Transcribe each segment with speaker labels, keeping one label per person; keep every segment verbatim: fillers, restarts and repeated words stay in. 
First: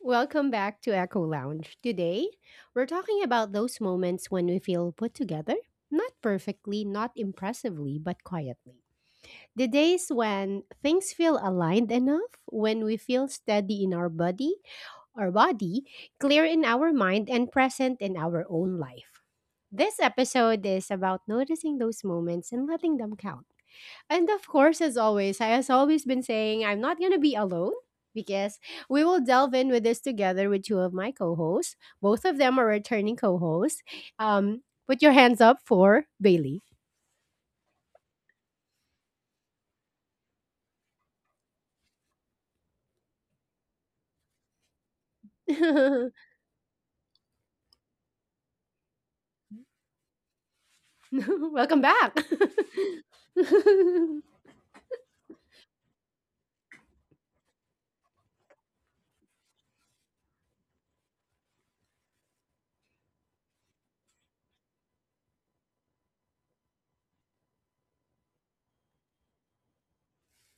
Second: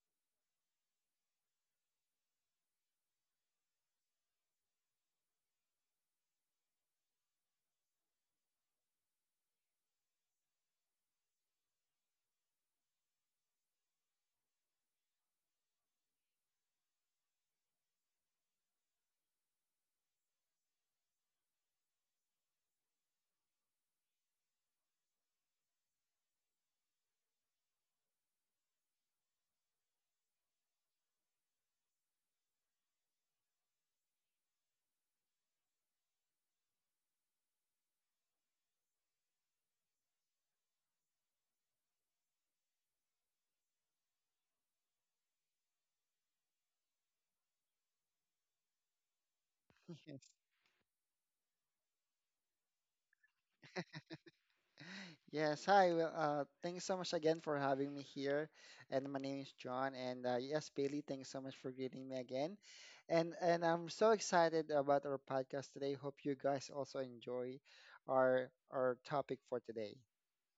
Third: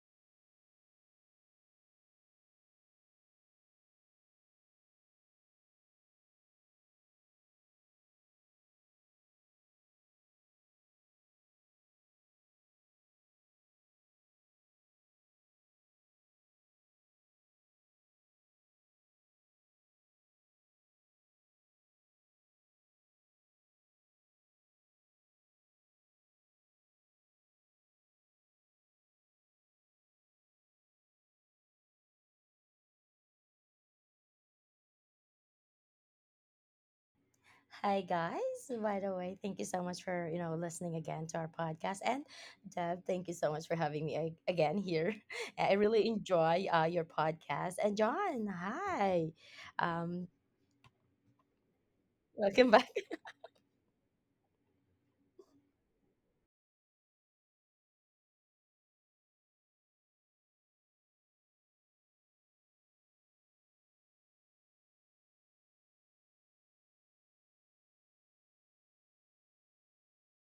Speaker 1: Welcome back to Echo Lounge. Today, we're talking about those moments when we feel put together, not perfectly, not impressively, but quietly. The days when things feel aligned enough, when we feel steady in our body, our body, clear in our mind and present in our own life. This episode is about noticing those moments and letting them count and of course, as always, I has always been saying I'm not gonna be alone because we will delve in with this together with two of my co-hosts. Both of them are returning co-hosts. Um, put your hands up for Bailey.
Speaker 2: Hi guys. By the way, thank you so much for, you know, listening again to our podcast. And Deb, thank you so much for having me ag- again here. I really enjoy uh, your podcast. And John, hi. Um
Speaker 3: Yes.
Speaker 1: Welcome back.
Speaker 2: welcome back.
Speaker 3: Yes. Hi. Well, uh, thanks so much again for having me here. And my name is John. And uh, yes, Bailey, thanks so much for greeting me again. And and I'm so excited about our podcast today. Hope you guys also enjoy our our topic for today.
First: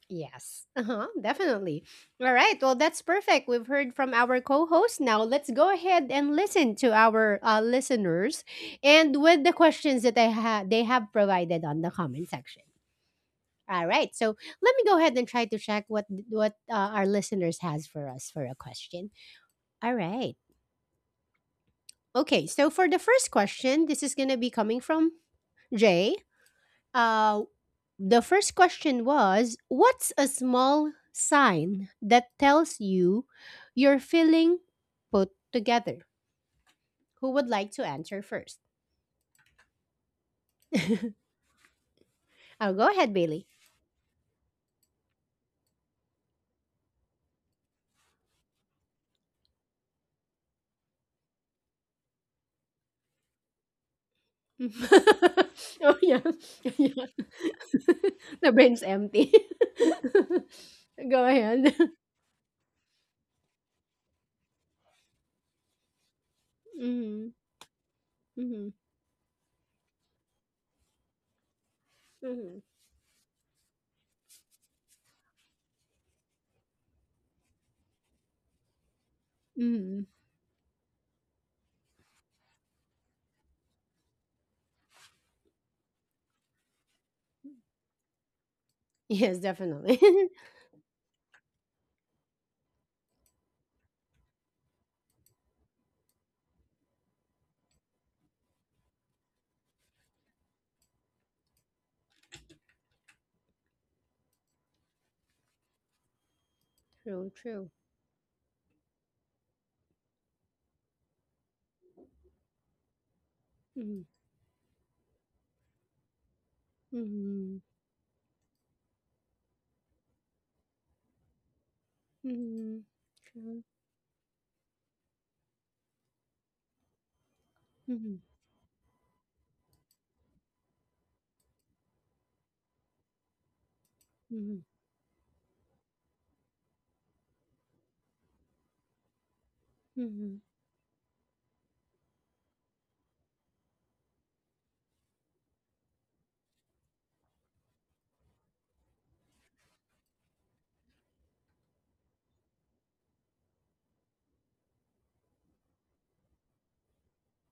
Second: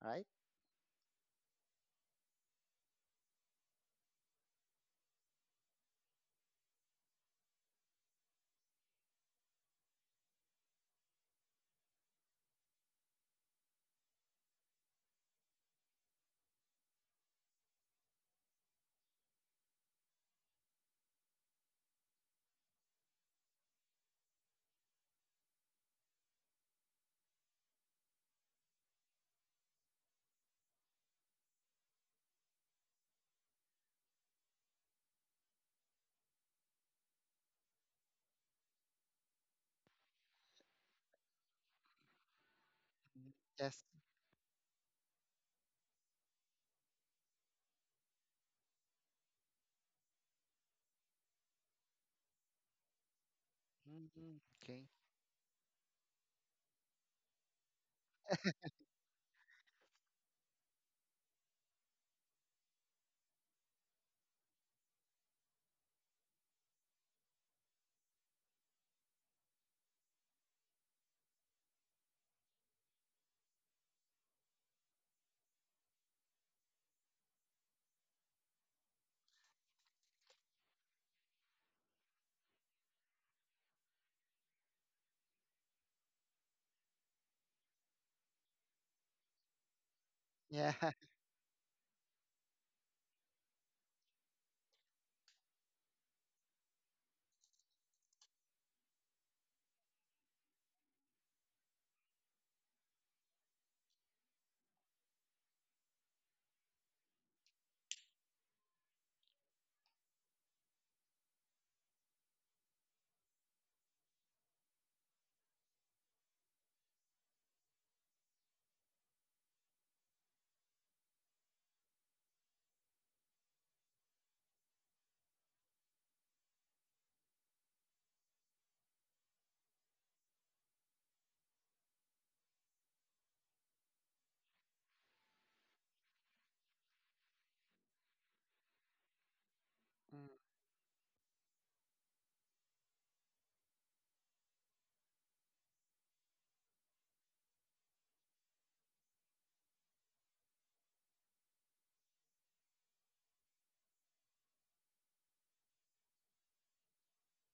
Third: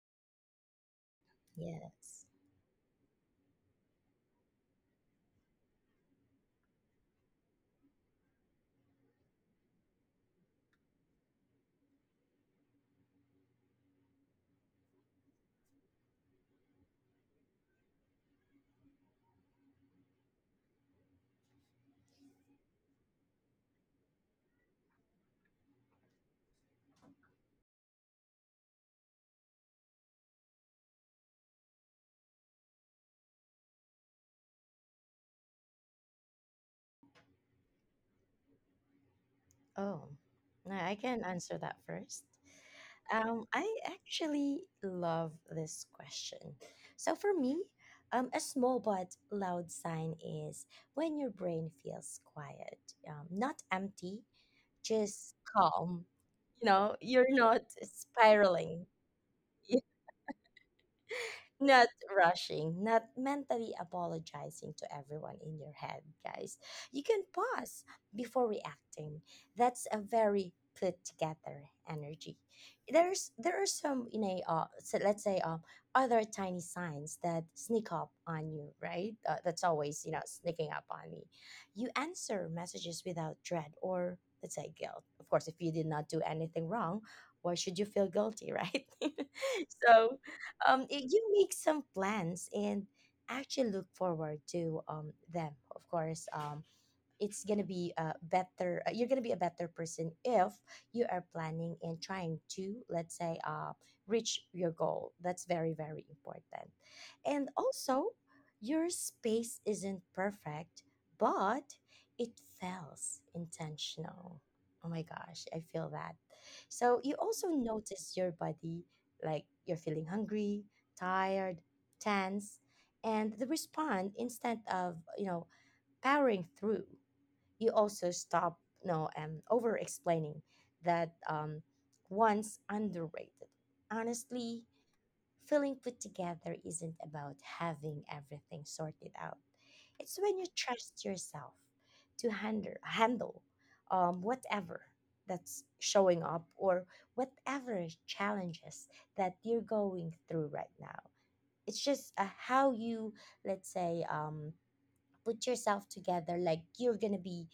Speaker 3: All right?
Speaker 1: Yes, uh-huh, definitely.
Speaker 2: Yes.
Speaker 1: All right. Well, that's perfect. We've heard from our co-host. Now let's go ahead and listen to our uh, listeners, and with the questions that they had, they have provided on the comment section. All right. So let me go ahead and try to check what what uh, our listeners has for us for a question. All right. Okay. So for the first question, this is going to be coming from Jay. Uh, the first question was, "What's a small sign that tells you you're feeling put together?" Who would like to answer first?
Speaker 2: Oh. I I can answer that first.
Speaker 1: I'll go ahead,
Speaker 3: Mhm.
Speaker 2: Um,
Speaker 1: Bailey.
Speaker 2: I
Speaker 3: Yes.
Speaker 2: actually love this question. So for me, um, a small but loud sign is when your brain feels quiet, um, not empty,
Speaker 3: Mhm. Okay.
Speaker 2: just
Speaker 1: Oh,
Speaker 2: calm.
Speaker 1: yeah.
Speaker 2: You know,
Speaker 1: Yeah.
Speaker 2: you're not
Speaker 1: The brain's
Speaker 2: spiraling.
Speaker 1: empty. Go ahead.
Speaker 2: not rushing, not mentally apologizing to everyone in your head, guys. You can
Speaker 1: Mhm.
Speaker 2: pause before
Speaker 1: Mhm.
Speaker 2: reacting. That's a very put together energy.
Speaker 1: Mhm.
Speaker 2: There's there are some you know uh, so let's say um other tiny signs that sneak up on you, right? Uh, that's always
Speaker 1: Mhm.
Speaker 2: you know sneaking up on me. You answer messages without dread or let's say guilt. Of course, if you did not do anything wrong, why should you feel guilty, right?
Speaker 1: Yes, definitely.
Speaker 2: So
Speaker 3: Yeah.
Speaker 2: um, y- you make some plans and actually look forward to um, them. Of course, um, it's gonna be a better uh, you're gonna be a better person if you are planning and trying to let's say uh, reach your goal. That's very very important.
Speaker 1: True,
Speaker 2: And
Speaker 1: true.
Speaker 2: also, your space isn't perfect, but it feels
Speaker 1: Mhm.
Speaker 2: intentional. Oh my gosh, I feel that. So you also
Speaker 1: Mhm.
Speaker 2: notice your body, like you're feeling hungry, tired, tense,
Speaker 1: Mhm.
Speaker 2: and the
Speaker 1: True.
Speaker 2: respond instead of you know powering through. You also
Speaker 1: Mhm.
Speaker 2: stop, no, know, um, over explaining. That um, one's underrated, honestly.
Speaker 1: Mhm.
Speaker 2: Feeling put together isn't about having everything sorted out. It's when
Speaker 1: Mhm.
Speaker 2: you trust yourself to handle handle um, whatever that's showing up, or whatever challenges that you're going through right now. It's just uh, how you let's say um, put yourself together, like you're gonna be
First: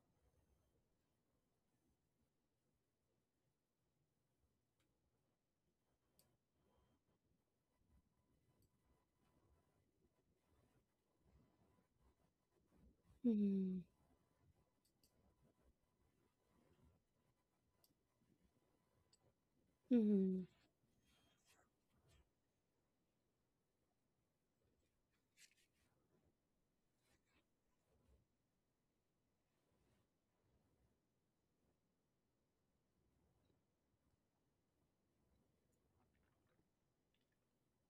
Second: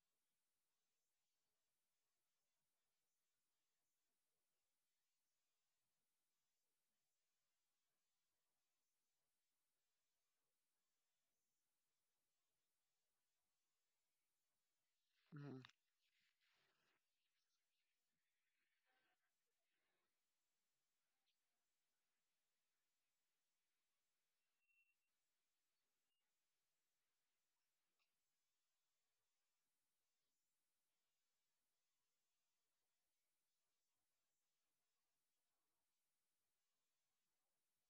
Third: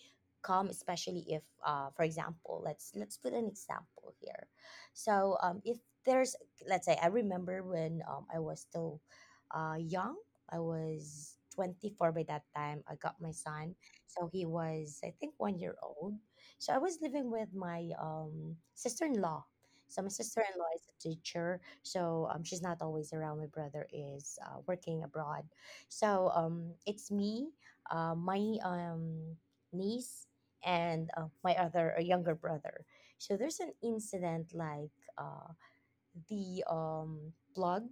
Speaker 2: calm, especially if uh, for example, let's let's put an example here. So um, if there's, let's say, I remember when um, I was still uh, young. I was twenty-four by that time. I got my son,
Speaker 1: Mhm.
Speaker 2: so he was, I think, one
Speaker 3: Mm-hmm.
Speaker 2: year old. So I was living with my um, sister-in-law. So my
Speaker 1: Mhm.
Speaker 2: sister-in-law is a teacher, so um, she's not always around. My brother is uh, working abroad. So um, it's me, uh, my um, niece, and uh, my other uh, younger brother. So there's an incident like, uh, the um, plug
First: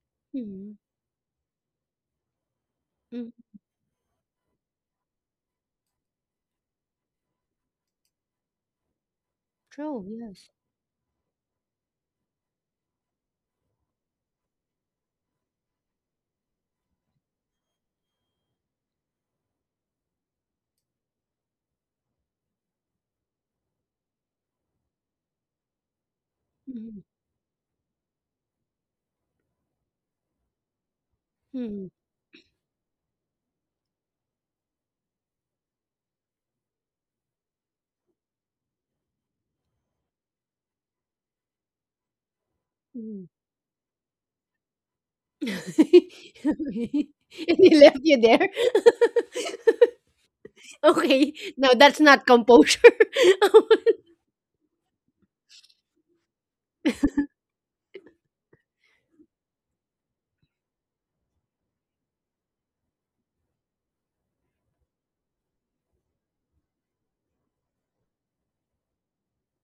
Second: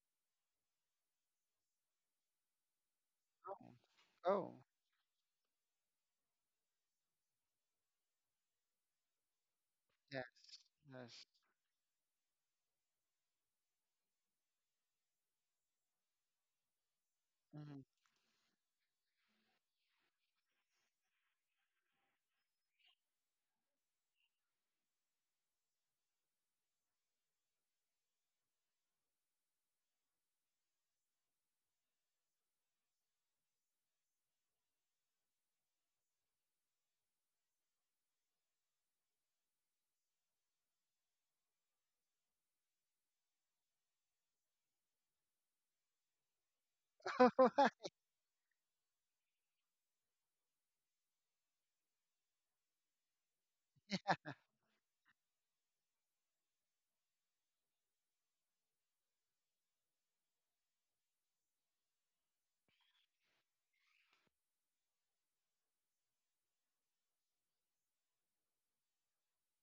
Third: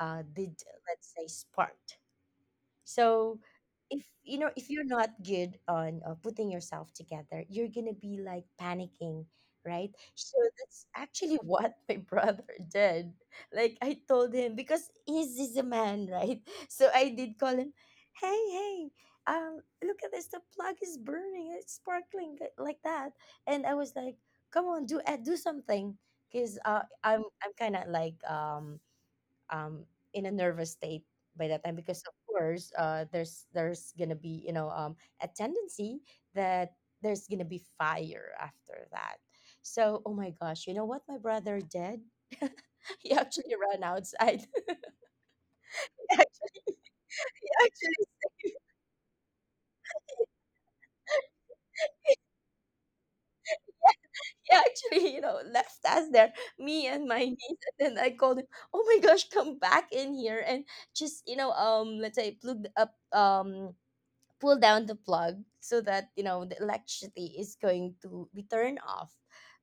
Speaker 2: uh, did,
Speaker 1: Mhm.
Speaker 2: let's say, spark.
Speaker 1: Mhm.
Speaker 2: So
Speaker 3: Oh,
Speaker 2: if you know
Speaker 3: Oh.
Speaker 2: if you're not good on uh, putting yourself together, you're gonna be like panicking, right?
Speaker 1: True,
Speaker 2: So
Speaker 1: yes.
Speaker 3: Yes.
Speaker 2: that's
Speaker 3: yes.
Speaker 2: actually what my brother did. Like I told him because he's, he's a man, right? So I did call him,
Speaker 3: Mhm.
Speaker 2: hey, hey, um, look at this, the plug is burning, it's sparkling li- like that, and I was like, come on, do uh, do something, cause uh,
Speaker 1: Mhm.
Speaker 2: I'm I'm kind of like um um, in a nervous state by that time
Speaker 1: Mhm.
Speaker 2: because of course uh, there's there's gonna be you know um, a tendency that there's gonna be fire after that. So oh my gosh, you know what my brother did? He
Speaker 1: Mhm.
Speaker 2: actually ran outside. actually,
Speaker 1: And he left
Speaker 2: actually,
Speaker 1: you there? Okay. No, that's not composure.
Speaker 2: he actually, you know, left us there, me and my niece. And then I called him, oh my gosh, come back in here and just, you know, um, let's say plug up um pull down the plug so that you know the electricity is going to be turned off.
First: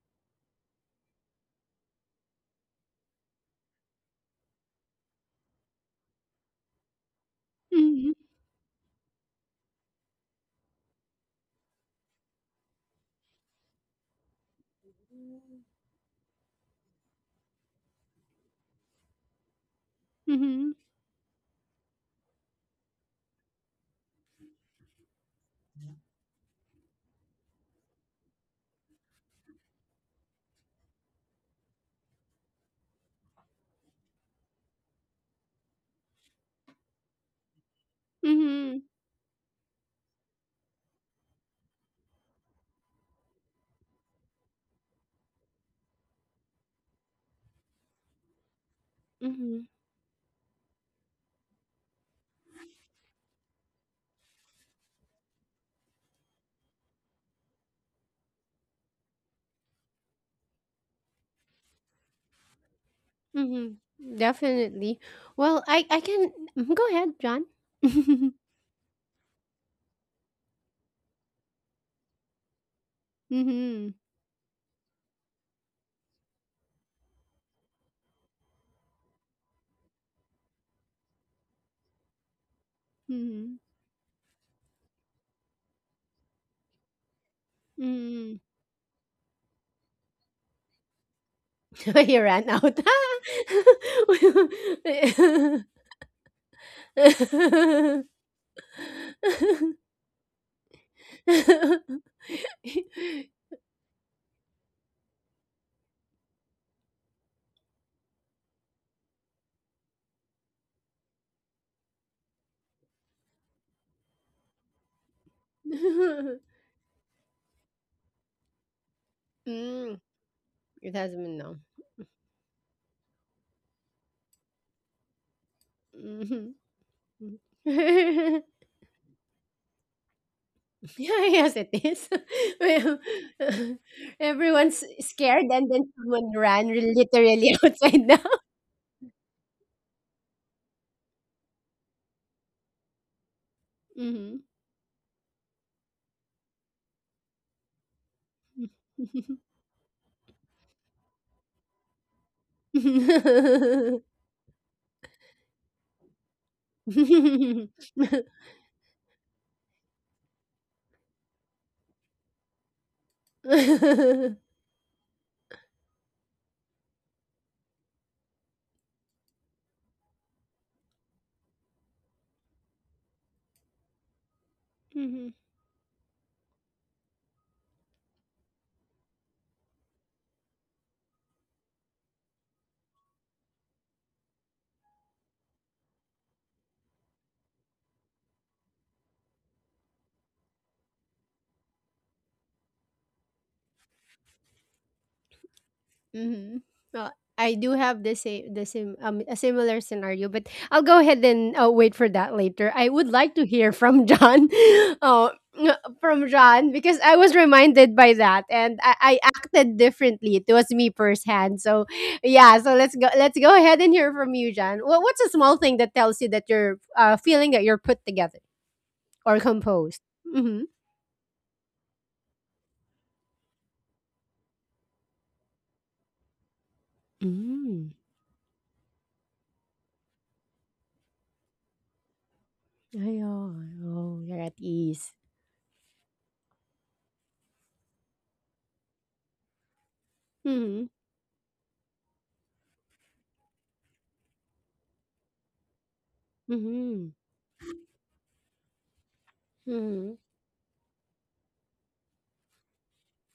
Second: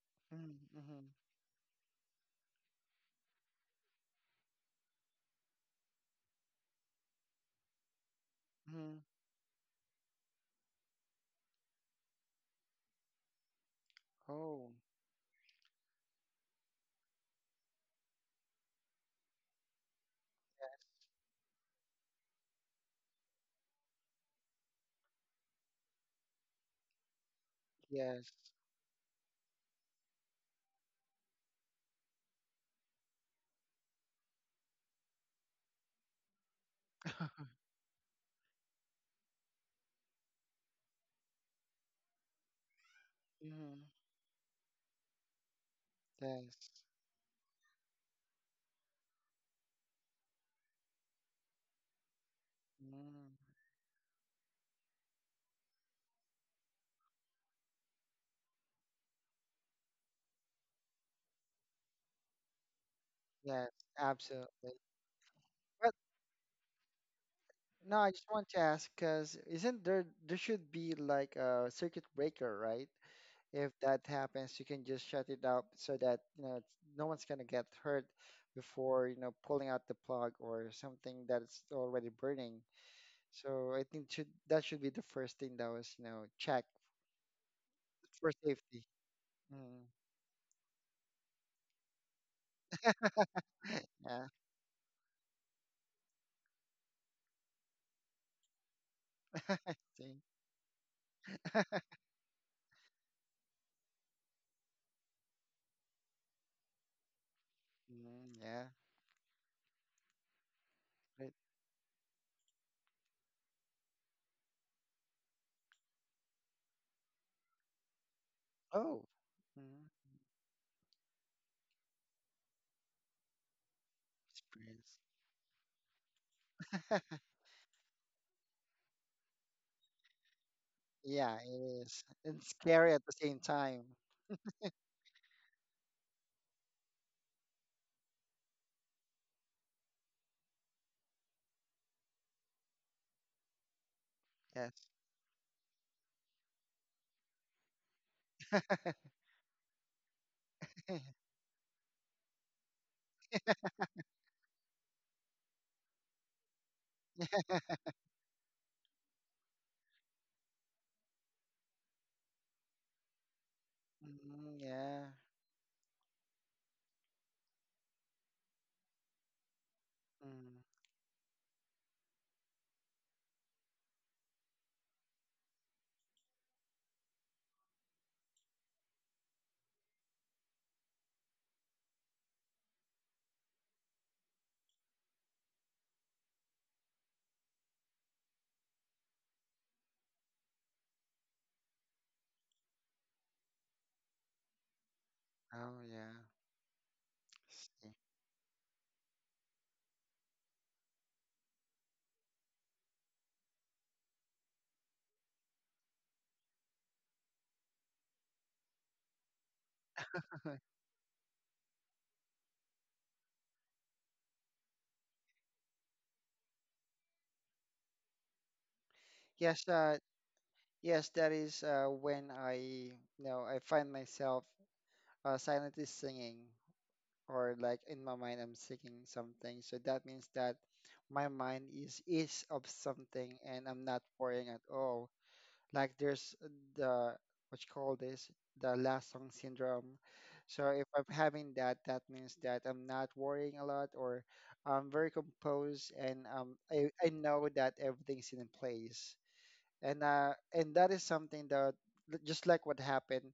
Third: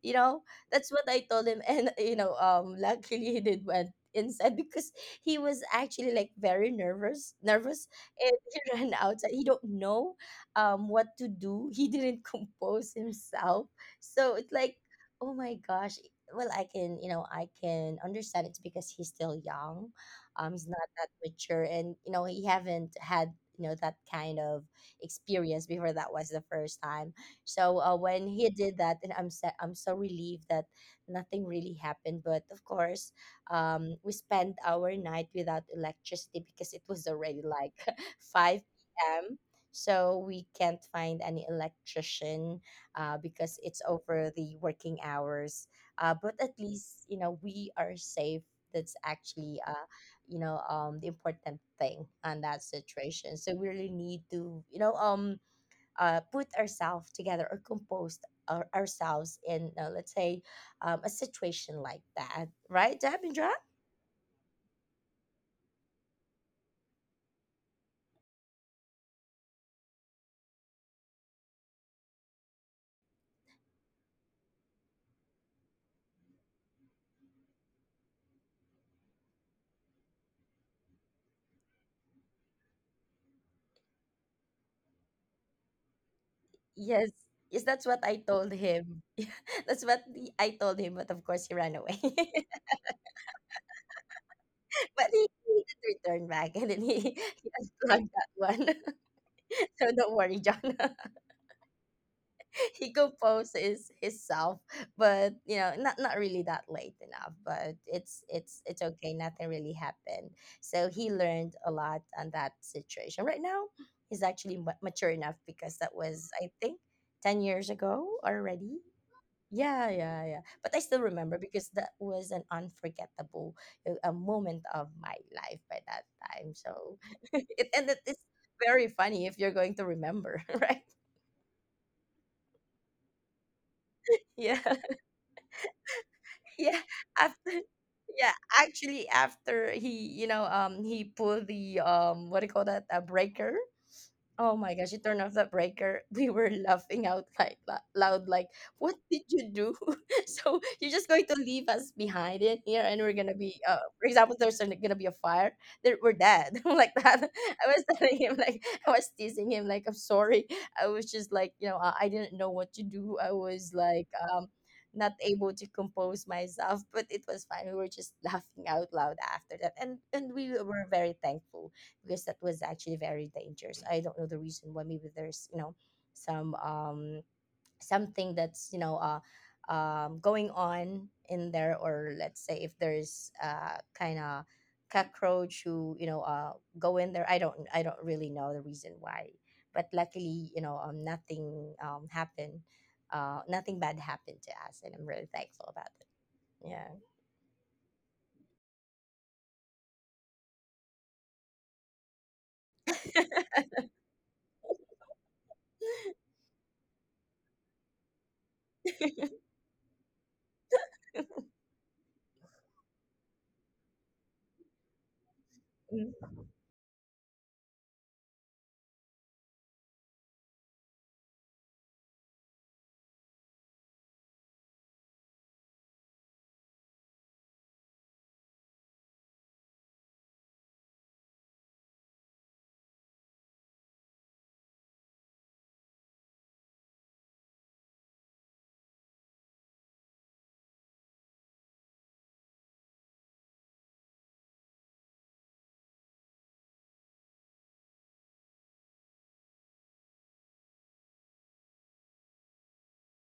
Speaker 2: You know, that's
Speaker 3: hmm
Speaker 2: what I told him. And you know um luckily he did went inside because he was actually like very nervous nervous,
Speaker 1: Mhm,
Speaker 2: and he ran
Speaker 3: Mm-hmm.
Speaker 2: outside. He don't know um what to do. He didn't compose himself. So it's
Speaker 3: Oh,
Speaker 2: like oh my gosh. Well, i can you know i can understand. It's because he's still young, um he's
Speaker 1: mhm,
Speaker 2: not that mature, and you know he haven't had you know that kind of experience before. That was the first time. So uh, when
Speaker 3: yes.
Speaker 2: he did that, and I'm so, I'm so relieved that nothing really happened. But of course, um, we spent our night without electricity because it was already like five
Speaker 1: mhm,
Speaker 2: p.m. So we can't find any electrician uh, because
Speaker 3: hmm
Speaker 2: it's over the working hours. Uh, but at
Speaker 3: Yes.
Speaker 2: least you know we are safe. That's actually
Speaker 1: mhm,
Speaker 2: uh, you know um the important thing on that
Speaker 3: Mm,
Speaker 2: situation, so we really need to you know um uh put ourselves together, or compose our, ourselves in, uh, let's say, um a situation like that, right, Javindra?
Speaker 3: yes,
Speaker 1: mhm.
Speaker 3: absolutely.
Speaker 1: Definitely. Well, I
Speaker 3: But
Speaker 1: I can mm, go ahead, John.
Speaker 3: no, I just want to ask because isn't there there should be like a circuit breaker, right? If
Speaker 1: Mhm,
Speaker 3: that happens, you can just shut it up so that you know it's- no one's gonna get hurt before you know pulling out the plug or something that's already burning.
Speaker 1: mhm,
Speaker 3: So I think should that should be the first thing that was you know check
Speaker 2: Yes, yes, that's what I
Speaker 3: for
Speaker 1: mhm.
Speaker 2: told
Speaker 3: safety.
Speaker 2: him. Yeah,
Speaker 3: Mm,
Speaker 2: that's what the, i told him, but of course he ran away.
Speaker 1: He ran
Speaker 2: But
Speaker 1: out.
Speaker 3: yeah,
Speaker 2: he, he did return back, and then he, he unplugged that one.
Speaker 3: I
Speaker 2: So don't
Speaker 3: think.
Speaker 2: worry, John. He composes himself, but you know not not really that late enough, but it's
Speaker 3: Mm,
Speaker 2: it's
Speaker 3: yeah.
Speaker 2: it's okay. Nothing really happened. So he
Speaker 3: Right.
Speaker 2: learned a lot on that situation. Right now he's actually ma- mature enough because that was, I think, ten years ago already.
Speaker 3: Oh.
Speaker 2: Yeah,
Speaker 3: Mm,
Speaker 1: Mm,
Speaker 2: yeah, yeah, but I
Speaker 1: it
Speaker 2: still
Speaker 1: has been
Speaker 2: remember
Speaker 1: no.
Speaker 2: because that was an unforgettable uh, a moment of
Speaker 3: experience.
Speaker 2: my life by that
Speaker 1: Mhm.
Speaker 2: time, so it and it's very funny if you're going to remember, right?
Speaker 3: Yeah,
Speaker 1: Yes,
Speaker 3: it
Speaker 1: it
Speaker 3: is.
Speaker 1: is.
Speaker 3: And scary
Speaker 1: Well,
Speaker 3: at the same time.
Speaker 2: Yeah,
Speaker 1: everyone's scared, and then someone ran
Speaker 2: yeah, after
Speaker 1: literally outside now.
Speaker 2: yeah, actually after he you know um he pulled the, um what do you call that, a breaker. Oh my
Speaker 3: Yes.
Speaker 2: gosh, she turned off the breaker. We were laughing out like la- loud, like, what did you do? So you're just going to leave us behind in here, and we're gonna be, uh
Speaker 1: Mhm,
Speaker 2: for example, there's an- gonna be a fire, there we're dead. Like that.
Speaker 1: mhm.
Speaker 2: I was telling him like, I was teasing him, like, I'm sorry. I was just like, you know, I, I didn't know what to do. I was like um
Speaker 3: Mm, yeah.
Speaker 2: not able to compose myself, but it was fine. We were just laughing out loud after that. And and we
Speaker 3: Mm.
Speaker 2: were very thankful because that was actually very dangerous. I don't know the reason why. Maybe there's, you know some um something that's you know uh um going on in there, or let's say if there's uh kind of cockroach who you know uh go in there. I don't I don't really know the reason why, but luckily you know um nothing um happened. Uh, nothing bad happened to us, and I'm really thankful
Speaker 3: Oh,
Speaker 2: about it.
Speaker 3: yeah.
Speaker 2: Yeah.
Speaker 1: Well, I do
Speaker 3: See.
Speaker 1: have the same the same um a similar scenario, but I'll go ahead and uh, wait for that later. I would like to hear from John, uh, from John because I was reminded by that and I, I acted differently. It was me firsthand. So yeah, so let's go let's go ahead and hear from you, John. What what's a small thing that tells you that you're uh, feeling that you're put together or
Speaker 3: Yes, uh,
Speaker 1: composed? Mm-hmm.
Speaker 3: yes, that is uh, when I, you know, I find myself uh, silently singing, or like
Speaker 1: Hmm,
Speaker 3: in my mind, I'm singing something. So that means that my mind is is of something, and
Speaker 1: ayun.
Speaker 3: I'm not
Speaker 1: Oh, you're
Speaker 3: worrying
Speaker 1: at
Speaker 3: at all.
Speaker 1: ease.
Speaker 3: Like there's the what you call this, the last song syndrome. So if
Speaker 1: Mhm,
Speaker 3: I'm having that, that means that I'm not worrying a lot or I'm very composed and um, I,
Speaker 1: mhm,
Speaker 3: I know that everything's in place. And
Speaker 1: mhm,
Speaker 3: uh, and that is something that l- just like what happened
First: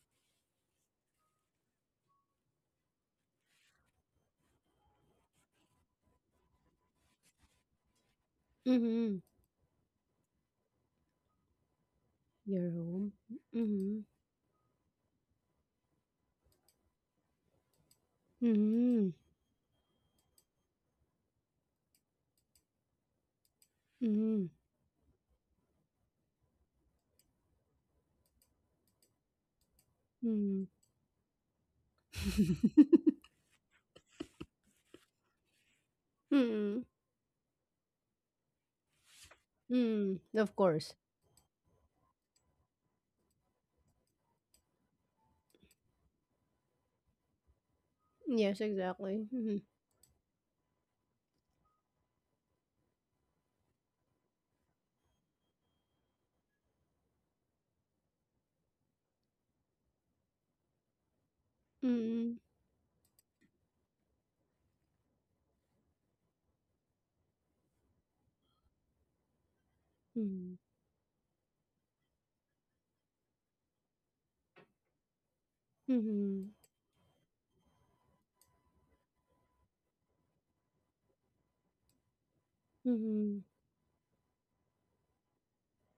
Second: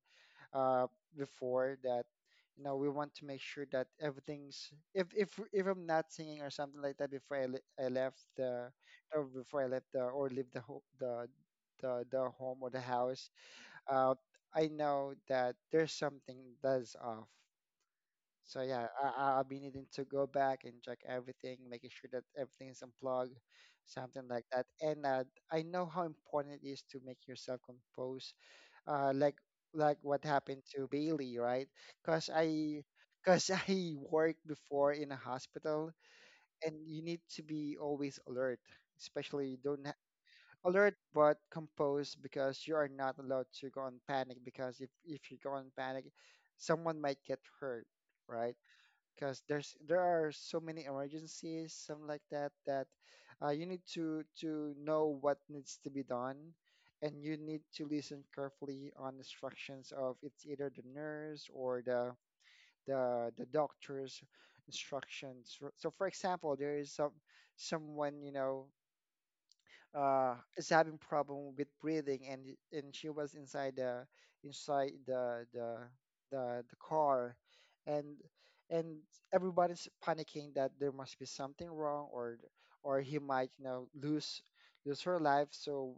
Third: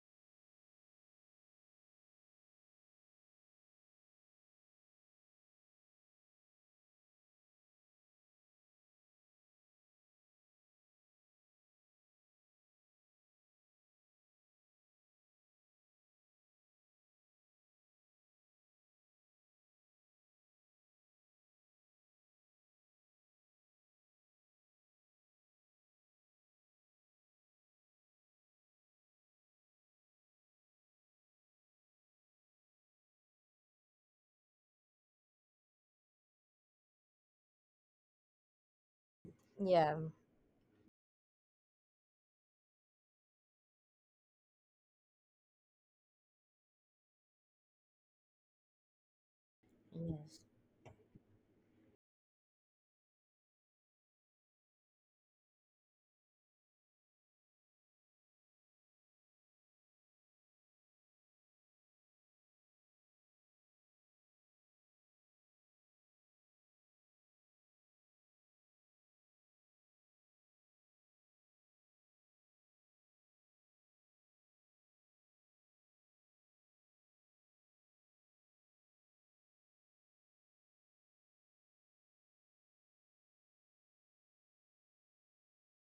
Speaker 3: uh, before that you know we want to make sure that everything's if if if I'm not singing or something like that before I, le- I left the
Speaker 1: mhm.
Speaker 3: or before I left the or leave the ho- the the the home or
Speaker 1: Your
Speaker 3: the
Speaker 1: home?
Speaker 3: house,
Speaker 1: Mhm,
Speaker 3: uh, I know that there's something that's off. So yeah, I,
Speaker 1: mhm,
Speaker 3: I- I'll be needing to go back and check everything, making sure that everything is unplugged, something like
Speaker 1: mhm,
Speaker 3: that. And uh, I know how important it is to make yourself compose uh, like like what happened
Speaker 1: mhm,
Speaker 3: to Bailey, right? Because I because I worked before in a hospital, and
Speaker 1: mhm,
Speaker 3: you need to be always alert, especially you don't
Speaker 2: Yeah.
Speaker 3: ha-
Speaker 1: mhm. Of course.
Speaker 3: alert but composed because you are not allowed to go on panic because if if you go on panic, someone might get hurt, right?
Speaker 1: Yes, exactly.
Speaker 3: Because
Speaker 1: Mhm,
Speaker 3: there's there are
Speaker 2: Yes.
Speaker 3: so many emergencies, something like that, that uh, you need to to know what needs to be done, and you need to listen carefully on instructions of it's either the nurse or the
Speaker 1: mhm,
Speaker 3: the the doctor's instructions. So, so for example, there is some someone you know uh,
Speaker 1: mhm,
Speaker 3: is having problem with breathing, and y- and she was inside the inside the the the,
Speaker 1: mhm,
Speaker 3: the car, and and everybody's panicking that there must be something wrong or or he
Speaker 1: mhm,
Speaker 3: might you know lose lose her life. So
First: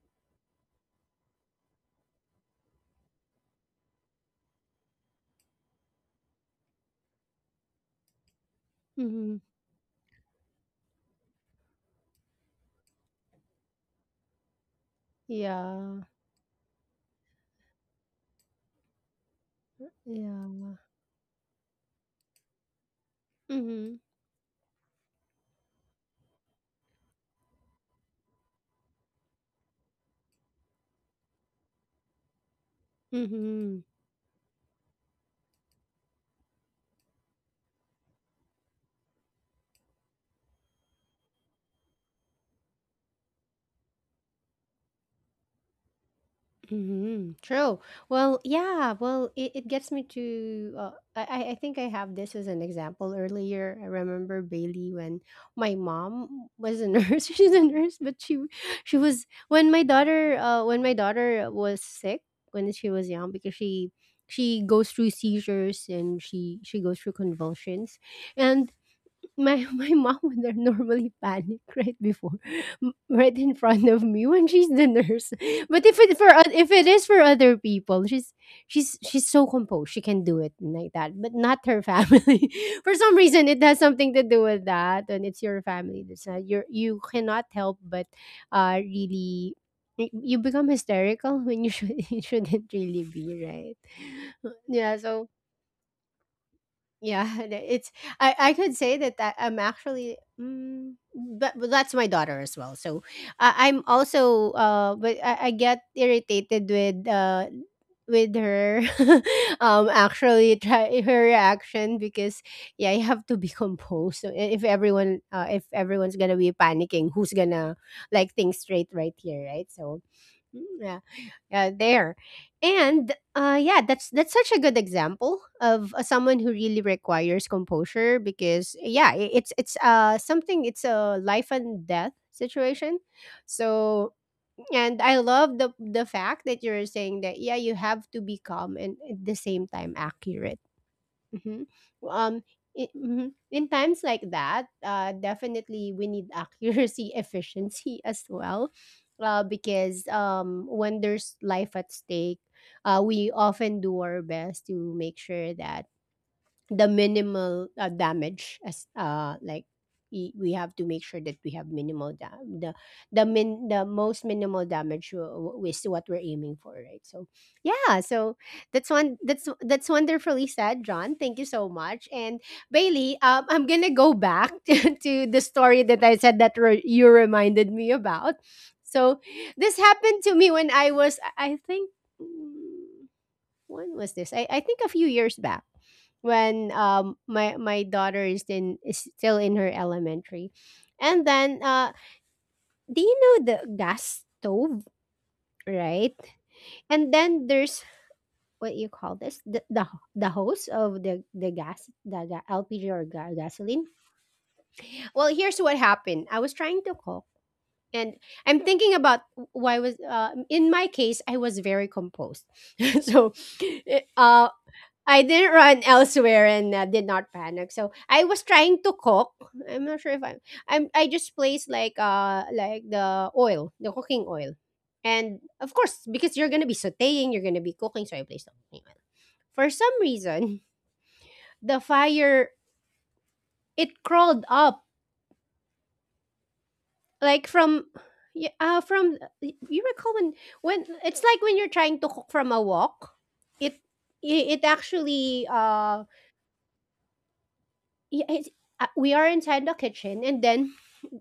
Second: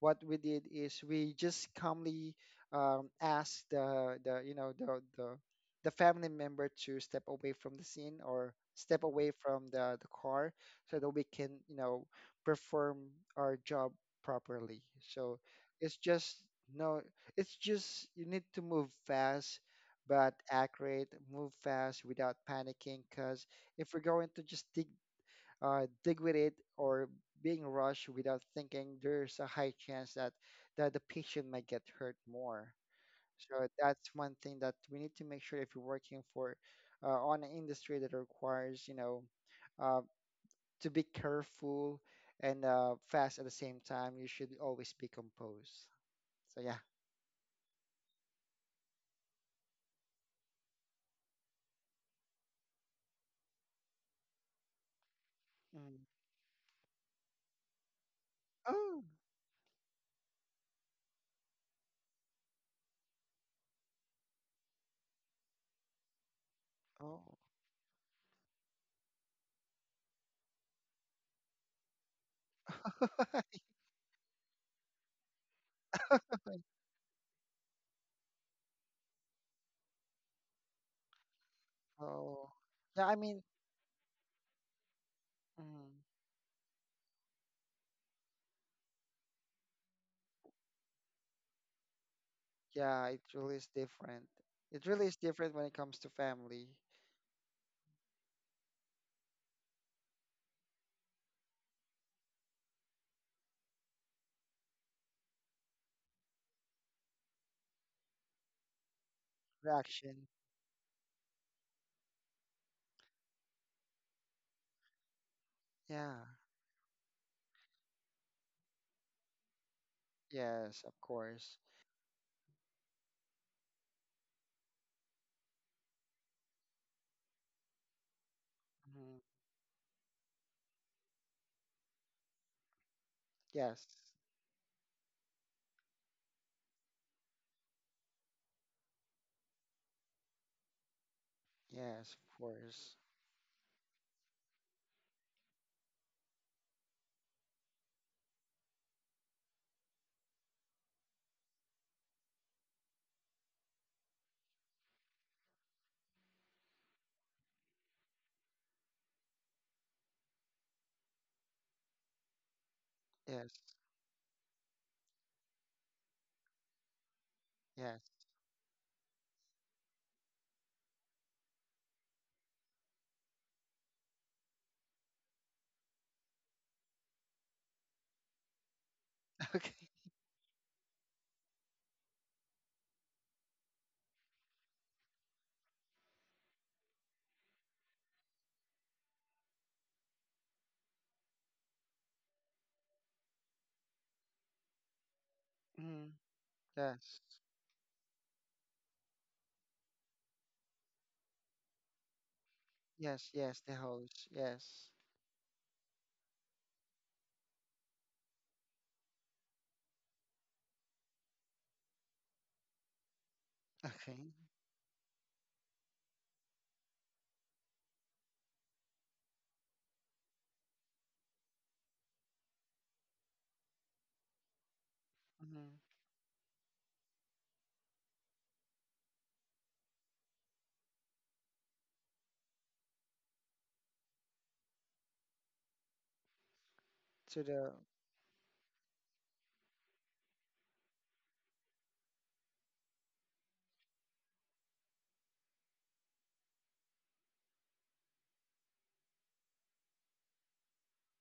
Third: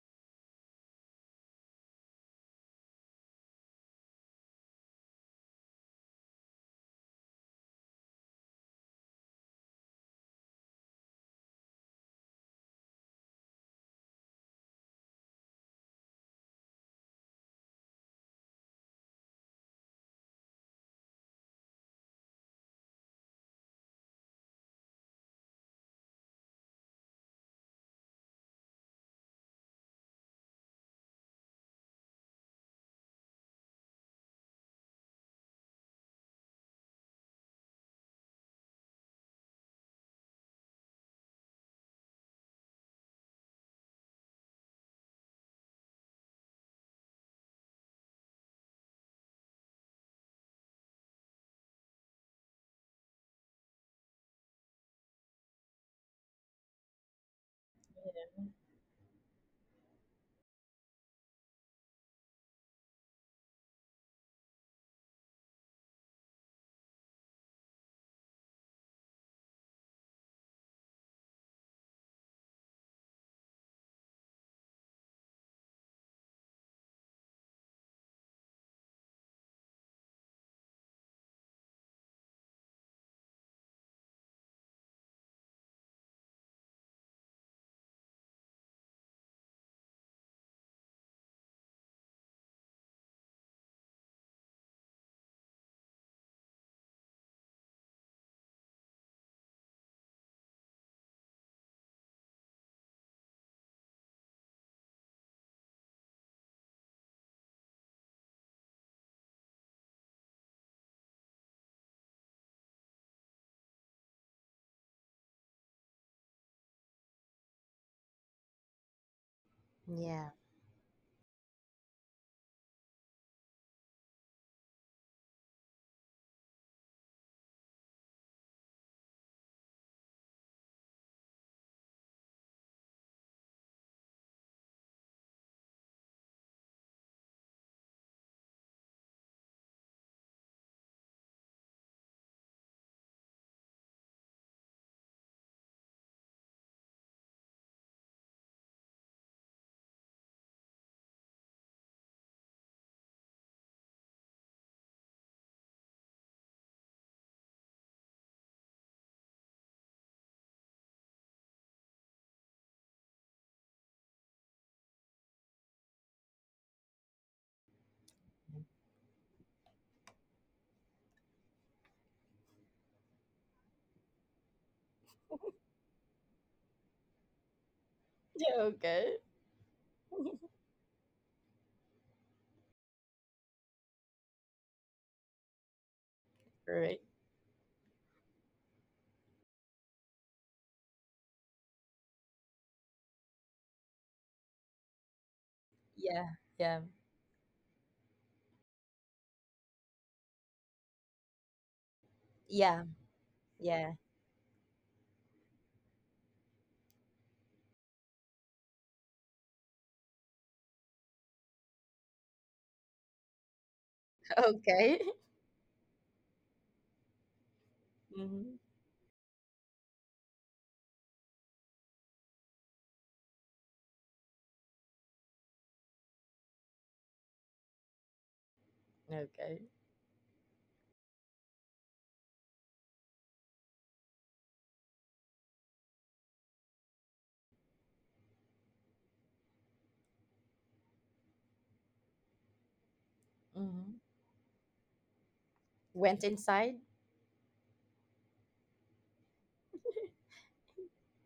Speaker 3: what we did is we just calmly um, asked the, the you know the, the the family member to step away from the scene or step away
Speaker 1: mhm.
Speaker 3: from the, the car so that we can you know perform our job properly. So it's
Speaker 1: Yeah,
Speaker 3: just no, it's just you need to move fast but
Speaker 1: yeah.
Speaker 3: accurate. Move fast without panicking because if
Speaker 1: Mhm,
Speaker 3: we're going to just dig uh, dig with it or being rushed without thinking, there's a high chance that, that the patient might get hurt more. So
Speaker 1: mhm.
Speaker 3: that's one thing that we need to make sure if you're working for uh, on an industry that requires, you know, uh, to be careful and uh, fast at the same time, you should always be composed. So yeah.
Speaker 1: Hmm, true. Well, yeah. Well, it, it gets me to. Uh, I I I think I have this as an example earlier. I remember Bailey when my
Speaker 3: Mm.
Speaker 1: mom was a nurse. She's a nurse, but she she
Speaker 3: Oh,
Speaker 1: was when my daughter uh when my daughter was sick when she was young because she she goes through seizures and she she goes through
Speaker 3: oh,
Speaker 1: convulsions, and my my mom would are normally panic right before, m- right in front of me when she's the nurse. But if it for oth- if it is for other people, she's she's she's so composed. She can do it like that, but not her family.
Speaker 3: oh.
Speaker 1: For
Speaker 3: Yeah, I
Speaker 1: some
Speaker 3: mean,
Speaker 1: reason, it has something to do with that. When it's your
Speaker 3: mm,
Speaker 1: family, that's not your you cannot help but uh really. Y- You become hysterical when you should you shouldn't really
Speaker 3: yeah, it
Speaker 1: be
Speaker 3: really is
Speaker 1: right.
Speaker 3: different. It
Speaker 1: Yeah,
Speaker 3: really is
Speaker 1: so
Speaker 3: different when it comes to family.
Speaker 1: yeah, the- it's I I could say that that I'm actually mm, but, but that's my daughter as well. So I, I'm also uh but I, I get irritated with uh with her um
Speaker 3: Reaction.
Speaker 1: actually try her reaction because yeah you have to be composed so I- if everyone uh, if everyone's
Speaker 3: Yeah.
Speaker 1: gonna be panicking who's gonna like think straight right here right so
Speaker 2: Yeah.
Speaker 1: mm,
Speaker 3: Yes, of
Speaker 1: yeah
Speaker 3: course.
Speaker 1: yeah there and uh yeah that's that's such a good example of uh, someone who really requires composure because yeah
Speaker 3: Mhm.
Speaker 1: I- it's it's uh something it's a life and death situation
Speaker 3: Yes.
Speaker 1: so and I love the the fact that you're saying that yeah you have to be calm and at the same time accurate. Mhm.
Speaker 3: Yes, of
Speaker 1: Um, I
Speaker 3: course.
Speaker 1: mhm. In times like that, uh, definitely we need accuracy, efficiency as well, uh, because um, when there's life at stake, uh, we often do our best to make sure that the minimal uh, damage as uh like I- we have to make sure that we have minimal da- the the
Speaker 3: Yes.
Speaker 1: min the most minimal damage w- w- is what we're aiming for right so yeah
Speaker 3: Yes.
Speaker 1: so that's one that's that's wonderfully said John, thank you so much and Bailey, um, I'm gonna go back to, to the story that I said that re- you reminded me about.
Speaker 2: Yeah, okay.
Speaker 1: So
Speaker 3: Okay.
Speaker 1: this happened to me when i was i I think when was this? I, I think a few years back when
Speaker 2: Right.
Speaker 1: um my my daughter is in is still in her elementary. And then uh do you know the gas stove, right?
Speaker 3: Mhm.
Speaker 2: Yeah, yeah,
Speaker 1: And
Speaker 3: Yes.
Speaker 1: then there's what you call this the the, the hose of the the gas the, the
Speaker 2: yeah,
Speaker 1: L P G or
Speaker 3: Yes,
Speaker 1: ga-
Speaker 3: yes, the
Speaker 1: gasoline.
Speaker 2: yeah.
Speaker 3: host. Yes.
Speaker 1: Well, here's what happened. I was trying to cook and I'm thinking about why was uh, in my case I was very composed. So eh,
Speaker 3: Okay.
Speaker 1: uh,
Speaker 2: Okay.
Speaker 1: I didn't run elsewhere and uh, did not panic. So I was
Speaker 2: Mhm.
Speaker 1: trying to cook. I'm not sure if I'm. I'm. I just placed like uh like the oil, the cooking oil, and of
Speaker 3: Mm-hmm.
Speaker 1: course because you're gonna be sautéing, you're gonna be cooking, so I placed the cooking oil.
Speaker 2: Okay.
Speaker 1: For some reason, the fire it crawled up
Speaker 3: To
Speaker 1: like
Speaker 3: the
Speaker 1: from yeah uh, from y- you recall when when it's like when you're trying to cook from a wok, it
Speaker 2: Mhm.
Speaker 1: it, it actually uh
Speaker 2: Went inside?
Speaker 1: yeah it's, uh, we are inside the kitchen and then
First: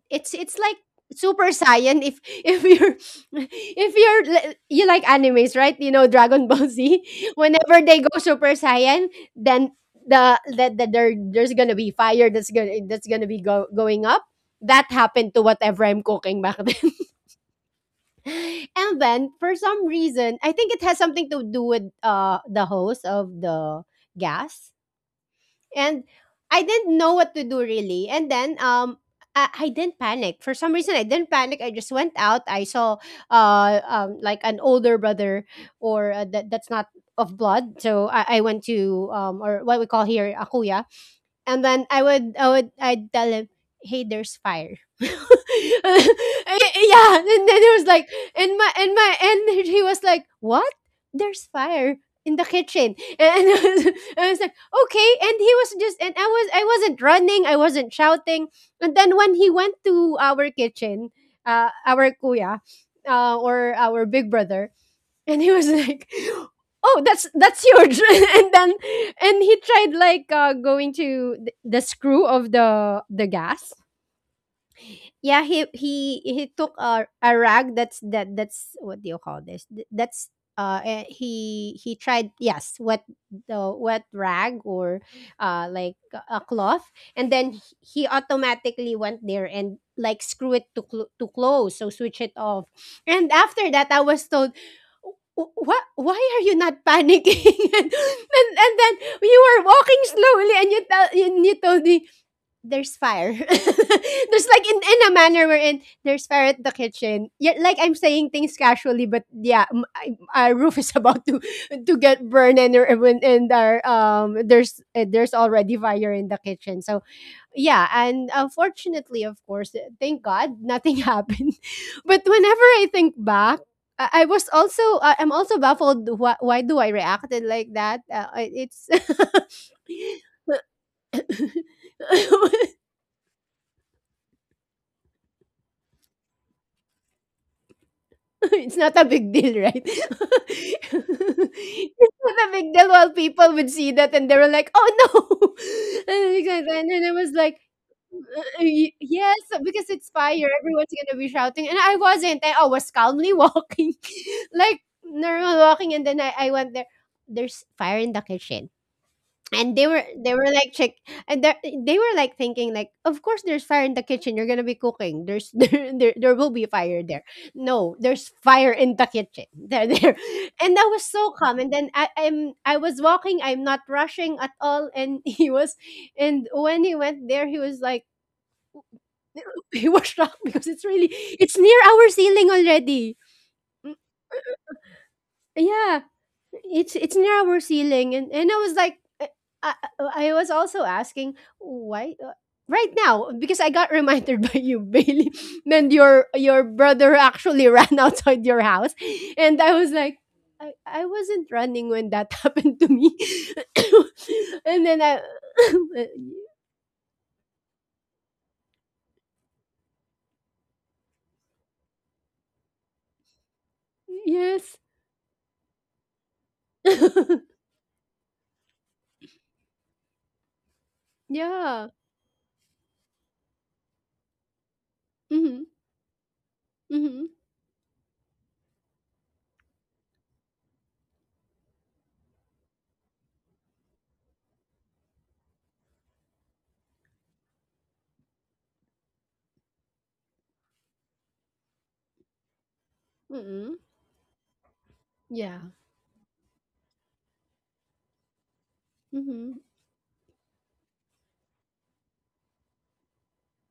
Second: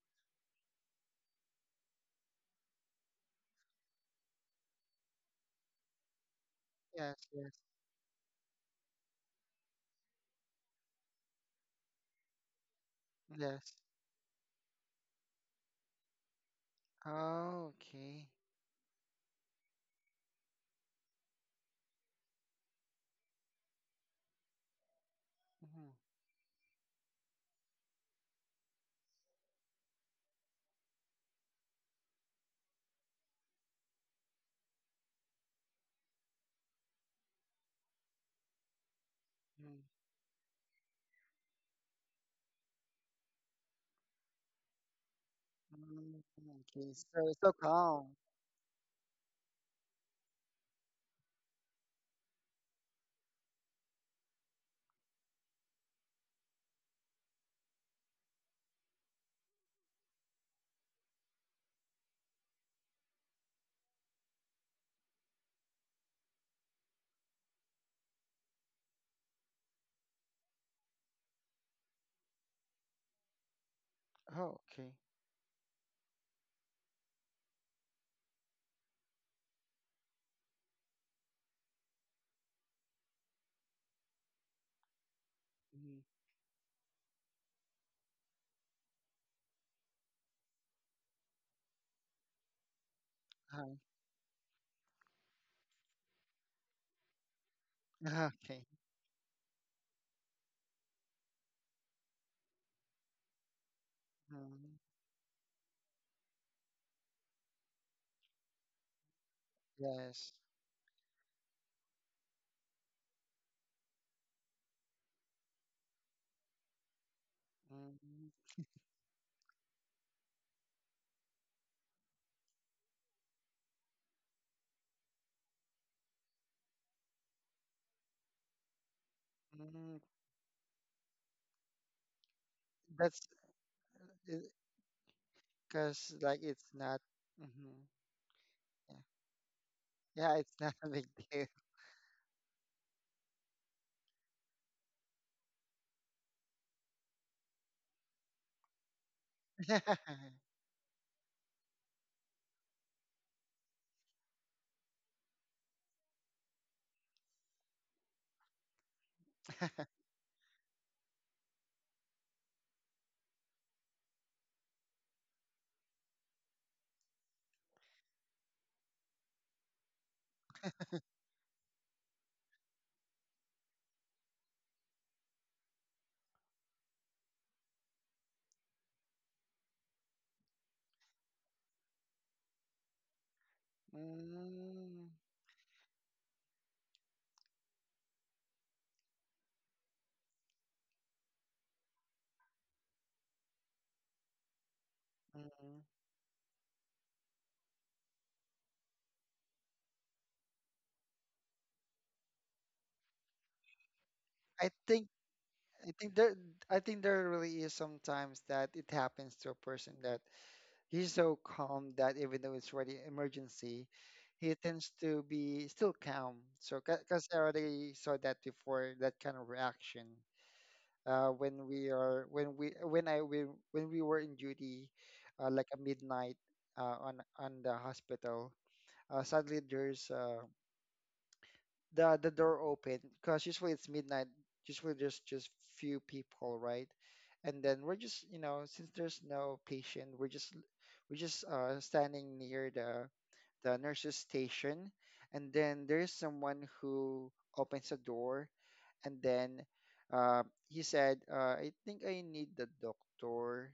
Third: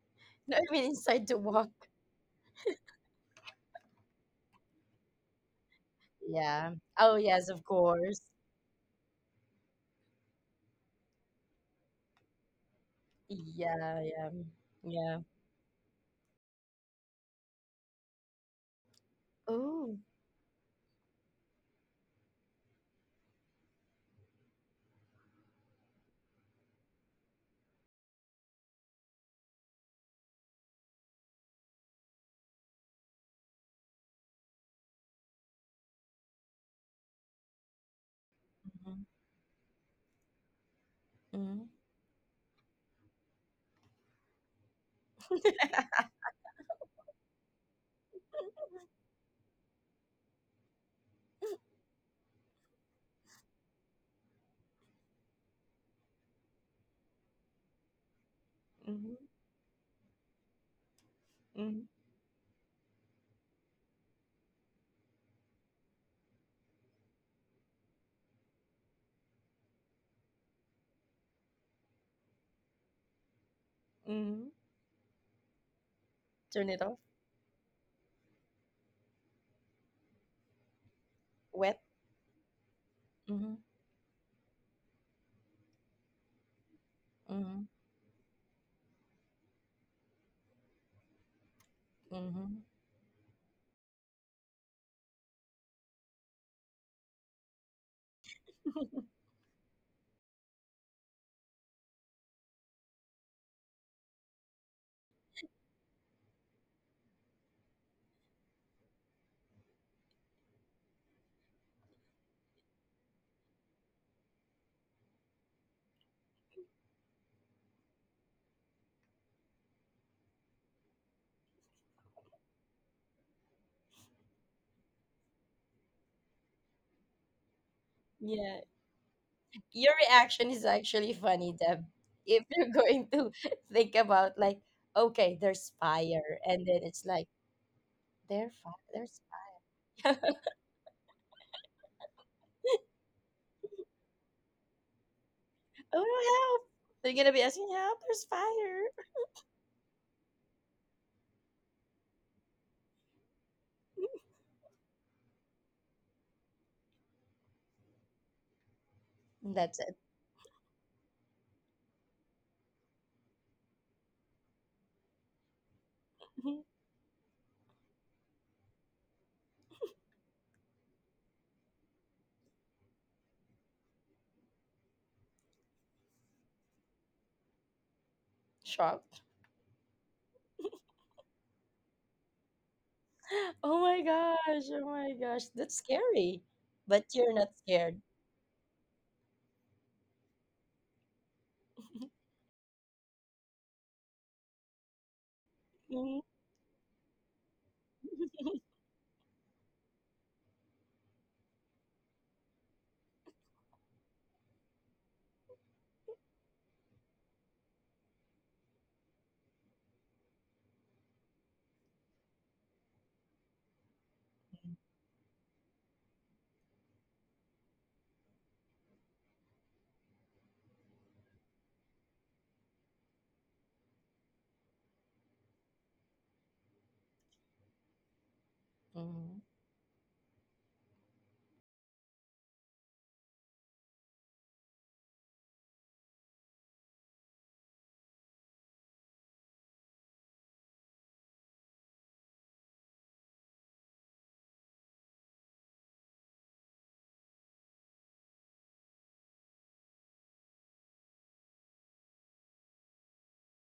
Speaker 1: it's it's
Speaker 2: No, I
Speaker 1: like
Speaker 2: mean inside to
Speaker 1: super
Speaker 2: walk.
Speaker 1: saiyan if if you're if you're li- you like animes right you know Dragon Ball
Speaker 2: Yeah.
Speaker 1: Z
Speaker 2: Oh,
Speaker 3: yes,
Speaker 2: yes,
Speaker 3: yes,
Speaker 2: of
Speaker 1: whenever they go
Speaker 2: course.
Speaker 1: super saiyan then the that the, the, there there's gonna be fire that's gonna that's gonna be go,
Speaker 3: yes.
Speaker 2: Yeah,
Speaker 1: going up
Speaker 2: yeah,
Speaker 1: that
Speaker 2: yeah.
Speaker 1: happened to whatever I'm cooking back then
Speaker 3: Oh, okay.
Speaker 1: and then for some
Speaker 2: Oh.
Speaker 1: reason I think it has something to do with uh the hose of the gas and
Speaker 3: Mm-hmm.
Speaker 1: I didn't know what to do really. And then um I, I didn't panic. For some reason I didn't panic. I just went out. I saw uh um like an older brother or uh, that that's not of blood. So I, I went to
Speaker 2: Mhm.
Speaker 1: um or what
Speaker 3: Mm-hmm.
Speaker 1: we call here a kuya, and
Speaker 2: Mhm.
Speaker 1: then I would I would I'd tell him, "Hey, there's fire." Yeah,
Speaker 3: Mm-hmm. Okay. So it's
Speaker 1: and
Speaker 3: so
Speaker 1: then he was like,
Speaker 3: calm.
Speaker 1: and my and my and he was like, "What? There's fire." In the kitchen, and I was, I was like, okay. And he was just, and I was, I wasn't running, I wasn't shouting. And then
Speaker 2: Mhm.
Speaker 1: when he went to our kitchen, uh,
Speaker 2: Mhm.
Speaker 1: our kuya, uh, or our big brother, and he was like oh that's that's huge and then and he tried like uh going to th- the screw of the the gas.
Speaker 2: Mhm.
Speaker 3: Oh, okay.
Speaker 1: Yeah, he he he
Speaker 2: Turn
Speaker 1: took
Speaker 2: it off.
Speaker 1: a a rag that's that that's what do you call this? Th- that's uh eh, he
Speaker 2: Wet.
Speaker 1: he tried yes, wet
Speaker 2: Mhm.
Speaker 1: the wet rag or uh like
Speaker 3: Mm-hmm.
Speaker 1: a a cloth and then
Speaker 2: Mhm.
Speaker 1: h- he automatically went there and like screw it to cl- to close so switch it off.
Speaker 2: Mhm.
Speaker 1: And after
Speaker 3: Hi.
Speaker 1: that I was told what why are you not panicking and, and
Speaker 3: Okay.
Speaker 1: and then you were walking slowly and you tell and you told me there's fire. There's like in,
Speaker 3: Mm-hmm.
Speaker 1: in a manner wherein there's fire at the kitchen. Yeah, like I'm saying things casually, but yeah, m- I-
Speaker 3: Yes.
Speaker 1: our roof is about to to get burned, and there- and and our um there's uh, there's already fire in the kitchen. So yeah,
Speaker 3: Mm-hmm.
Speaker 1: and unfortunately, of course, uh, thank God nothing happened. But whenever I think back. I I was also uh, I'm also baffled. Why, why do I reacted like that? Uh, I-
Speaker 2: Yeah.
Speaker 1: it's
Speaker 2: Your
Speaker 3: Mm-hmm.
Speaker 2: reaction is actually funny, Deb. If you're going
Speaker 3: That's
Speaker 2: to think
Speaker 3: uh,
Speaker 2: about like, okay, there's
Speaker 3: because
Speaker 2: fire,
Speaker 3: like it's
Speaker 2: and then
Speaker 3: not,
Speaker 2: it's like
Speaker 3: hmm
Speaker 2: they're
Speaker 1: it's
Speaker 2: fire.
Speaker 1: not
Speaker 3: yeah.
Speaker 1: a
Speaker 2: There's
Speaker 1: big deal, right? It's
Speaker 2: fire.
Speaker 3: Yeah, it's not a big deal.
Speaker 1: not a big deal while people would see that and they were like, oh no.
Speaker 2: Oh no,
Speaker 1: And, because,
Speaker 2: help!
Speaker 1: and then I
Speaker 2: They're
Speaker 1: was
Speaker 2: gonna be
Speaker 1: like,
Speaker 2: asking help. There's
Speaker 1: "Uh,
Speaker 2: fire.
Speaker 1: y- yes, because it's fire. Everyone's going to be shouting. And I wasn't. I, I was calmly walking, like normal walking. And then I, I went there. There's fire in the kitchen,
Speaker 2: Fire.
Speaker 1: and
Speaker 2: That's
Speaker 1: they
Speaker 2: it.
Speaker 1: were they were like, check. And they they were like thinking, like, of course there's fire in the kitchen, you're gonna be cooking, there's there there, there will be fire there. No, there's fire in the kitchen. there there And that was so calm. And then I, I'm I was walking, I'm not rushing at all. And he was. And when he went there, he was like,
Speaker 2: Shock.
Speaker 1: he was shocked because it's really, it's near our ceiling already.
Speaker 2: Oh
Speaker 1: Mm,
Speaker 2: my gosh. Oh
Speaker 3: mm
Speaker 2: my gosh. That's
Speaker 1: yeah.
Speaker 2: scary.
Speaker 1: it's
Speaker 2: But
Speaker 1: it's
Speaker 2: you're not
Speaker 1: narrower
Speaker 2: scared.
Speaker 1: ceiling. And and I was like, uh, I, I, I was also asking why uh, right now, because I got reminded by you, Bailey.
Speaker 3: mm.
Speaker 1: Then
Speaker 2: Mhm.
Speaker 1: your your brother actually ran outside your house, and I was like, I, I wasn't running when that happened to me.
Speaker 3: I
Speaker 1: And then
Speaker 3: think
Speaker 1: I
Speaker 3: I think there I think there really is sometimes that it happens to a person that he's so calm that even though it's already emergency, he
Speaker 1: yes.
Speaker 3: tends to be still calm. So because I already saw that before, that kind of reaction. Uh, when
Speaker 1: Yeah.
Speaker 3: we are when we when I we, When we were in duty, uh,
Speaker 1: Mhm.
Speaker 3: like a midnight uh, on
Speaker 1: Mhm.
Speaker 3: on the hospital. Uh,
Speaker 2: Mhm.
Speaker 3: suddenly there's uh, the the door open because usually it's midnight. Usually there's just few people, right? And then we're just you know since there's no patient, we're just we're just uh, standing near the the
Speaker 1: Mhm.
Speaker 3: nurse's station, and
Speaker 1: Yeah.
Speaker 3: then there's someone who opens a door and then
Speaker 1: Mhm.
Speaker 3: uh, he said, uh, "I think I need the doctor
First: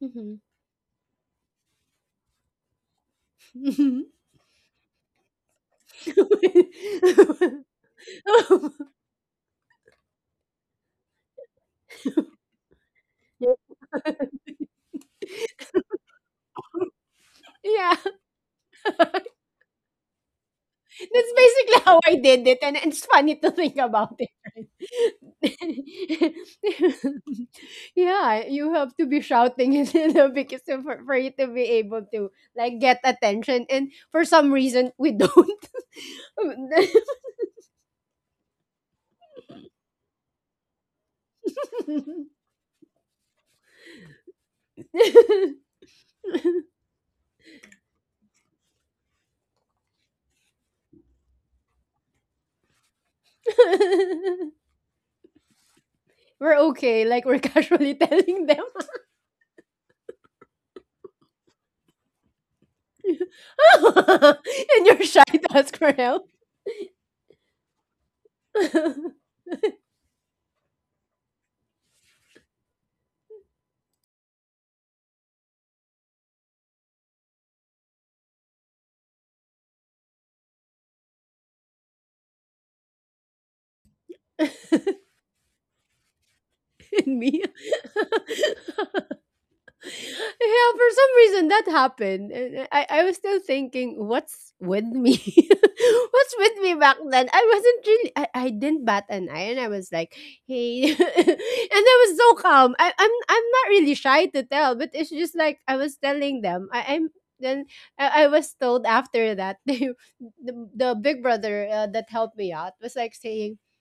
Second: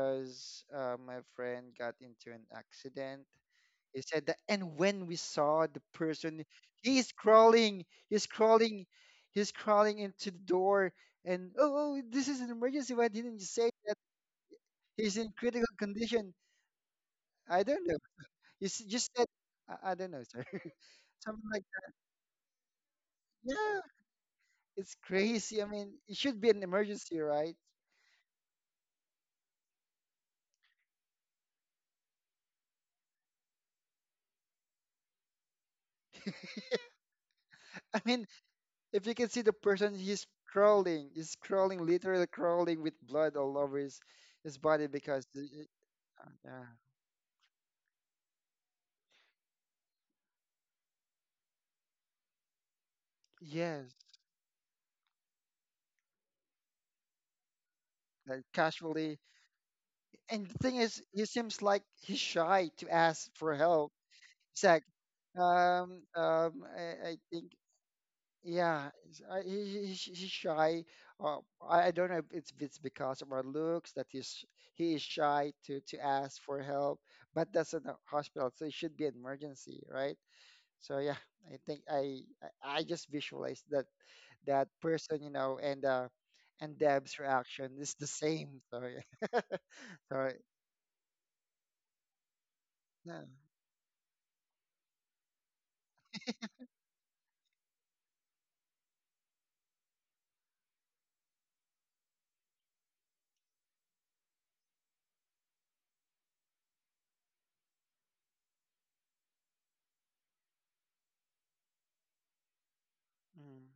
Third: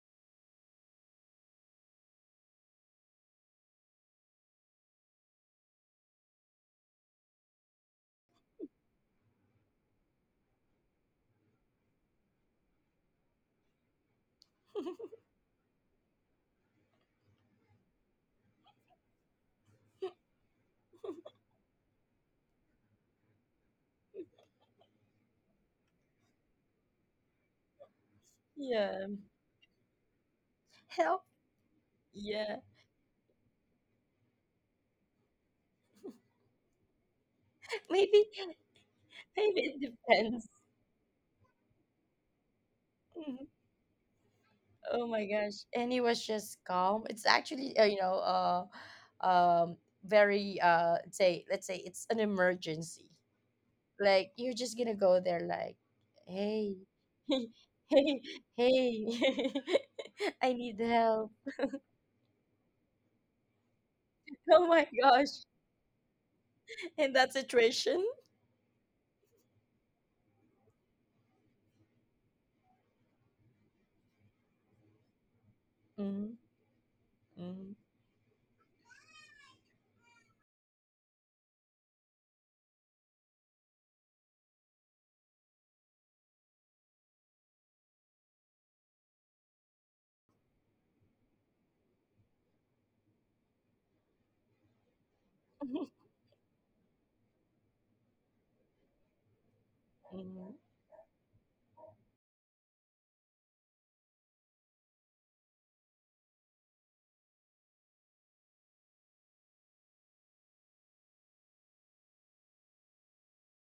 Speaker 1: Mhm.
Speaker 3: uh, my friend got into an accident." He said that, and when we saw the person, he's crawling, he's crawling, he's crawling into the door, and oh, oh, this is an emergency. Why didn't you say that he's in critical condition? I don't
Speaker 1: Yeah,
Speaker 3: know. You s- just said, I, I don't know, sir.
Speaker 1: that's
Speaker 3: Something like
Speaker 1: basically how I did it, and it's funny to
Speaker 3: that.
Speaker 1: think
Speaker 3: Yeah,
Speaker 1: about it,
Speaker 3: it's crazy. I mean, it
Speaker 1: right?
Speaker 3: should be an emergency, right?
Speaker 1: Yeah, you have to
Speaker 2: Yeah.
Speaker 1: be shouting in the because for, for
Speaker 2: Help.
Speaker 1: you to be able to
Speaker 2: Yeah.
Speaker 1: like get attention, and for some reason we don't.
Speaker 3: I
Speaker 2: Maybe.
Speaker 3: mean, if you can see the
Speaker 2: Maybe it
Speaker 3: person he's
Speaker 2: depends.
Speaker 3: crawling he's crawling literally crawling with blood all over his his body
Speaker 2: Oh my
Speaker 3: because the-
Speaker 2: gosh. And he was
Speaker 3: uh,
Speaker 2: just
Speaker 3: yeah
Speaker 2: calm. It's actually, uh, you know, uh, um, very, uh, say, let's say it's an emergency.
Speaker 3: yes
Speaker 2: Like, you're just gonna go there, like,
Speaker 1: We're
Speaker 2: hey,
Speaker 1: okay, like we're casually
Speaker 2: hey,
Speaker 1: telling
Speaker 3: like
Speaker 1: them,
Speaker 3: casually.
Speaker 2: hey,
Speaker 3: And
Speaker 2: I
Speaker 3: the thing
Speaker 2: need
Speaker 3: is he
Speaker 2: help.
Speaker 3: seems like he's shy to ask for help.
Speaker 2: Oh
Speaker 3: He's
Speaker 1: and
Speaker 3: like
Speaker 2: my
Speaker 1: you're shy
Speaker 2: gosh.
Speaker 1: to ask for
Speaker 3: um
Speaker 1: help.
Speaker 3: um i,
Speaker 2: In
Speaker 3: I
Speaker 2: that
Speaker 3: think
Speaker 2: situation.
Speaker 3: yeah he's- uh, he, he, he's he's shy. uh, I, I don't know if it's, if it's because of our looks that he's he is shy to to
Speaker 2: Mhm,
Speaker 3: ask for help, but that's
Speaker 2: mhm,
Speaker 3: in a hospital so it should be an emergency right? So yeah, I think I I I just visualized that that
Speaker 1: And
Speaker 3: person, you know, and uh and Deb's
Speaker 1: me.
Speaker 3: reaction is the same. So yeah, so
Speaker 1: Yeah, for some reason that happened. And I, I was
Speaker 3: yeah.
Speaker 1: still thinking, what's with me? What's with me back then? I wasn't really, I, I didn't bat an eye, and I was like,
Speaker 2: mhm.
Speaker 1: hey. And I was so calm. I, I'm, I'm not really shy to tell, but it's just like I was telling them, I, I'm, then I, I was told after that, the, the, the big brother uh, that helped me out was like saying,
Speaker 3: Mm,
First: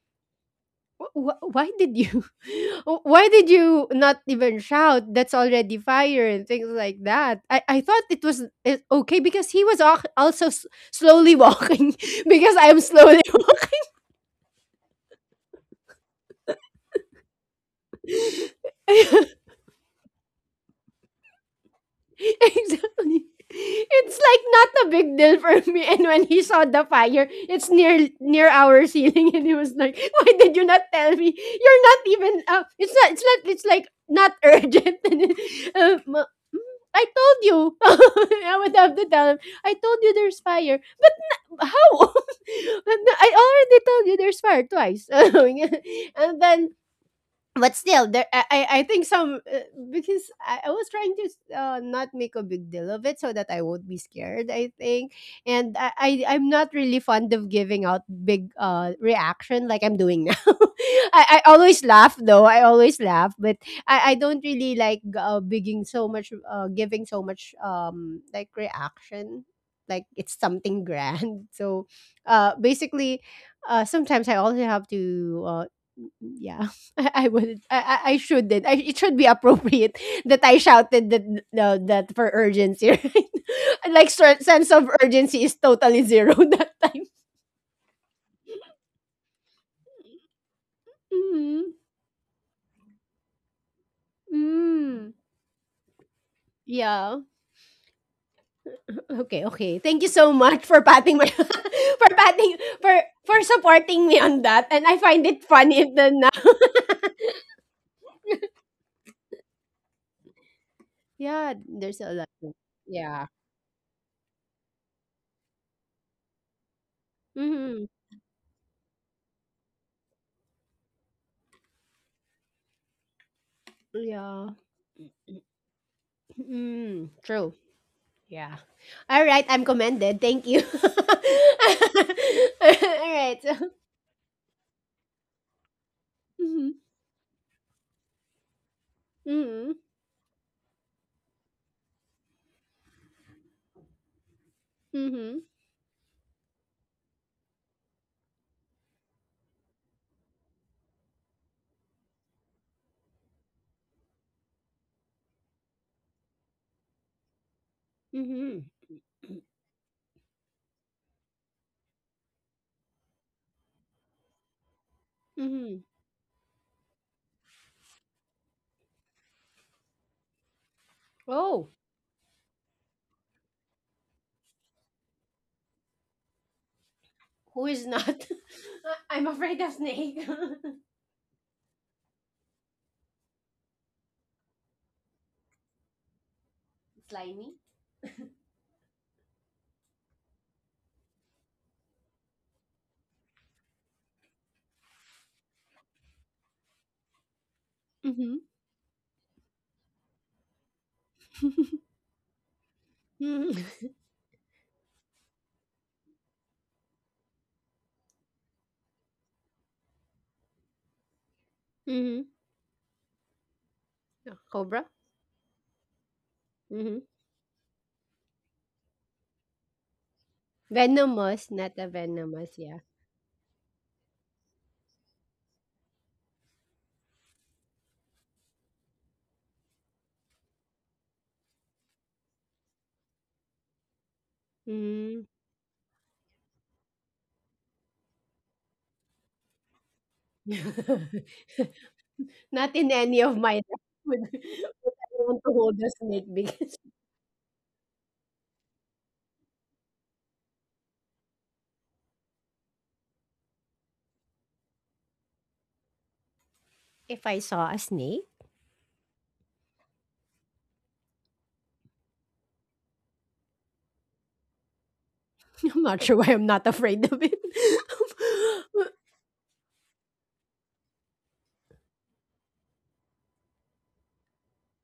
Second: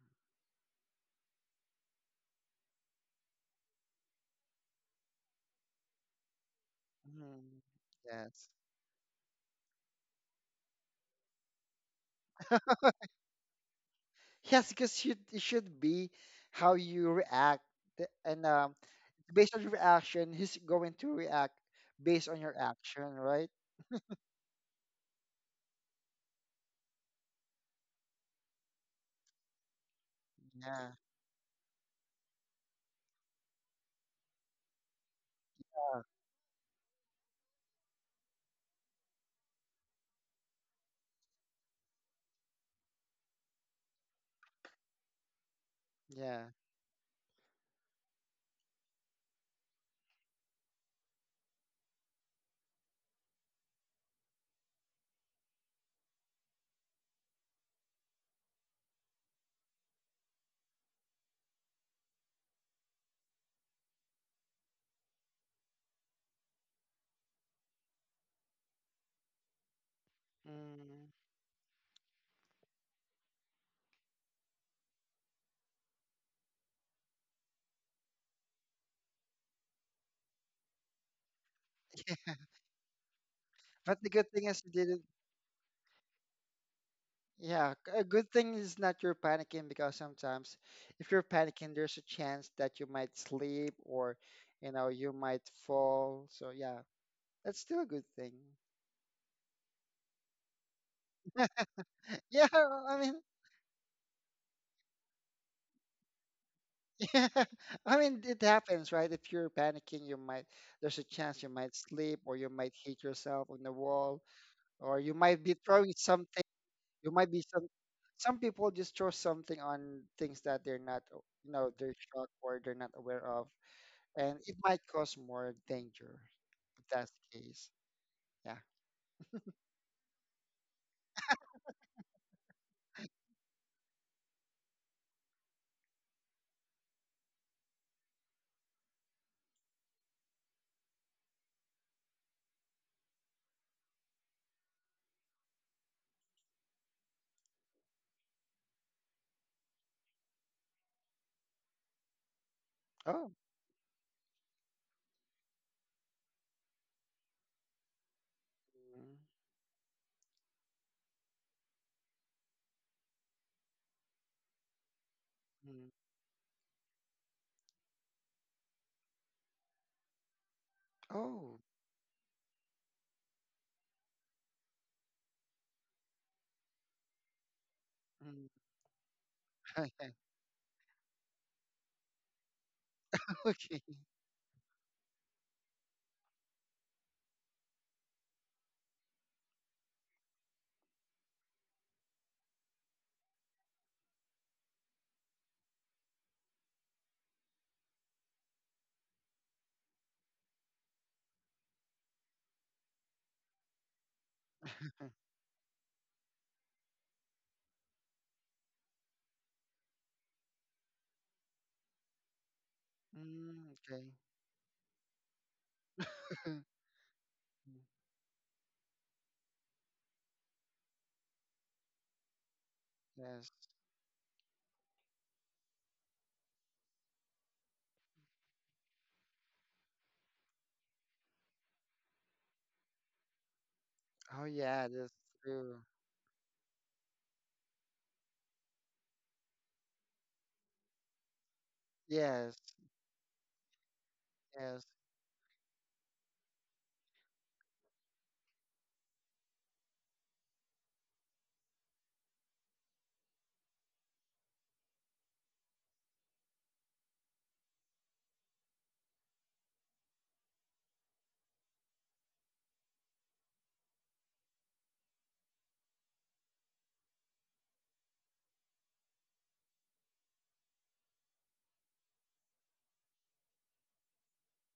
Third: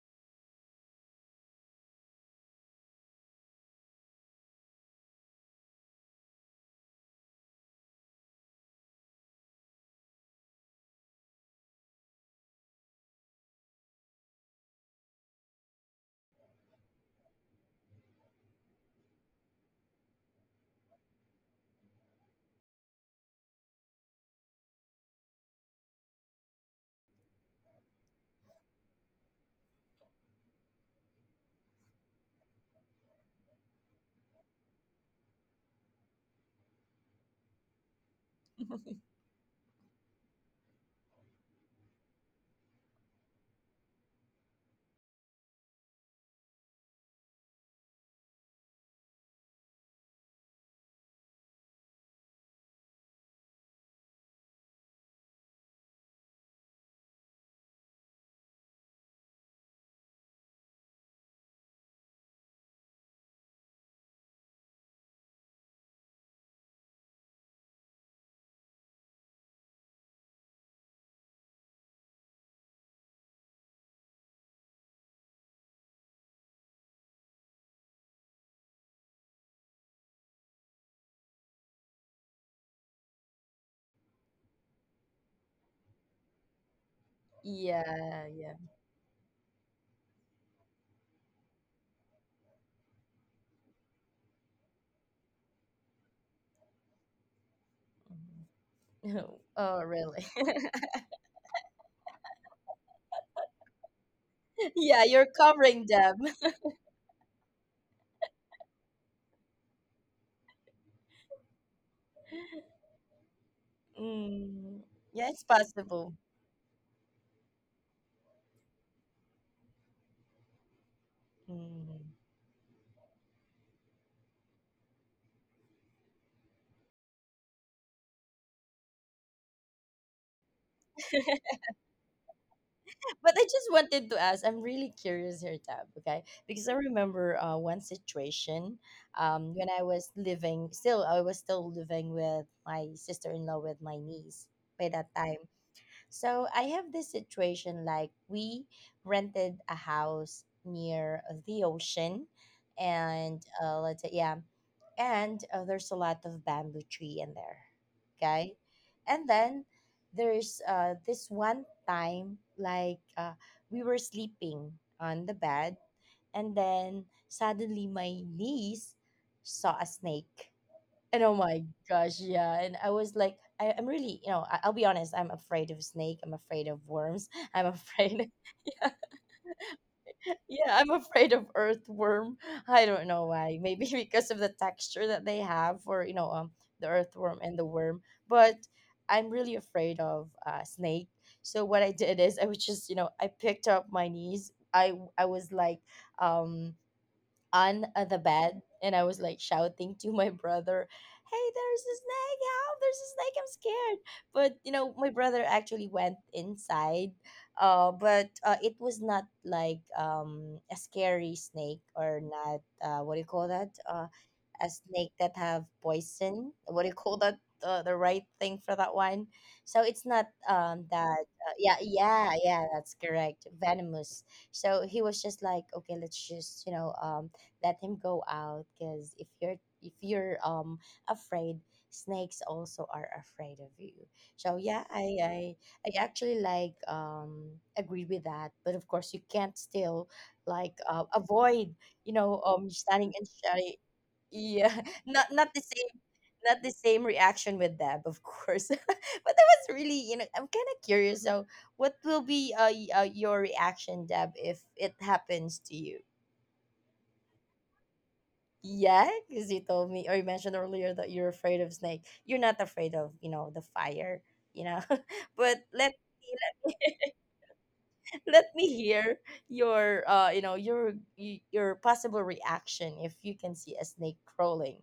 Speaker 1: Wh- why did you wh- why did you not even shout, that's already fire and things like that. i,
Speaker 3: mm,
Speaker 1: I thought it was
Speaker 3: yes,
Speaker 1: it, okay, because he was al- also s- slowly walking. Because I'm slowly
Speaker 3: yes, because should it should be how you react, th- and um based on your reaction, he's going to react based on your action,
Speaker 1: exactly.
Speaker 3: right?
Speaker 1: It's like not a big deal for me. And when he saw the fire, it's near near our ceiling, and he was like, "Why did you not
Speaker 3: Yeah,
Speaker 1: tell me? You're not even. Uh, it's not. It's not. It's like not urgent." And then, uh,
Speaker 3: yeah.
Speaker 1: ma- "Mm, I told you. I would have to tell him. I told you there's fire. How? I already told you there's fire twice." And
Speaker 3: Yeah.
Speaker 1: then, but still there, i i I think some, uh, because I, I was trying to uh, not make a big deal of it so that I won't be scared, I think. And i, I I'm not really fond of giving out big uh reaction like I'm doing now. I, I always laugh, though. I always laugh. But i i don't really like uh bigging so much, uh giving so much, um like, reaction, like it's something
Speaker 3: Mm.
Speaker 1: grand. So, uh basically, uh sometimes I also have to, uh yeah. i, I would, I, I I shouldn't, I, it should be appropriate that I shouted that. No, that, for urgency. Right. Like,
Speaker 3: But the
Speaker 1: cer-
Speaker 3: good thing
Speaker 1: sense
Speaker 3: is you
Speaker 1: of
Speaker 3: did.
Speaker 1: urgency is totally zero that time.
Speaker 3: Yeah, c- a
Speaker 2: Yeah,
Speaker 3: good
Speaker 2: yeah.
Speaker 3: thing is not you're panicking because sometimes if you're
Speaker 1: Mm.
Speaker 3: panicking, there's a chance that you might sleep or, you know,
Speaker 1: Mm.
Speaker 3: you might fall. So yeah,
Speaker 1: Yeah.
Speaker 3: that's still a good thing.
Speaker 2: Mhm.
Speaker 1: Okay,
Speaker 2: Oh,
Speaker 1: okay, thank you
Speaker 2: really?
Speaker 1: so much for patting my for
Speaker 3: Yeah,
Speaker 1: patting, for
Speaker 3: I mean,
Speaker 1: for supporting me on that, and I
Speaker 2: Yeah, you're
Speaker 1: find it funny
Speaker 2: covering them.
Speaker 1: even now.
Speaker 3: yeah, I mean, it happens, right? If you're panicking, you might, there's a chance
Speaker 1: Yeah,
Speaker 3: you might
Speaker 1: there's a
Speaker 3: sleep
Speaker 1: lot.
Speaker 3: or you might hit
Speaker 1: Yeah.
Speaker 3: yourself on the wall
Speaker 2: Mm.
Speaker 3: or you
Speaker 2: Yeah, it's
Speaker 3: might be throwing
Speaker 2: possible.
Speaker 3: something. You might be some,
Speaker 1: Mm-hmm.
Speaker 3: some people just throw something on things that they're not, you know, they're
Speaker 2: Mm.
Speaker 3: shocked or they're not aware of. And
Speaker 1: Yeah.
Speaker 3: it might cause more danger if
Speaker 1: Mm,
Speaker 3: that's the
Speaker 1: true.
Speaker 3: case.
Speaker 1: Yeah.
Speaker 3: Yeah.
Speaker 1: All right. I'm commended. Thank you. All
Speaker 2: But
Speaker 1: right.
Speaker 2: I just
Speaker 1: So,
Speaker 2: wanted to ask. I'm really curious here, Tab. Okay, because
Speaker 1: mm-hmm,
Speaker 2: I remember, uh, one situation, um, when
Speaker 1: mm-hmm,
Speaker 2: I was living. Still, I was still living with my sister-in-law with my niece by that
Speaker 1: mm-hmm,
Speaker 2: time. So I have this situation like we rented a house near uh, the ocean,
Speaker 3: Oh.
Speaker 2: and, uh, let's say, yeah, and uh, there's a lot of bamboo tree in there, okay,
Speaker 1: mm-hmm,
Speaker 3: Mm,
Speaker 2: and then there's, uh, this one time like, uh, we were sleeping on the bed,
Speaker 1: mm-hmm.
Speaker 3: mm.
Speaker 2: and then suddenly my niece saw a snake, and oh my
Speaker 3: Oh.
Speaker 1: Oh,
Speaker 2: gosh, yeah. And I was like, I, I'm really, you know, I, I'll be honest, I'm afraid of snake. I'm afraid of worms.
Speaker 1: who
Speaker 2: I'm
Speaker 1: is not?
Speaker 2: afraid,
Speaker 3: Mm.
Speaker 2: yeah,
Speaker 1: I'm afraid of snake.
Speaker 2: yeah, I'm afraid of earthworm. I don't know why. Maybe
Speaker 3: okay.
Speaker 2: because of the texture that they have for, you know, um, the earthworm
Speaker 1: Slimy.
Speaker 2: and the worm. But I'm really afraid of uh, snake. So what I did is I was just, you know, I picked up my niece. I I was like, um, on uh, the
Speaker 1: Mm-hmm.
Speaker 2: bed, and I was like shouting to my brother, hey, there's a snake! Help! There's a snake! I'm
Speaker 1: Mm-hmm.
Speaker 2: scared. But you know, my brother actually went inside. Uh, but uh, it was not like um a scary snake
Speaker 1: Mm-hmm.
Speaker 2: or not uh what do you call that?
Speaker 3: Mm,
Speaker 2: Uh,
Speaker 3: okay.
Speaker 1: Oh,
Speaker 2: a
Speaker 1: Cobra.
Speaker 2: snake that have poison. What do you
Speaker 1: Mm-hmm.
Speaker 2: call that? Uh, the right thing for that one. So it's not um that
Speaker 1: Venomous,
Speaker 2: uh, yeah
Speaker 1: not a
Speaker 2: yeah
Speaker 1: venomous.
Speaker 2: yeah
Speaker 1: Yeah.
Speaker 2: that's correct,
Speaker 3: yes.
Speaker 2: venomous. So he was just like, okay, let's just you know um let him go out, because if you're if you're um afraid, snakes also are afraid of you.
Speaker 3: Oh
Speaker 2: So yeah,
Speaker 3: yeah,
Speaker 2: i
Speaker 3: that's
Speaker 1: Mm.
Speaker 2: i,
Speaker 3: true.
Speaker 2: I actually like um agree with that, but of course you can't still like uh, avoid you know
Speaker 3: Yes.
Speaker 2: um
Speaker 1: Not in
Speaker 2: standing
Speaker 1: any
Speaker 2: and
Speaker 1: of my
Speaker 2: shouting.
Speaker 1: life would,
Speaker 2: Yeah.
Speaker 1: would
Speaker 3: Yes.
Speaker 1: I
Speaker 2: not
Speaker 1: want to
Speaker 2: not the
Speaker 1: hold a
Speaker 2: same,
Speaker 1: snake,
Speaker 2: not the
Speaker 1: because
Speaker 2: same reaction with them, of course. But that was really, you know I'm kind of curious, so what will be uh, y- uh your reaction, Deb, if it happens to you?
Speaker 1: if I saw a snake.
Speaker 2: Yeah, because you told me, or you mentioned earlier, that you're afraid of snake. You're not afraid of, you know, the fire, you know. But
Speaker 1: I'm
Speaker 2: let
Speaker 1: not sure why
Speaker 2: me
Speaker 1: I'm
Speaker 2: let
Speaker 1: not
Speaker 2: me,
Speaker 1: afraid of it.
Speaker 2: let me hear your uh you know your y- your possible reaction if you can see a snake crawling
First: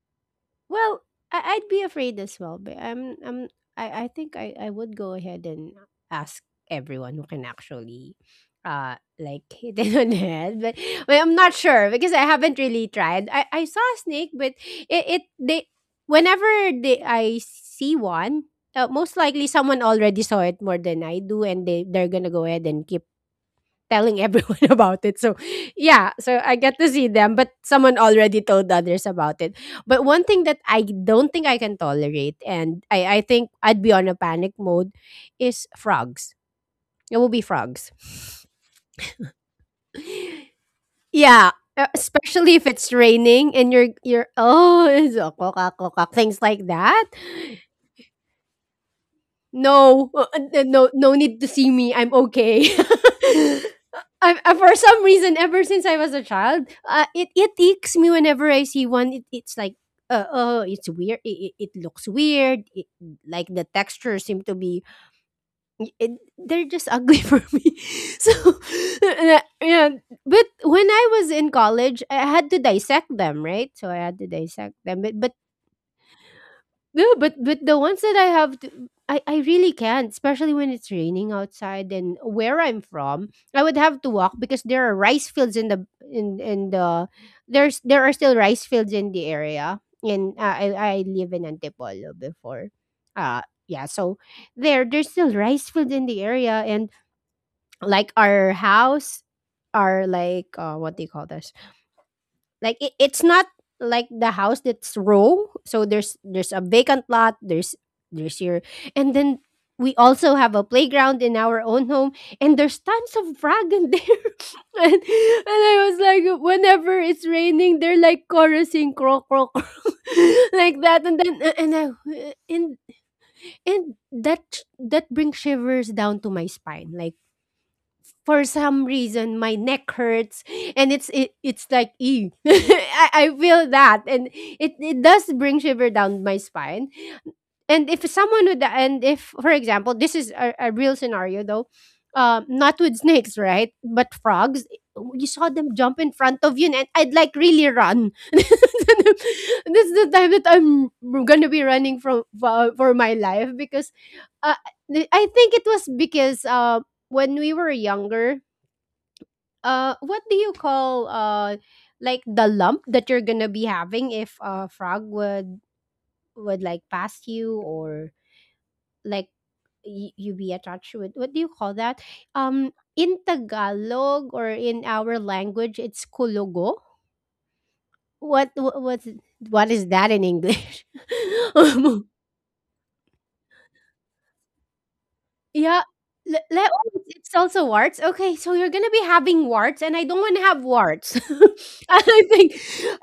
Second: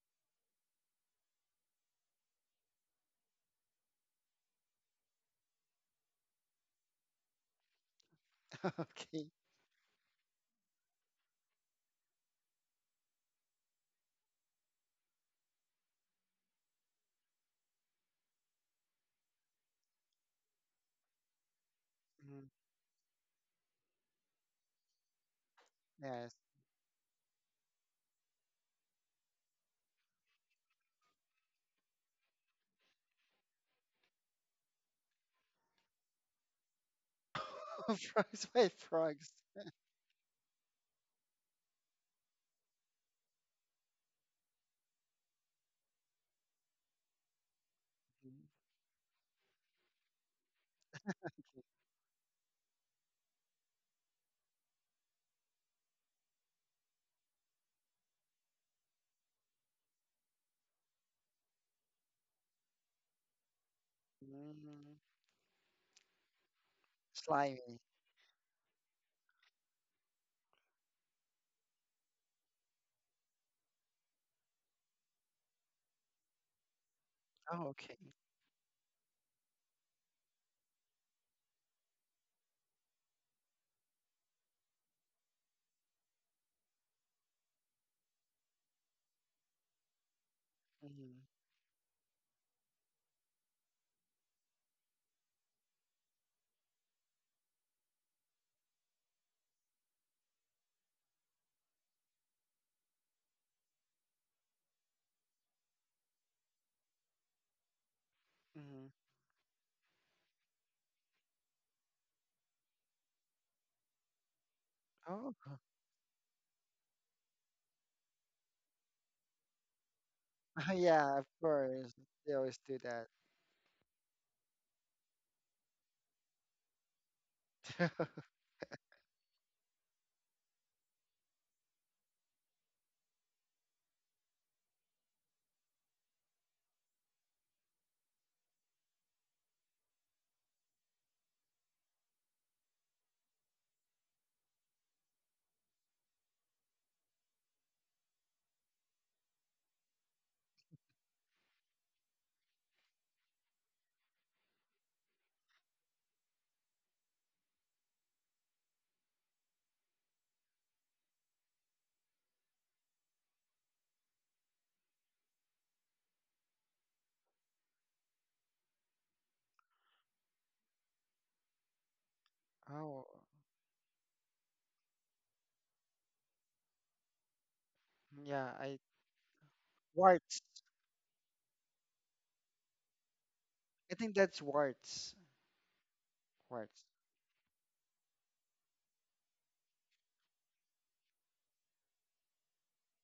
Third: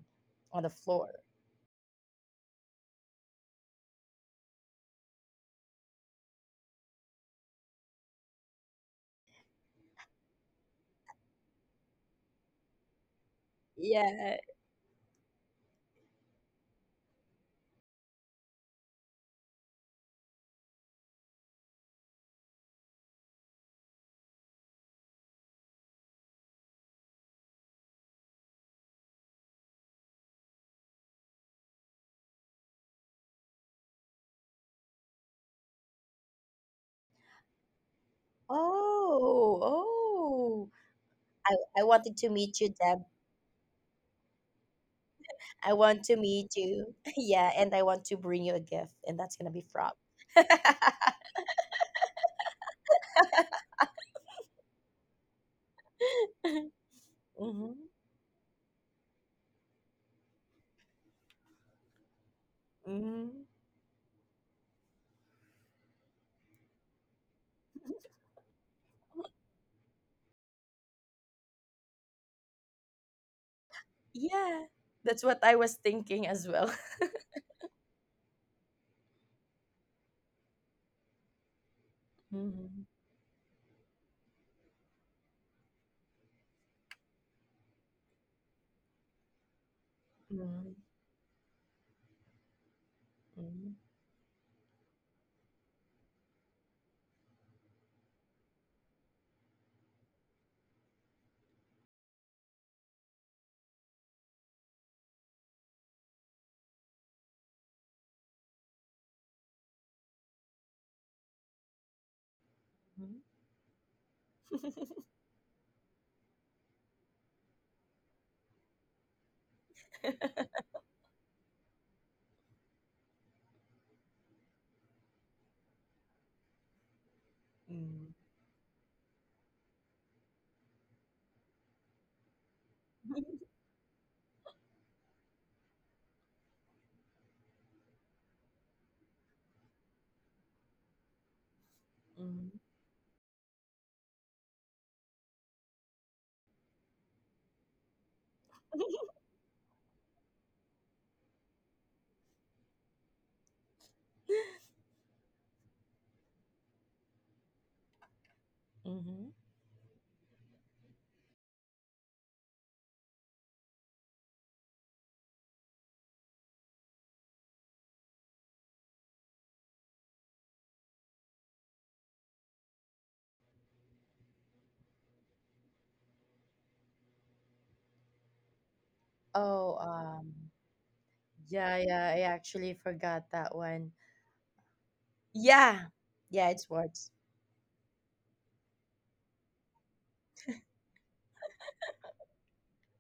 Speaker 2: on the
Speaker 1: Well,
Speaker 2: floor.
Speaker 1: I, I'd be afraid as well, but I'm, I'm I, I think I, I would go ahead and ask everyone who can actually uh
Speaker 3: okay.
Speaker 1: like hit it on the head. But, but I'm not sure because I haven't really tried. I, I saw a snake,
Speaker 2: Yeah.
Speaker 1: but it, it they whenever they I see one, uh, most likely someone already saw it more than I do, and they they're gonna go
Speaker 3: Mm,
Speaker 1: ahead and keep telling everyone about it. So, yeah,
Speaker 3: yes.
Speaker 1: so I get to see them, but someone already told others about it. But one thing that I don't think I can tolerate, and I, I think I'd be on a panic mode, is frogs. It will be frogs.
Speaker 3: frogs by
Speaker 2: Oh,
Speaker 3: frogs.
Speaker 2: oh.
Speaker 1: Yeah,
Speaker 2: I, I
Speaker 1: uh,
Speaker 2: wanted to
Speaker 1: especially
Speaker 2: meet
Speaker 1: if
Speaker 2: you,
Speaker 1: it's
Speaker 2: Deb.
Speaker 1: raining and you're you're oh, it's a
Speaker 2: I
Speaker 1: kokak,
Speaker 2: want
Speaker 1: kokak,
Speaker 2: to
Speaker 1: things
Speaker 2: meet
Speaker 1: like
Speaker 2: you.
Speaker 1: that.
Speaker 2: Yeah, and I want to bring you a gift, and that's gonna be frog.
Speaker 1: No, uh, uh, no, no need to see me. I'm okay. I, I, for some reason, ever since I was a child, uh, it it
Speaker 2: Mm-hmm.
Speaker 1: icks me whenever I see one. It, it's like, uh, oh, it's weird. It, it, it looks weird. It,
Speaker 2: Mm-hmm.
Speaker 1: like the texture seem to be,
Speaker 3: Mm,
Speaker 1: it, they're just ugly for me.
Speaker 3: slimy.
Speaker 1: So, and I- yeah. But when I was in college, I had to dissect them, right? So I had to
Speaker 2: Yeah,
Speaker 1: dissect them. But,
Speaker 2: that's
Speaker 1: but
Speaker 2: what I was thinking as well.
Speaker 1: no, but but
Speaker 3: Oh,
Speaker 1: the
Speaker 3: okay.
Speaker 1: ones that I have, to, I I really can't, especially when it's raining outside. And where I'm
Speaker 2: Mhm.
Speaker 1: from, I would have to walk because there are rice fields in the in in the there's there are still rice fields in the area. And uh, I
Speaker 2: Mhm.
Speaker 1: I
Speaker 3: Mm,
Speaker 1: live in Antipolo before, uh, yeah. So there there's still rice fields in the area, and like our house, our like uh what do you call this? Like it, it's not like the house that's row, so there's there's a vacant lot, there's there's your.
Speaker 3: mm.
Speaker 1: And then we also have a playground in our own home, and there's
Speaker 2: Mhm.
Speaker 1: tons
Speaker 2: Mhm.
Speaker 1: of frog in there. and,
Speaker 3: Oh,
Speaker 1: and i was like, whenever it's raining, they're like chorusing, croak, croak, croak, like that.
Speaker 3: yeah,
Speaker 1: And
Speaker 3: of
Speaker 1: then and
Speaker 3: course. They
Speaker 1: I,
Speaker 3: always
Speaker 1: and
Speaker 3: do that.
Speaker 1: and that, that brings shivers down to my spine, like for some reason my neck hurts, and it's it, it's like, ew. I I feel that, and it, it does bring shiver down my spine. And if someone would, and if for example, this is a, a real scenario, though, um, not with snakes, right, but frogs, you saw them jump in front of you, and I'd like really run. This is the time that I'm gonna be running from for, for my life, because, uh, I think it was because, uh, when we were younger,
Speaker 2: Mm-hmm.
Speaker 1: uh what do you call, uh like the lump that you're gonna be having if a frog would would like pass you or like y- you be attached with, what do you call that, um,
Speaker 3: oh,
Speaker 1: in Tagalog or in our language, it's kulugo. what
Speaker 3: Yeah, I
Speaker 1: what what
Speaker 2: Oh,
Speaker 1: is that in
Speaker 2: um,
Speaker 3: warts.
Speaker 1: English?
Speaker 2: yeah, yeah, I actually forgot that
Speaker 3: I
Speaker 2: one.
Speaker 3: think that's warts.
Speaker 1: Yeah,
Speaker 2: Yeah,
Speaker 1: le
Speaker 2: yeah,
Speaker 1: le
Speaker 2: it's
Speaker 3: Warts.
Speaker 1: oh,
Speaker 2: words.
Speaker 1: it's also warts? Okay, so you're gonna be having warts, and I don't wanna have warts. I think,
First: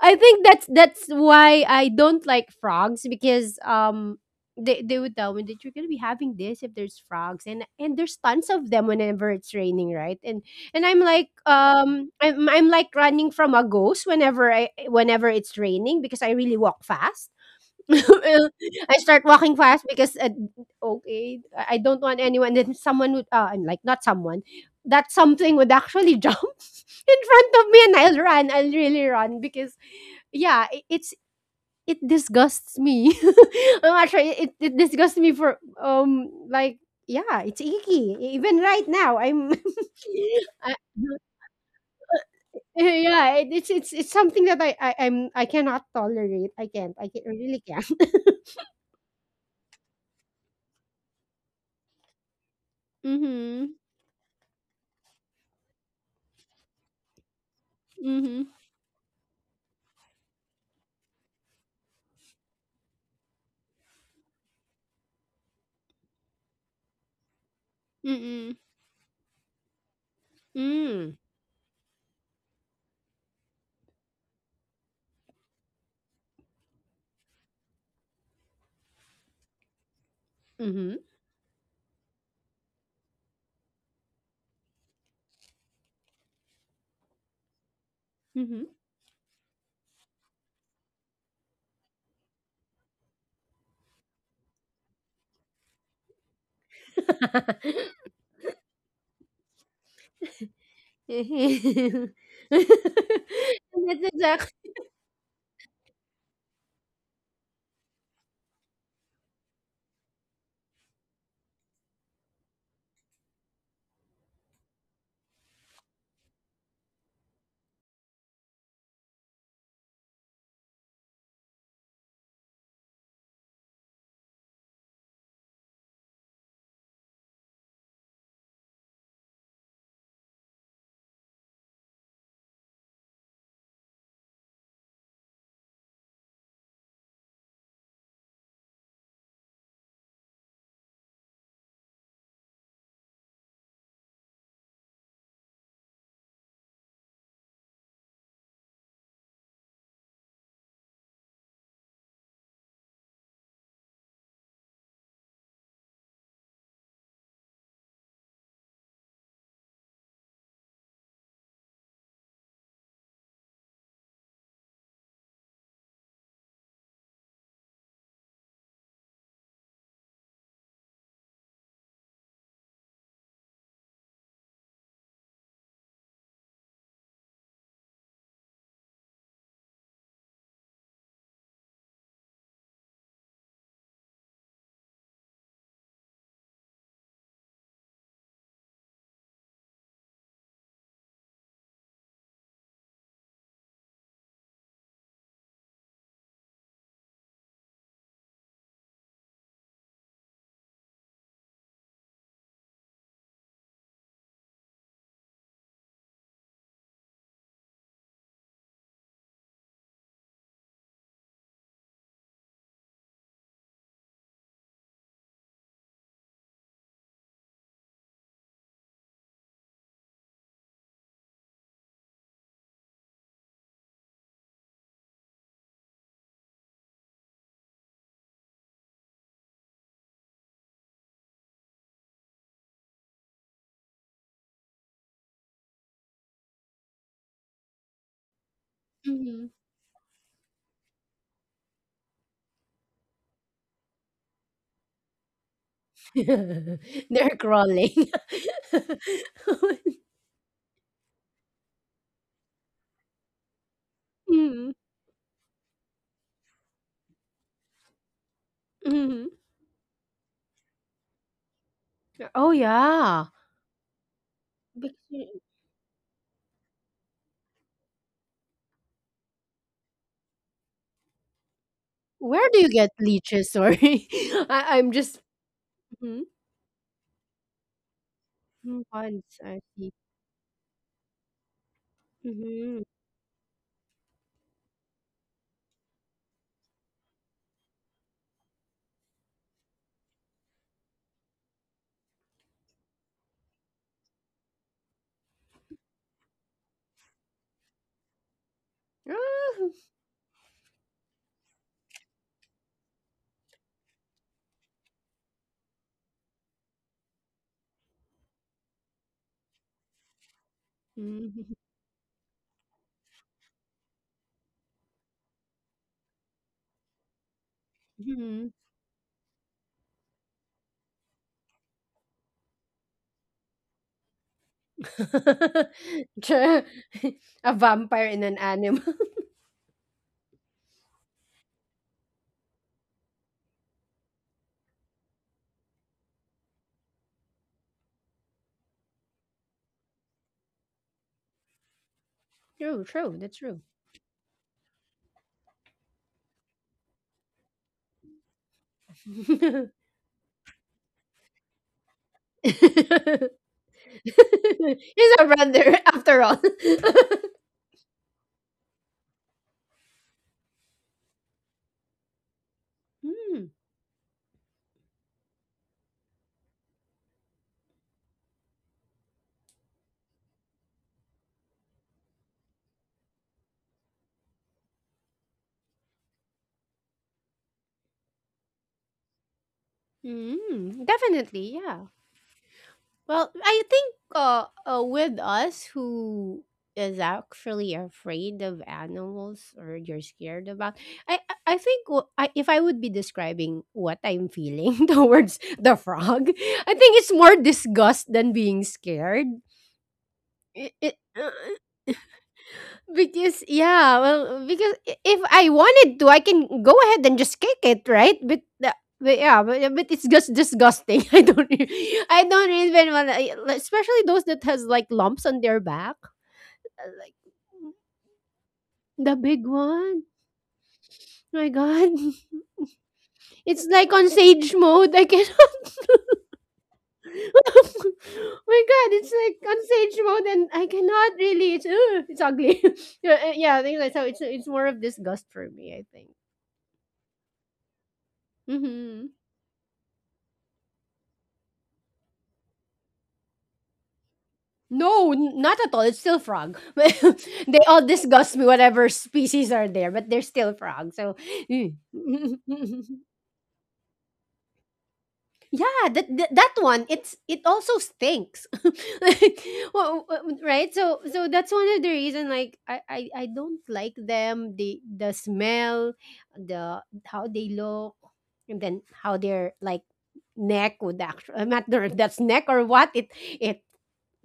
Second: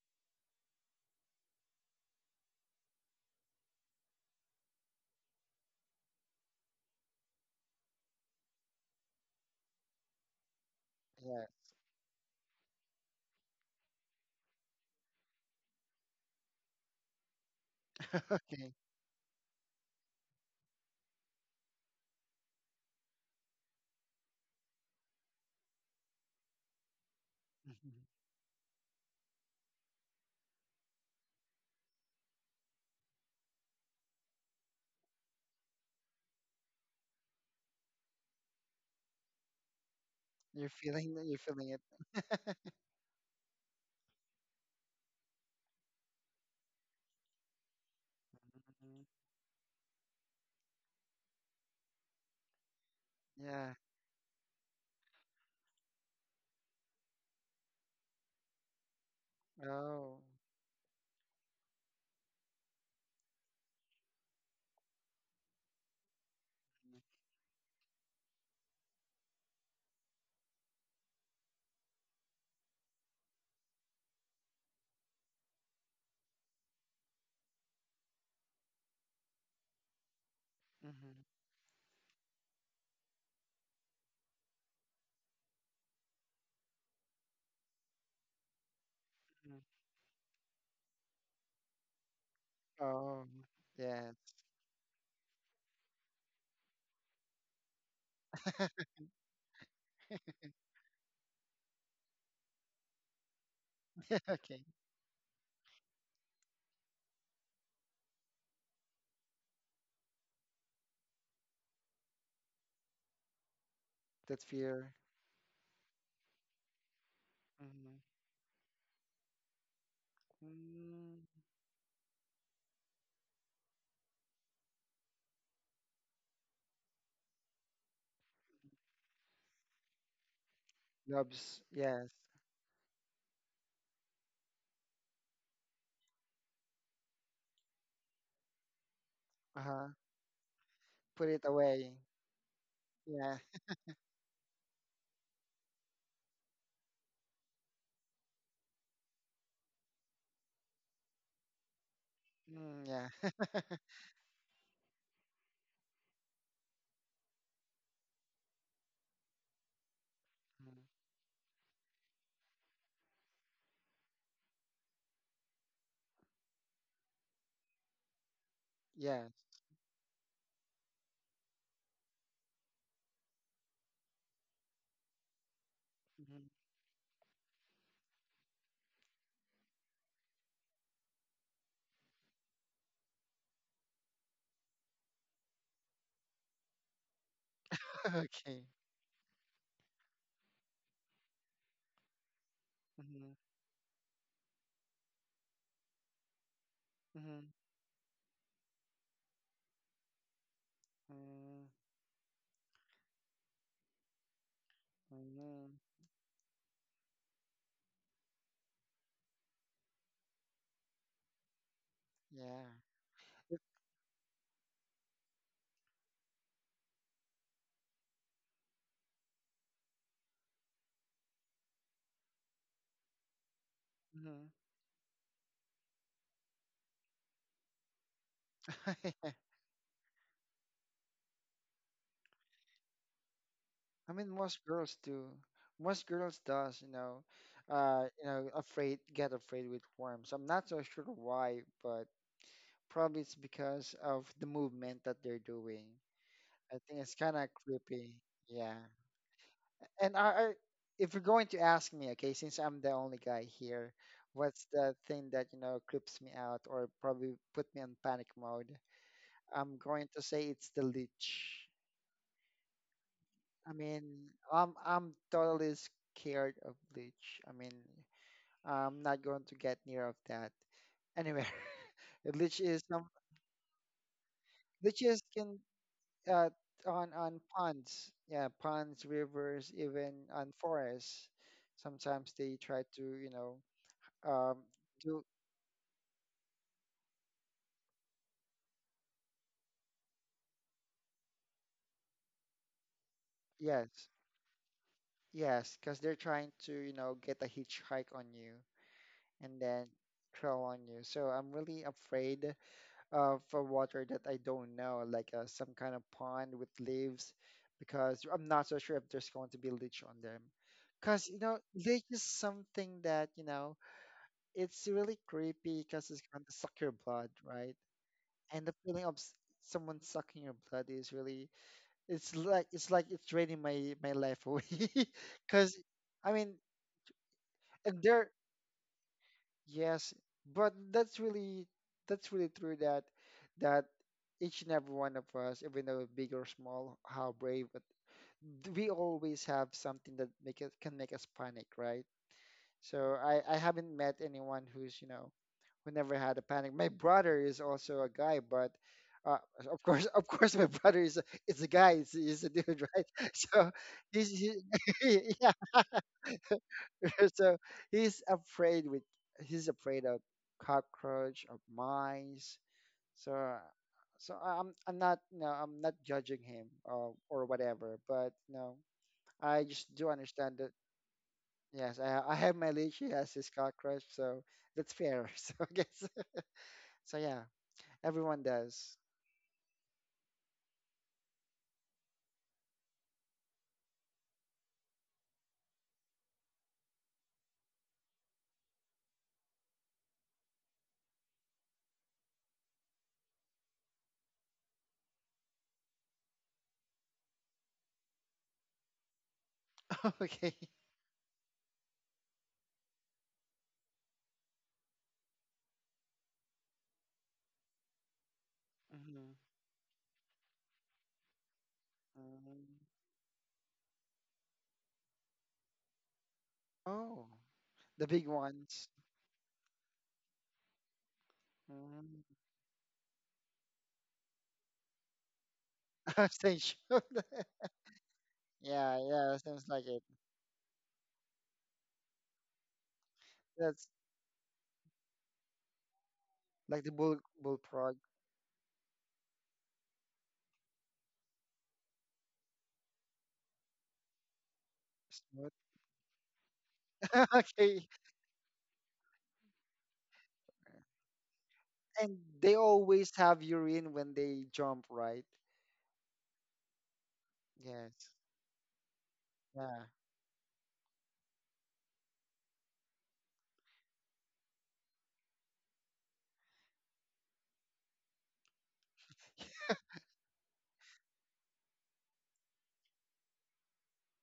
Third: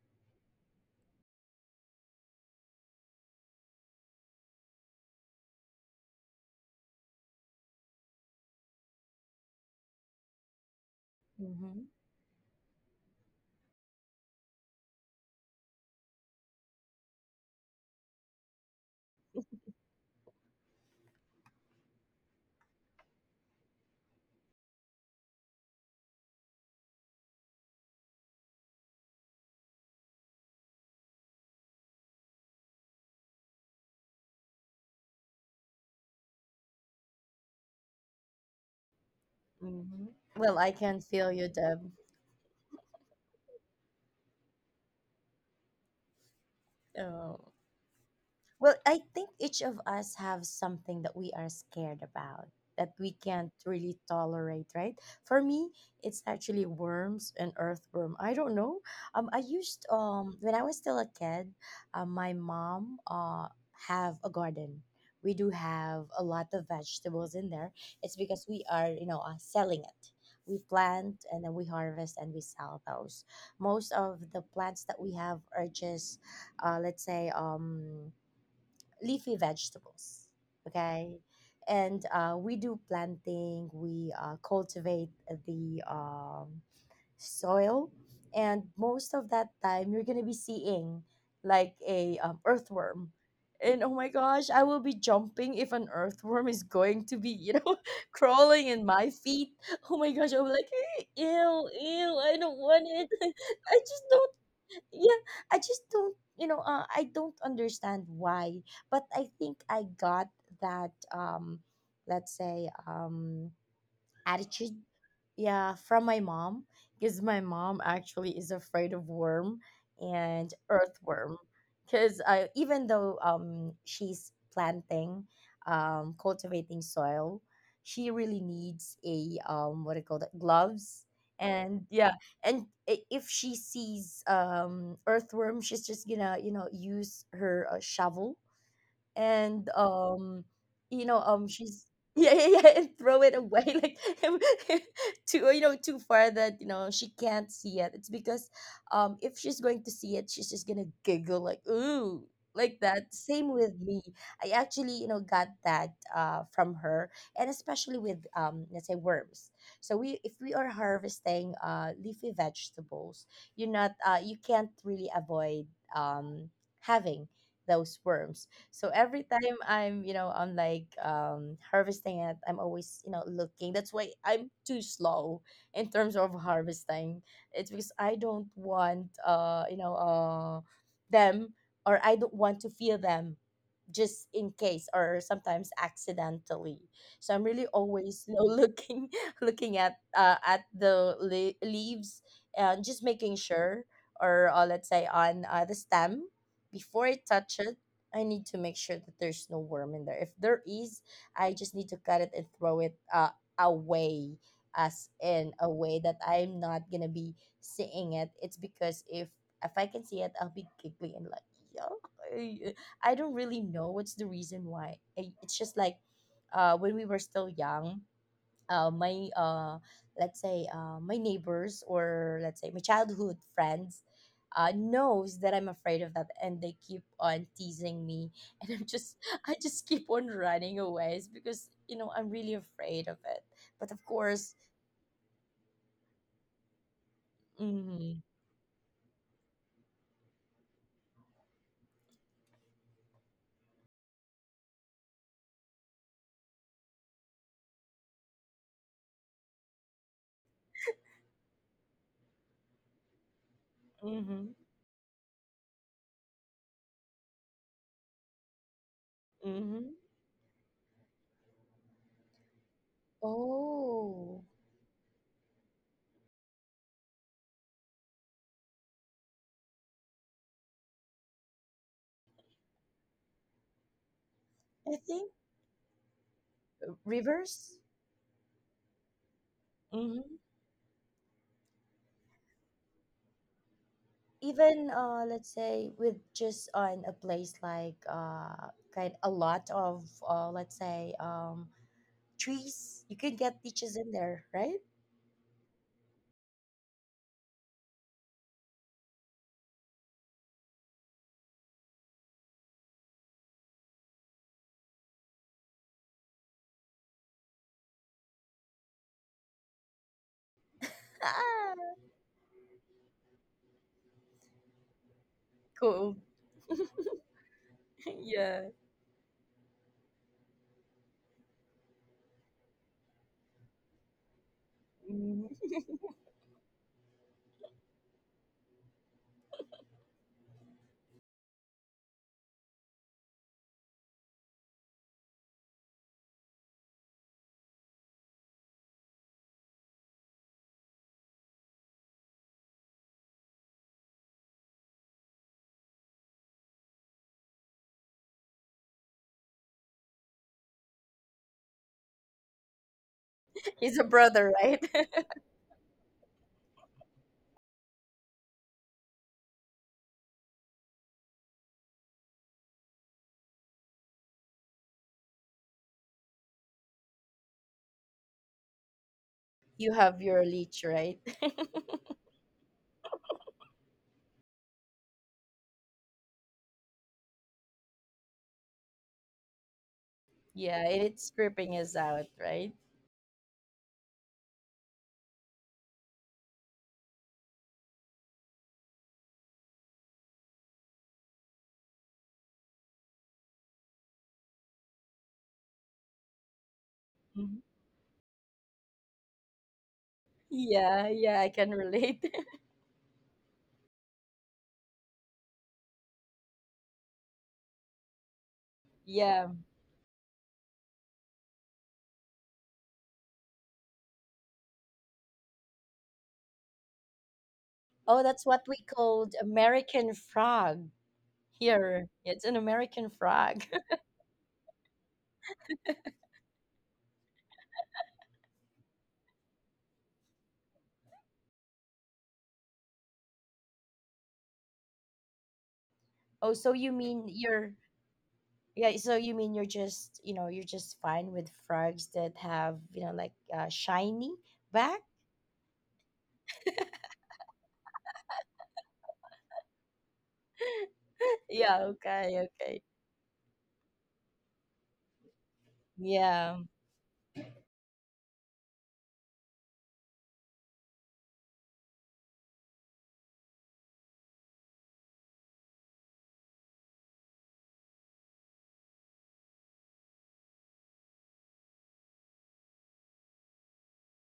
Speaker 1: I think that's that's why I don't like frogs because, um, they they would tell me that you're gonna be having this if there's frogs, and and there's tons of them whenever it's raining, right? And and I'm like,
Speaker 3: Yeah.
Speaker 2: Mm-hmm.
Speaker 1: um, I'm I'm like running from a ghost whenever I whenever it's raining, because I really walk fast.
Speaker 3: Okay.
Speaker 1: I start walking fast because, uh, okay, I I don't want anyone. Then someone would, uh, I'm like, not someone. That something would actually jump in front of me, and
Speaker 3: Mhm.
Speaker 1: I'll run. I'll really run because, yeah, it, it's it disgusts me. I'm actually it, it disgusts me for um like, yeah, it's icky. E, even right now, I'm
Speaker 2: Mm-hmm. Well, I
Speaker 3: You're
Speaker 1: I-
Speaker 2: can
Speaker 3: feeling
Speaker 2: feel
Speaker 3: you're
Speaker 2: you,
Speaker 3: feeling it.
Speaker 2: Deb.
Speaker 1: yeah, it, it's it's it's something that I, I I'm I cannot tolerate. I can't. I can, I
Speaker 2: Oh.
Speaker 1: really can't.
Speaker 2: Well, I
Speaker 3: Mhm.
Speaker 2: think each of us have something that we are scared about, that we can't
Speaker 1: Mm-hmm.
Speaker 3: Yeah.
Speaker 2: really tolerate, right? For me, it's actually worms and earthworm. I
Speaker 1: Mm-hmm.
Speaker 2: don't know. Um, I used
Speaker 3: Oh.
Speaker 2: um when I was still a kid, uh, my mom uh have a garden. We do have a lot of vegetables in there. It's because
Speaker 1: Mm-mm.
Speaker 2: we are, you know, uh, selling it. We
Speaker 1: Mm,
Speaker 2: plant, and then we harvest, and we sell those. Most of the plants that we have are just, uh, let's say, um leafy vegetables.
Speaker 1: hmm,
Speaker 2: Okay. And uh, we do planting, we uh, cultivate the um, soil,
Speaker 1: mhm,
Speaker 2: and
Speaker 1: mhm.
Speaker 2: most of that
Speaker 3: Mm-hmm.
Speaker 2: time you're gonna be seeing like a, um, earthworm.
Speaker 3: Oh.
Speaker 2: And oh my
Speaker 3: Yeah.
Speaker 2: gosh, I will be jumping if an earthworm is going to be, you know, crawling in my feet. Oh my gosh, I'm like, "Eh, ew,
Speaker 1: That's
Speaker 2: ew, I don't want it." i just don't
Speaker 1: exact.
Speaker 3: Okay.
Speaker 2: Yeah, I just don't, you know, uh, I don't understand why, but I think I got that, um let's say, um
Speaker 3: That
Speaker 2: attitude,
Speaker 3: fear.
Speaker 2: yeah, from my mom, because my mom
Speaker 3: Mm-hmm.
Speaker 2: actually is afraid of worm and
Speaker 3: Mm.
Speaker 2: earthworm. Because I even though um she's planting, um cultivating soil, she really needs a, um what do you call that, gloves.
Speaker 3: Loves.
Speaker 2: And
Speaker 3: Yes.
Speaker 2: yeah, and i- if she sees, um earthworm, she's just gonna, you know, use her uh, shovel, and
Speaker 3: Uh-huh.
Speaker 2: um you know,
Speaker 3: Put it
Speaker 2: um she's
Speaker 3: away.
Speaker 2: yeah yeah yeah and throw it
Speaker 3: Yeah.
Speaker 2: away like too, you know, too far that, you know, she can't see it. It's because, um if she's going to see it, she's just gonna giggle like, "Ooh," like
Speaker 3: Mm,
Speaker 2: that.
Speaker 3: yeah.
Speaker 2: Same with me. I actually, you know, got that uh from her. And especially with, um let's say, worms. So we, if we are
Speaker 3: Mhm.
Speaker 2: harvesting uh leafy vegetables, you're not, uh you can't really avoid um having those worms. So every
Speaker 3: Yes.
Speaker 2: time I'm, you know, I'm like um harvesting it, I'm always, you know, looking. That's why I'm too slow in terms of
Speaker 3: Mhm.
Speaker 2: harvesting. It's because I don't want, uh, you know, uh them, or I don't want to feel them, just in case, or sometimes accidentally. So I'm really always, you know,
Speaker 3: Okay.
Speaker 2: looking, looking at uh, at the le- leaves, and just making
Speaker 3: Mm-hmm.
Speaker 2: sure, or uh, let's say, on uh, the stem, before I touch
Speaker 3: Mm-hmm.
Speaker 2: it, I need to make sure that there's no worm in there. If there is, I just need to cut it and throw it uh, away, as in a
Speaker 3: Mm-hmm.
Speaker 2: way that I'm not gonna be seeing it. It's because if if I can see it, I'll be giggling, and like, yo.
Speaker 3: Yeah.
Speaker 2: I don't really know what's the reason why. I- It's just like, uh, when we were still young, uh, my uh, let's say, uh, my neighbors, or let's say, my childhood friends,
Speaker 3: Mm-hmm.
Speaker 2: uh, knows that I'm afraid of that, and they keep on teasing me, and I'm just I just keep on running away. It's because, you know, I'm really afraid of it. But of
Speaker 3: I mean,
Speaker 2: course.
Speaker 3: most girls do. Most girls does, you know, uh,
Speaker 2: Mm-hmm,
Speaker 3: you know, afraid get
Speaker 1: Mhm.
Speaker 3: afraid with worms. I'm not so sure why, but probably it's because of the movement that they're doing. I think it's
Speaker 1: They're
Speaker 3: kind of
Speaker 1: crawling.
Speaker 3: creepy. Yeah. And I, I, if you're going to ask me, okay, since I'm the only guy here,
Speaker 2: mm-hmm,
Speaker 3: what's
Speaker 1: Mhm,
Speaker 3: the thing that, you know, creeps me out or probably put me in panic mode?
Speaker 1: mhm.
Speaker 3: I'm
Speaker 2: mm-hmm.
Speaker 3: going to say it's the leech.
Speaker 1: Oh, yeah.
Speaker 3: I mean,
Speaker 2: Oh,
Speaker 3: I'm I'm
Speaker 1: Because
Speaker 3: totally scared of bleach. I mean, I'm not going to get near of that anywhere.
Speaker 1: where do
Speaker 3: Bleach
Speaker 1: you
Speaker 3: is
Speaker 1: get
Speaker 3: some
Speaker 1: leeches? Sorry, I, I'm
Speaker 2: I
Speaker 3: bleach
Speaker 1: just,
Speaker 3: is
Speaker 2: think
Speaker 3: can
Speaker 1: mhm,
Speaker 3: uh on on
Speaker 2: rivers.
Speaker 3: ponds, yeah,
Speaker 1: mhm.
Speaker 3: ponds,
Speaker 1: Once I
Speaker 3: rivers,
Speaker 1: see.
Speaker 3: even
Speaker 2: Mm-hmm.
Speaker 3: on forests. Sometimes they
Speaker 1: Mhm.
Speaker 3: try to, you know, um
Speaker 2: Even, uh,
Speaker 3: do
Speaker 2: let's say, with just on a place like, uh, kind a lot of, uh, let's say, um, trees, you could get leeches
Speaker 3: yes,
Speaker 2: in there, right?
Speaker 3: yes, because they're trying to, you know, get a hitchhike on you and then crawl on you. So I'm really afraid of uh, for water that I don't know, like uh, some kind of pond with leaves, because I'm not so sure if there's going to be leech on them. Because, you
Speaker 1: Mhm,
Speaker 3: know,
Speaker 2: Ah,
Speaker 3: leech is something that, you know, it's really creepy because
Speaker 2: cool.
Speaker 3: it's going to suck your blood, right?
Speaker 1: mhm.
Speaker 2: Yeah.
Speaker 3: And the feeling of s- someone sucking your blood is really, it's like, it's like it's draining my, my life away.
Speaker 2: Mhm.
Speaker 3: Because, I mean,
Speaker 1: Tr- a
Speaker 3: and
Speaker 1: vampire in
Speaker 3: there,
Speaker 1: an animal.
Speaker 3: yes, but that's really that's really true that that each and every one of us, even though big or small, how brave, but d- we always have something that make it can make us panic, right?
Speaker 1: True, true.
Speaker 3: So
Speaker 1: That's
Speaker 3: I I
Speaker 1: true.
Speaker 3: haven't met anyone who's you know who never had a panic. My brother is also a guy, but uh,
Speaker 1: He's
Speaker 3: of course, of course my brother is a, is a guy, is is a dude, right? So
Speaker 2: He's a
Speaker 3: he's
Speaker 2: brother,
Speaker 3: he,
Speaker 2: right?
Speaker 1: a
Speaker 3: yeah,
Speaker 1: runner after all.
Speaker 3: so he's afraid with he's afraid of cockroach, of mice. So uh, so i'm i'm not no I'm not judging him or or whatever, but no, I
Speaker 2: You
Speaker 3: just do
Speaker 2: have your
Speaker 3: understand that
Speaker 2: leech, right?
Speaker 3: yes, i, I have my leash, he has his cockroach, so that's fair. So I guess, so yeah, everyone does.
Speaker 1: Mm,
Speaker 2: Yeah,
Speaker 1: mm,
Speaker 2: and it's
Speaker 1: definitely,
Speaker 2: creeping
Speaker 1: yeah.
Speaker 2: us out, right?
Speaker 1: Well, I think uh, uh, with us who is actually afraid of animals or you're scared about, I I I think w- I, if I would be describing what I'm feeling towards the frog, I think it's more
Speaker 2: Mhm.
Speaker 1: disgust than being scared.
Speaker 3: Okay.
Speaker 1: It, it,
Speaker 2: Yeah,
Speaker 1: uh,
Speaker 2: yeah, I can relate.
Speaker 1: Because yeah, well, because I- if I wanted to, I can go ahead and just kick it, right? But, the, but
Speaker 3: Mhm.
Speaker 1: yeah,
Speaker 2: Yeah.
Speaker 1: but, uh, but it's just disgusting. I don't, re- I don't even
Speaker 3: Mm.
Speaker 1: want, to, especially those that has like lumps on their back. Uh, like
Speaker 3: Oh, the
Speaker 2: Oh,
Speaker 3: big
Speaker 2: that's what we
Speaker 3: ones.
Speaker 1: the
Speaker 2: called
Speaker 1: big one.
Speaker 2: American frog.
Speaker 1: My God,
Speaker 2: Here
Speaker 3: Mm.
Speaker 2: it's an American frog.
Speaker 1: it's like on sage mode. I cannot.
Speaker 3: Same show.
Speaker 1: My God,
Speaker 3: Yeah,
Speaker 1: it's
Speaker 3: yeah,
Speaker 1: like on
Speaker 3: sounds like
Speaker 1: sage
Speaker 3: it.
Speaker 1: mode, and I cannot really. It's ugh, it's ugly. Yeah, uh, yeah, I think
Speaker 3: That's
Speaker 1: that's how it's. It's more of disgust for me, I think.
Speaker 2: Oh, so
Speaker 3: like
Speaker 2: you
Speaker 3: the bull
Speaker 2: mean you're,
Speaker 3: bullfrog.
Speaker 2: yeah,
Speaker 1: Mm-hmm.
Speaker 2: so you mean you're just, you know, you're just fine with frogs that have, you know, like, uh, shiny back?
Speaker 1: No, n-
Speaker 3: Snoot.
Speaker 1: not at all. It's still frog. They all
Speaker 3: Okay,
Speaker 1: disgust me, whatever species are there, but they're still frog. So,
Speaker 2: Yeah,
Speaker 3: and
Speaker 2: okay,
Speaker 3: they
Speaker 2: okay.
Speaker 3: always have urine when they jump, right?
Speaker 1: Yeah, that, that that
Speaker 2: Yeah.
Speaker 1: one it's it also
Speaker 3: Yes.
Speaker 1: stinks, like
Speaker 3: Yeah.
Speaker 1: well, uh, w- right? So so that's one of the reason like I, I I don't like them, the the smell, the how they look, and then how their like neck would actually I'm not sure if that's neck or what it it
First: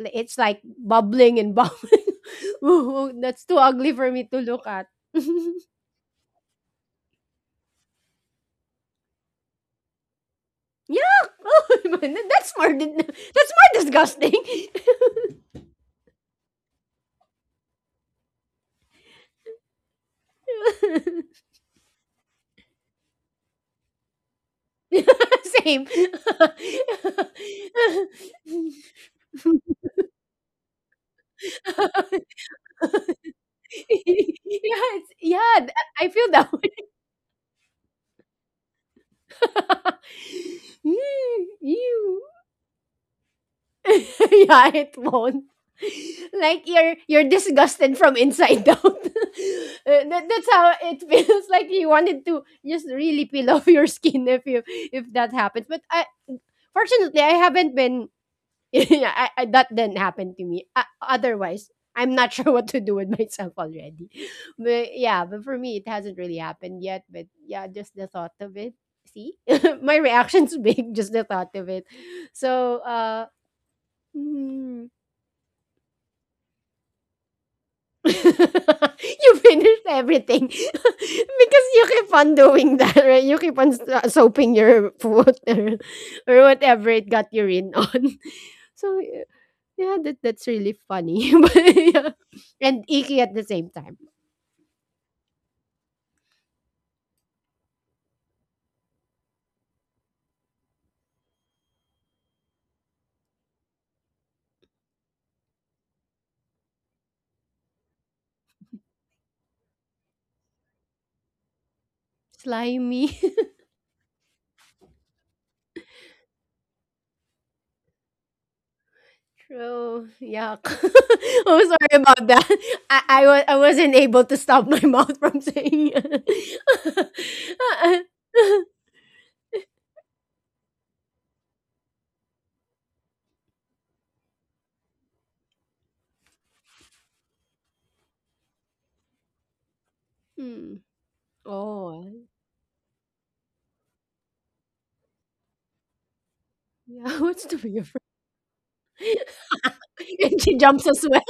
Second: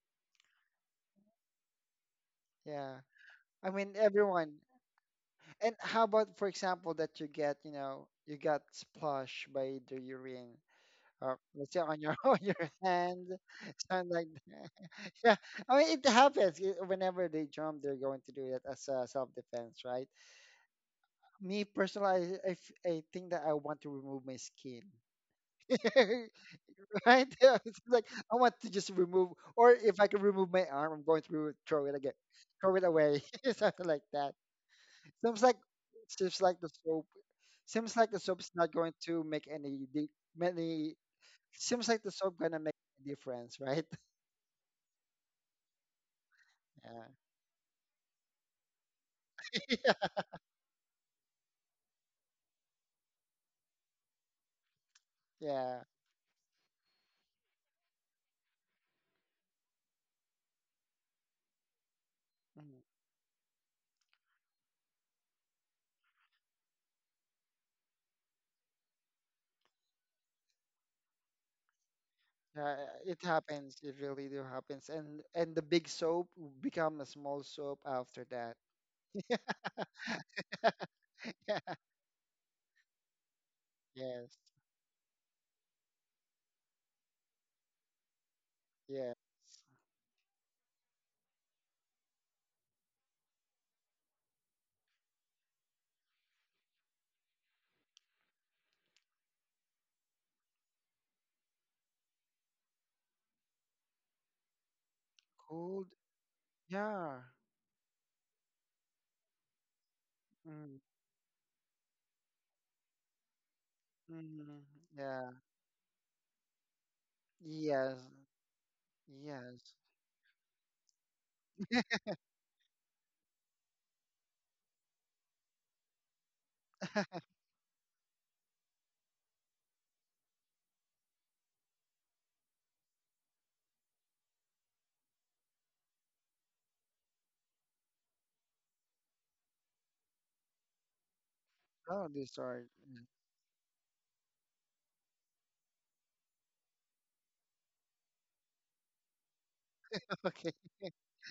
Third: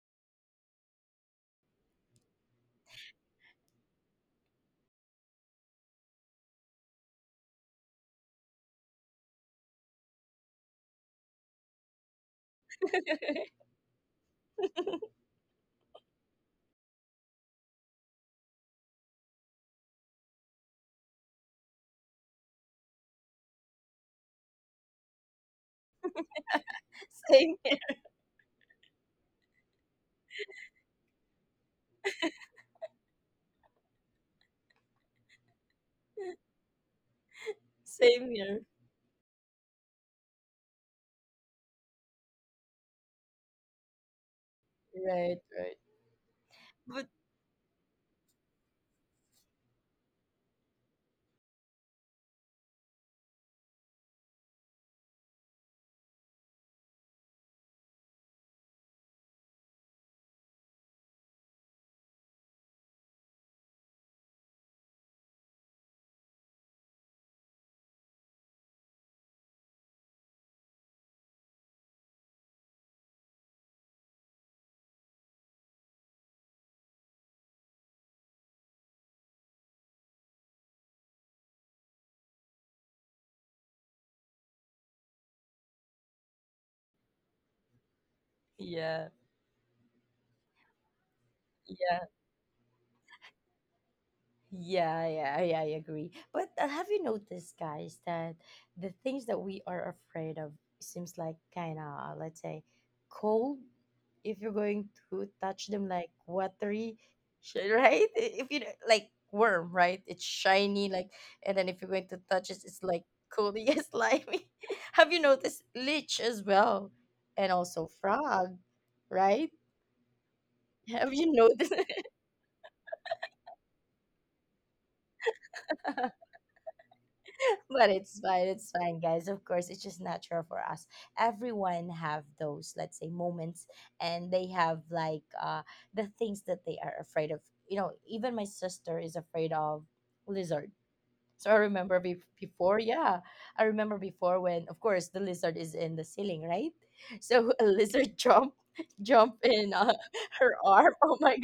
Speaker 1: it's like bubbling and bubbling.
Speaker 3: Yeah.
Speaker 1: Ooh, that's too
Speaker 3: I
Speaker 1: ugly
Speaker 3: mean,
Speaker 1: for me to
Speaker 3: everyone.
Speaker 1: look at. yeah,
Speaker 3: And how about, for example, that you get, you know, you got splashed by the urine, or
Speaker 1: oh,
Speaker 3: let's say on
Speaker 1: man,
Speaker 3: your on
Speaker 1: that's more
Speaker 3: your
Speaker 1: than-
Speaker 3: hand,
Speaker 1: that's more
Speaker 3: something like
Speaker 1: disgusting.
Speaker 3: that. Yeah. I mean, it happens. It- whenever they jump, they're going to do it as a self-defense, right? Me personally, I, I f- I think that I want to remove my skin.
Speaker 1: Same. yeah,
Speaker 3: Right?
Speaker 2: Same
Speaker 3: Yeah,
Speaker 2: here.
Speaker 3: it's like I want to just remove, or if I can remove my arm, I'm going to throw it again, throw it away, something like that.
Speaker 1: it's, yeah,
Speaker 3: Seems like
Speaker 1: th- I feel
Speaker 3: Seems
Speaker 1: that
Speaker 3: like
Speaker 1: way.
Speaker 3: the soap. Seems like the
Speaker 2: Same
Speaker 3: soap's
Speaker 2: here.
Speaker 3: not going to make any di- many.
Speaker 1: Mm,
Speaker 3: Seems like the
Speaker 1: ew.
Speaker 3: soap gonna make a difference, right?
Speaker 1: yeah, it
Speaker 2: Right,
Speaker 1: won't.
Speaker 2: right.
Speaker 1: Like you're
Speaker 2: But
Speaker 1: you're disgusted from inside out.
Speaker 3: Yeah.
Speaker 1: Uh, that, that's how it feels like you wanted to just really peel off your skin if you if that happens. But
Speaker 3: Yeah.
Speaker 1: I fortunately I haven't been yeah, I, I, that didn't happen to me. Uh, otherwise, I'm not sure what
Speaker 3: Mhm.
Speaker 1: to do with myself already. But yeah, but for me, it hasn't really happened yet. But yeah, just the thought of it. See, my reaction's big. Just the thought of it.
Speaker 3: Uh,
Speaker 1: So,
Speaker 3: it
Speaker 1: uh,
Speaker 3: happens. It really do
Speaker 1: mm.
Speaker 3: happens. And and the big soap will become a small soap after that.
Speaker 1: You finished everything because you keep on doing that, right? You keep on so-
Speaker 3: Yes.
Speaker 1: soaping your foot or, or whatever it got your in on.
Speaker 2: yeah.
Speaker 1: So,
Speaker 3: Yes.
Speaker 1: yeah, that that's really funny. But
Speaker 2: Yeah.
Speaker 1: yeah. And icky at the same time.
Speaker 2: Yeah, yeah, yeah, I agree. But uh, have you noticed, guys, that the things that we are afraid of seems like kind of, let's say, cold, if you're going to touch them,
Speaker 3: Cold.
Speaker 2: like watery,
Speaker 3: Yeah.
Speaker 2: sh- right? I- If you, like worm, right? It's shiny,
Speaker 3: Mm.
Speaker 2: like, and then if you're going to touch it, it's like
Speaker 1: Slimy.
Speaker 2: cold. Yes, slimy.
Speaker 3: Mm,
Speaker 2: Have you
Speaker 3: yeah.
Speaker 2: noticed lich as well, and also
Speaker 3: Yes.
Speaker 2: frog, right?
Speaker 3: Yes.
Speaker 1: True. Yuck.
Speaker 2: Have you noticed?
Speaker 1: Am sorry about that. I, I, wa- I wasn't able to stop my mouth from saying
Speaker 2: But it's fine, it's fine, guys. Of course, it's just natural for us. Everyone have those, let's say, moments, and they have like, uh the things that they are afraid of. You know, even my sister is afraid of lizard.
Speaker 1: Hmm.
Speaker 2: So I remember,
Speaker 1: Oh,
Speaker 3: Oh,
Speaker 2: be-
Speaker 3: this
Speaker 2: before,
Speaker 3: sword. Mm.
Speaker 2: yeah, I remember before, when of course the lizard is in the ceiling, right?
Speaker 1: yeah.
Speaker 2: So
Speaker 1: What's
Speaker 2: a
Speaker 1: to be afraid?
Speaker 2: lizard jump jump in, uh, her
Speaker 1: And
Speaker 3: Okay.
Speaker 1: she
Speaker 2: arm.
Speaker 1: jumps
Speaker 2: Oh
Speaker 1: as well.
Speaker 2: my.